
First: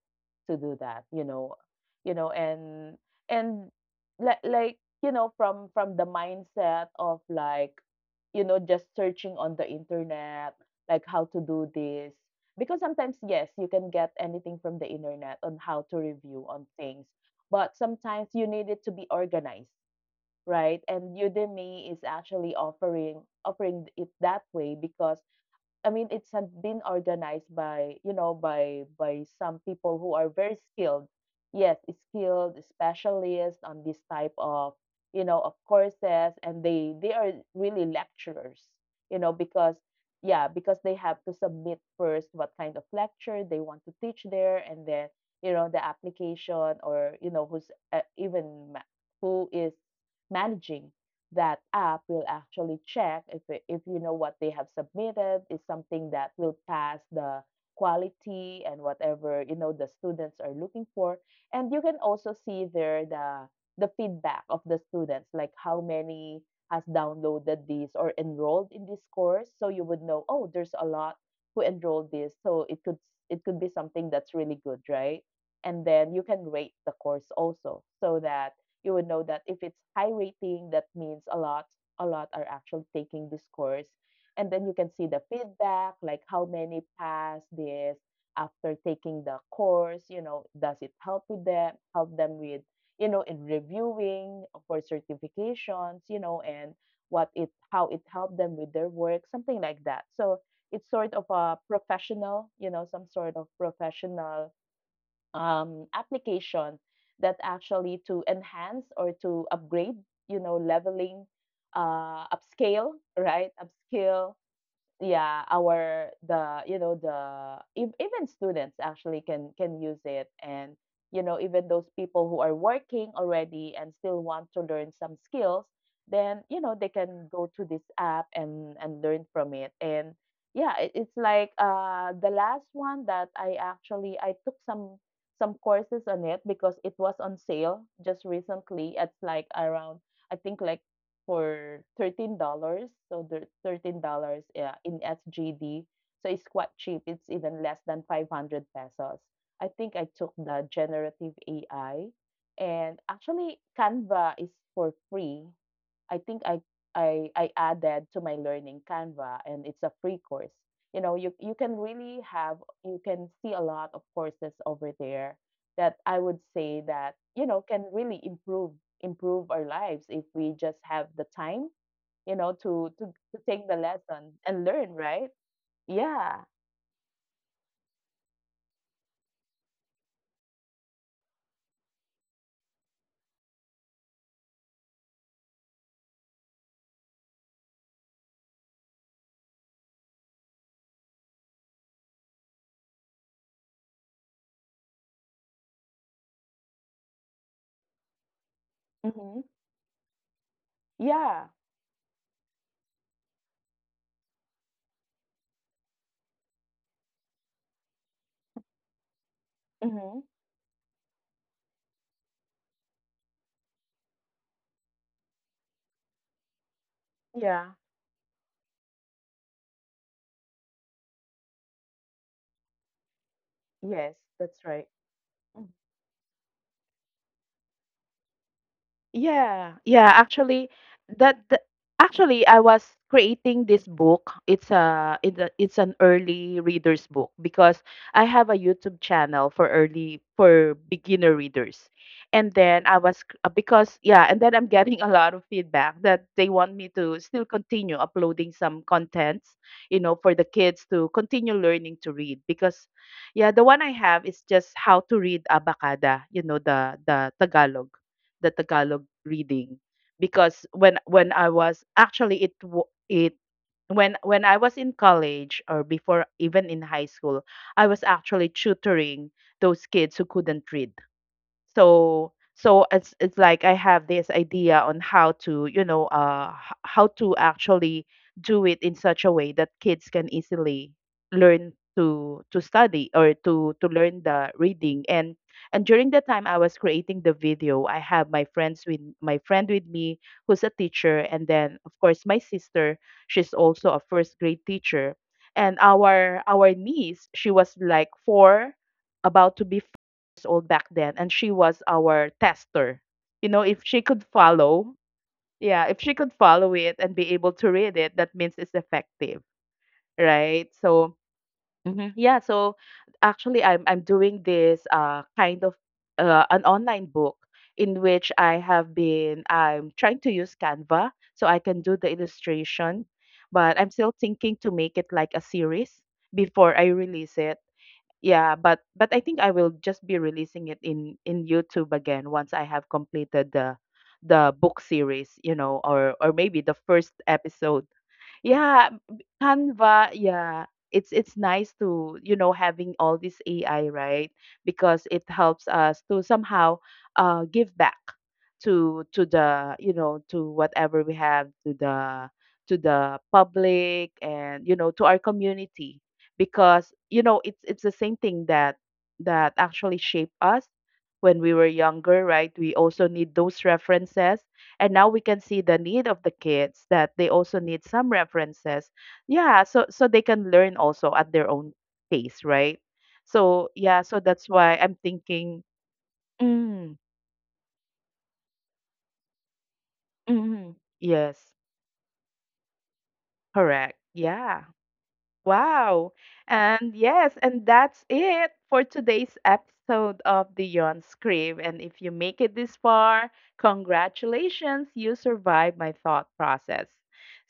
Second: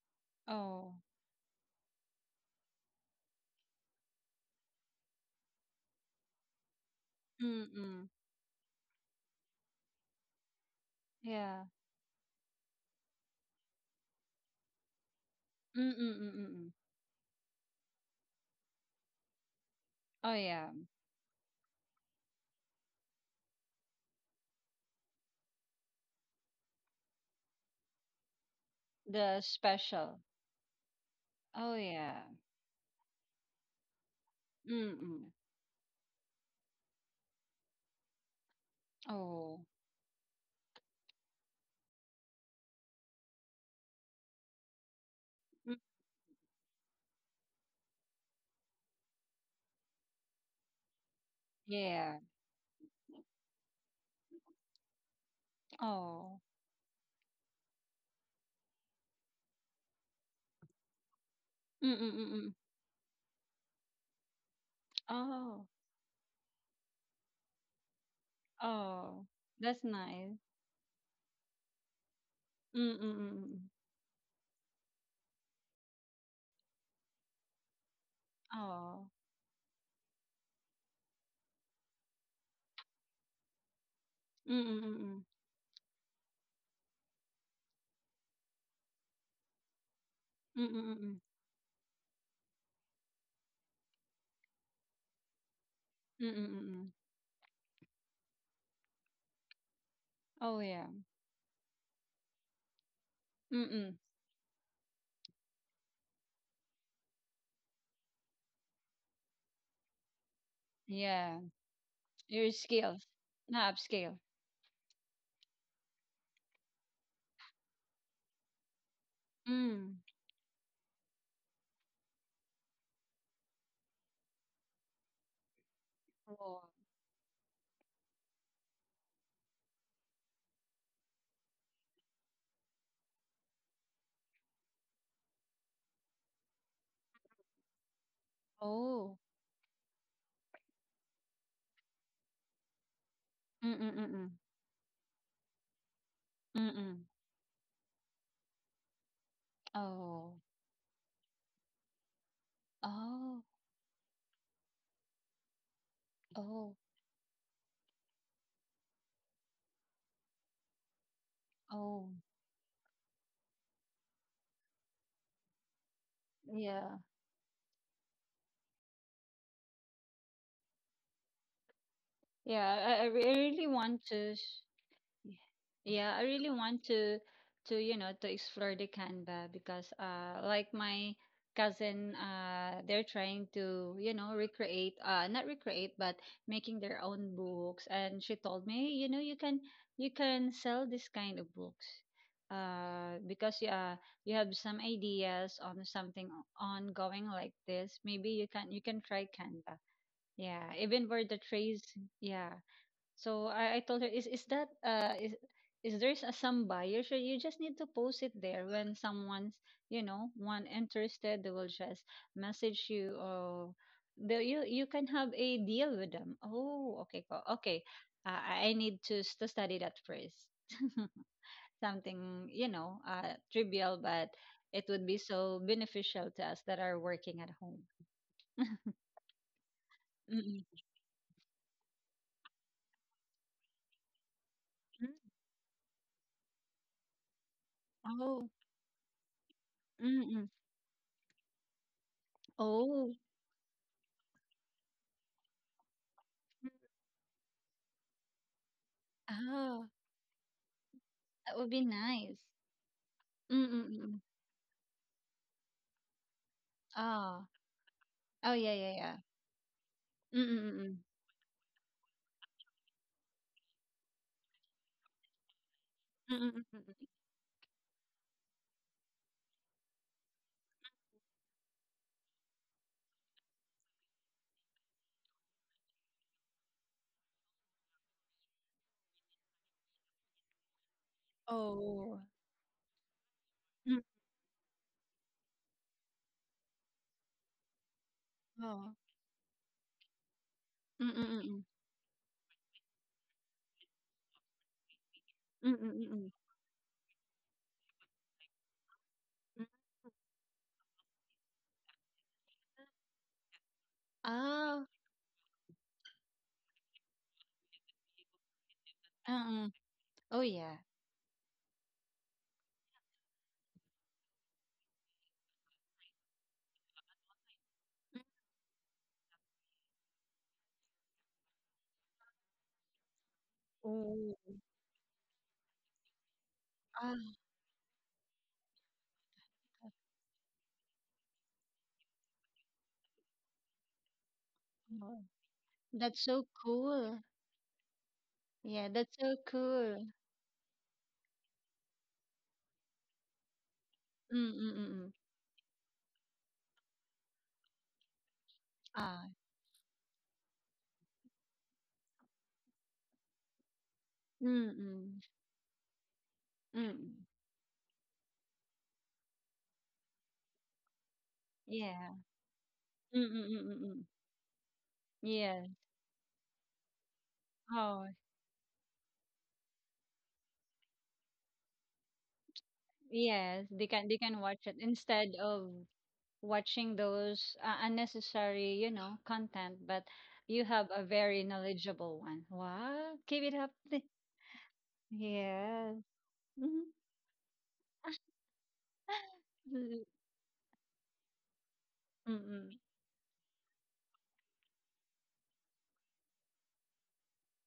Speaker 1: to do
Speaker 2: Oh,
Speaker 1: that, you know, and like, you know, from the mindset of
Speaker 2: mm,
Speaker 1: like,
Speaker 2: mm.
Speaker 1: you know, just searching on the internet, like how to
Speaker 2: Yeah.
Speaker 1: do this, because sometimes yes, you can get anything from the internet on how
Speaker 2: Mm,
Speaker 1: to
Speaker 2: mm, mm,
Speaker 1: review
Speaker 2: mm.
Speaker 1: on
Speaker 2: Mm.
Speaker 1: things, but sometimes you need it to be organized,
Speaker 2: Oh, yeah.
Speaker 1: right? And Udemy is actually offering it that way because, I mean, it's had been organized by, you know, by
Speaker 2: The
Speaker 1: some people who
Speaker 2: special.
Speaker 1: are very skilled.
Speaker 2: Oh,
Speaker 1: Yes,
Speaker 2: yeah.
Speaker 1: skilled specialists on this type of,
Speaker 2: Mm,
Speaker 1: you
Speaker 2: mm.
Speaker 1: know, of courses, and they are really lecturers, you know,
Speaker 2: Oh.
Speaker 1: because yeah, because they have to submit first what kind of lecture they want to teach there, and then, you know,
Speaker 2: Mm,
Speaker 1: the application, or, you know, who's who is managing that app
Speaker 2: yeah.
Speaker 1: will actually check if you know what they have submitted is something that
Speaker 2: Oh.
Speaker 1: will pass the quality and whatever, you know, the students are looking for. And you
Speaker 2: Mm,
Speaker 1: can
Speaker 2: mm,
Speaker 1: also
Speaker 2: mm, mm.
Speaker 1: see there the feedback of the students, like
Speaker 2: Oh.
Speaker 1: how many has downloaded this or enrolled in this
Speaker 2: Oh.
Speaker 1: course, so you
Speaker 2: That's
Speaker 1: would know,
Speaker 2: nice.
Speaker 1: oh, there's a lot who enrolled this, so it
Speaker 2: Mm,
Speaker 1: could
Speaker 2: mm, mm, mm,
Speaker 1: it could be
Speaker 2: mm.
Speaker 1: something that's really good, right? And then you can rate the course also, so that you would
Speaker 2: Oh.
Speaker 1: know that if it's high rating, that means a lot are actually taking this course. And
Speaker 2: Mm,
Speaker 1: then you
Speaker 2: mm,
Speaker 1: can
Speaker 2: mm,
Speaker 1: see the
Speaker 2: mm.
Speaker 1: feedback, like how many pass this after taking the course, you know,
Speaker 2: Mm,
Speaker 1: does
Speaker 2: mm,
Speaker 1: it
Speaker 2: mm, mm.
Speaker 1: help with them, help them with, you know, in reviewing for certifications, you
Speaker 2: Mm,
Speaker 1: know,
Speaker 2: mm, mm,
Speaker 1: and
Speaker 2: mm.
Speaker 1: what it how it helped them with their work, something like that. So
Speaker 2: Oh,
Speaker 1: it's
Speaker 2: yeah.
Speaker 1: sort of a professional, you know, some sort of
Speaker 2: Mm, mm.
Speaker 1: professional application that actually to enhance or to upgrade, you know, leveling,
Speaker 2: Yeah. Your
Speaker 1: upscale,
Speaker 2: skills.
Speaker 1: right?
Speaker 2: Not upscale.
Speaker 1: Upscale, yeah, our the, you know, the even students actually can use
Speaker 2: Mm.
Speaker 1: it, and, you know, even those people who are working already and still want to learn some skills, then, you
Speaker 2: Oh.
Speaker 1: know, they can go to this app and learn from it. And yeah, it's like the last one that I took some courses on it because it was on sale just recently.
Speaker 2: Oh.
Speaker 1: It's like around, I think, like for $13. So the
Speaker 2: Mm, mm,
Speaker 1: thirteen
Speaker 2: mm, mm.
Speaker 1: dollars yeah, in SGD. So it's
Speaker 2: Mm,
Speaker 1: quite
Speaker 2: mm.
Speaker 1: cheap. It's even less than 500 pesos. I think I
Speaker 2: Oh.
Speaker 1: took the generative AI. And
Speaker 2: Oh.
Speaker 1: actually, Canva is for free. I think
Speaker 2: Oh.
Speaker 1: I added to my learning Canva and it's a free course. You know, you can
Speaker 2: Oh.
Speaker 1: really have, you can see a lot of courses over there that I would say
Speaker 2: Yeah.
Speaker 1: that, you know, can really improve our lives if we just have the time, you know,
Speaker 2: Yeah.
Speaker 1: to
Speaker 2: I really
Speaker 1: take the
Speaker 2: want to.
Speaker 1: lesson and learn,
Speaker 2: Y-
Speaker 1: right?
Speaker 2: Yeah, I really
Speaker 1: Yeah.
Speaker 2: want to to explore the Canva because like my cousin they're trying to recreate not recreate but making their own books, and she told me, you know, you can sell this kind of books because you have some ideas on something ongoing like this. Maybe you can try
Speaker 1: Mm-hmm.
Speaker 2: Canva, yeah, even for the
Speaker 1: Yeah.
Speaker 2: trees. Yeah, so I told her, is that is there's a some buyer? So you just need to post it there. When someone's
Speaker 1: Mm-hmm.
Speaker 2: one interested, they will just message you or the you can have a deal with them. Oh, okay, cool. Okay.
Speaker 1: Yeah.
Speaker 2: I need to to study that first. Something you know trivial, but
Speaker 1: Yes, that's
Speaker 2: it
Speaker 1: right.
Speaker 2: would be so
Speaker 1: Mm-hmm.
Speaker 2: beneficial to us that are working at home.
Speaker 1: Yeah, yeah,
Speaker 2: Mm-mm.
Speaker 1: actually that, that actually I was creating this book. It's
Speaker 2: Mm.
Speaker 1: a it's an early readers book because I
Speaker 2: Oh.
Speaker 1: have a YouTube channel for early,
Speaker 2: Mm-mm.
Speaker 1: for beginner readers. And then
Speaker 2: Oh,
Speaker 1: because yeah, and then I'm getting a lot of feedback that they
Speaker 2: mm,
Speaker 1: want me to still continue uploading some contents,
Speaker 2: ah,
Speaker 1: you know, for the kids to
Speaker 2: that would
Speaker 1: continue
Speaker 2: be
Speaker 1: learning to
Speaker 2: nice.
Speaker 1: read because
Speaker 2: Mm,
Speaker 1: yeah, the
Speaker 2: mm.
Speaker 1: one
Speaker 2: Mm.
Speaker 1: I
Speaker 2: Mm.
Speaker 1: have is just how to read Abacada, you know, the
Speaker 2: Oh.
Speaker 1: the Tagalog,
Speaker 2: Oh,
Speaker 1: the
Speaker 2: yeah.
Speaker 1: Tagalog reading.
Speaker 2: Mm, mm,
Speaker 1: Because
Speaker 2: mm.
Speaker 1: when I was actually it wa- it when I was in college or
Speaker 2: Mm,
Speaker 1: before,
Speaker 2: mm, mm. Mm,
Speaker 1: even
Speaker 2: mm,
Speaker 1: in high
Speaker 2: mm.
Speaker 1: school, I was actually tutoring those kids who couldn't read. So so it's like I have this idea on how to, you know, how to actually do it in such a way that kids can easily learn
Speaker 2: Oh.
Speaker 1: to study or
Speaker 2: Mm.
Speaker 1: to learn the reading. And during the time I was creating the video, I have
Speaker 2: Oh.
Speaker 1: my friend with me, who's a
Speaker 2: Mm,
Speaker 1: teacher,
Speaker 2: mm,
Speaker 1: and
Speaker 2: mm.
Speaker 1: then of course my sister, she's also a first grade teacher.
Speaker 2: Mm,
Speaker 1: And
Speaker 2: mm, mm.
Speaker 1: our niece, she was like 4,
Speaker 2: Mm.
Speaker 1: about to be old back then, and she was our tester. You know,
Speaker 2: Oh.
Speaker 1: if
Speaker 2: Mm.
Speaker 1: she could
Speaker 2: Oh,
Speaker 1: follow, yeah, if she could follow it and be able to read it, that means it's
Speaker 2: um.
Speaker 1: effective,
Speaker 2: Oh yeah.
Speaker 1: right? So yeah, so actually I'm doing this kind of an online book, in which I have been, I'm trying to use Canva so I can do the illustration, but I'm still
Speaker 2: Oh.
Speaker 1: thinking to make it like a series before I
Speaker 2: Ah.
Speaker 1: release it. Yeah, but but I think I will just be releasing it in YouTube again once I have completed the book series, you know,
Speaker 2: That's so
Speaker 1: or maybe the
Speaker 2: cool.
Speaker 1: first episode.
Speaker 2: Yeah,
Speaker 1: Yeah,
Speaker 2: that's so cool.
Speaker 1: Canva, yeah. It's nice to, you know, having all this AI, right?
Speaker 2: Mm, mm, mm. Mm.
Speaker 1: Because it helps us to somehow give back
Speaker 2: Ah.
Speaker 1: to the, you know, to whatever we have, to the public
Speaker 2: Mm,
Speaker 1: and, you know, to
Speaker 2: mm.
Speaker 1: our community.
Speaker 2: Mm.
Speaker 1: Because,
Speaker 2: Mm.
Speaker 1: you know, it's the same thing that that actually shape us when we were
Speaker 2: Yeah.
Speaker 1: younger, right? We
Speaker 2: Mm,
Speaker 1: also
Speaker 2: mm,
Speaker 1: need
Speaker 2: mm,
Speaker 1: those
Speaker 2: mm. Mm.
Speaker 1: references, and now we
Speaker 2: Yeah.
Speaker 1: can see the need of the kids, that they also
Speaker 2: Oh,
Speaker 1: need some references. Yeah, so so they can learn also at their own pace, right?
Speaker 2: yes.
Speaker 1: So
Speaker 2: They
Speaker 1: yeah,
Speaker 2: can
Speaker 1: so
Speaker 2: watch it
Speaker 1: that's why I'm
Speaker 2: instead of
Speaker 1: thinking,
Speaker 2: watching
Speaker 1: mm,
Speaker 2: those unnecessary, you know, content, but you have
Speaker 1: mm
Speaker 2: a very
Speaker 1: yes,
Speaker 2: knowledgeable one. Wow, keep it up.
Speaker 1: correct, yeah.
Speaker 2: Yes.
Speaker 1: Wow.
Speaker 2: Mhm.
Speaker 1: And yes, and that's it for today's episode of Beyond Script. And if you make it
Speaker 2: Mm,
Speaker 1: this far, congratulations, you survived my thought process.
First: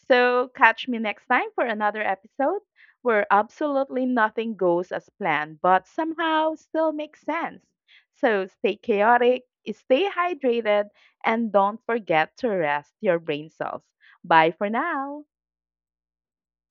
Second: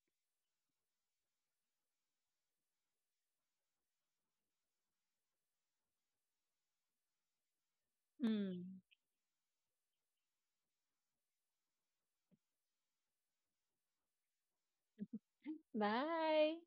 Speaker 1: So catch me next time for another episode where absolutely nothing goes as planned, but somehow still makes sense.
Speaker 2: mm,
Speaker 1: So stay
Speaker 2: mm.
Speaker 1: chaotic, stay hydrated, and don't forget to rest your brain cells. Bye for now.
Speaker 2: Bye.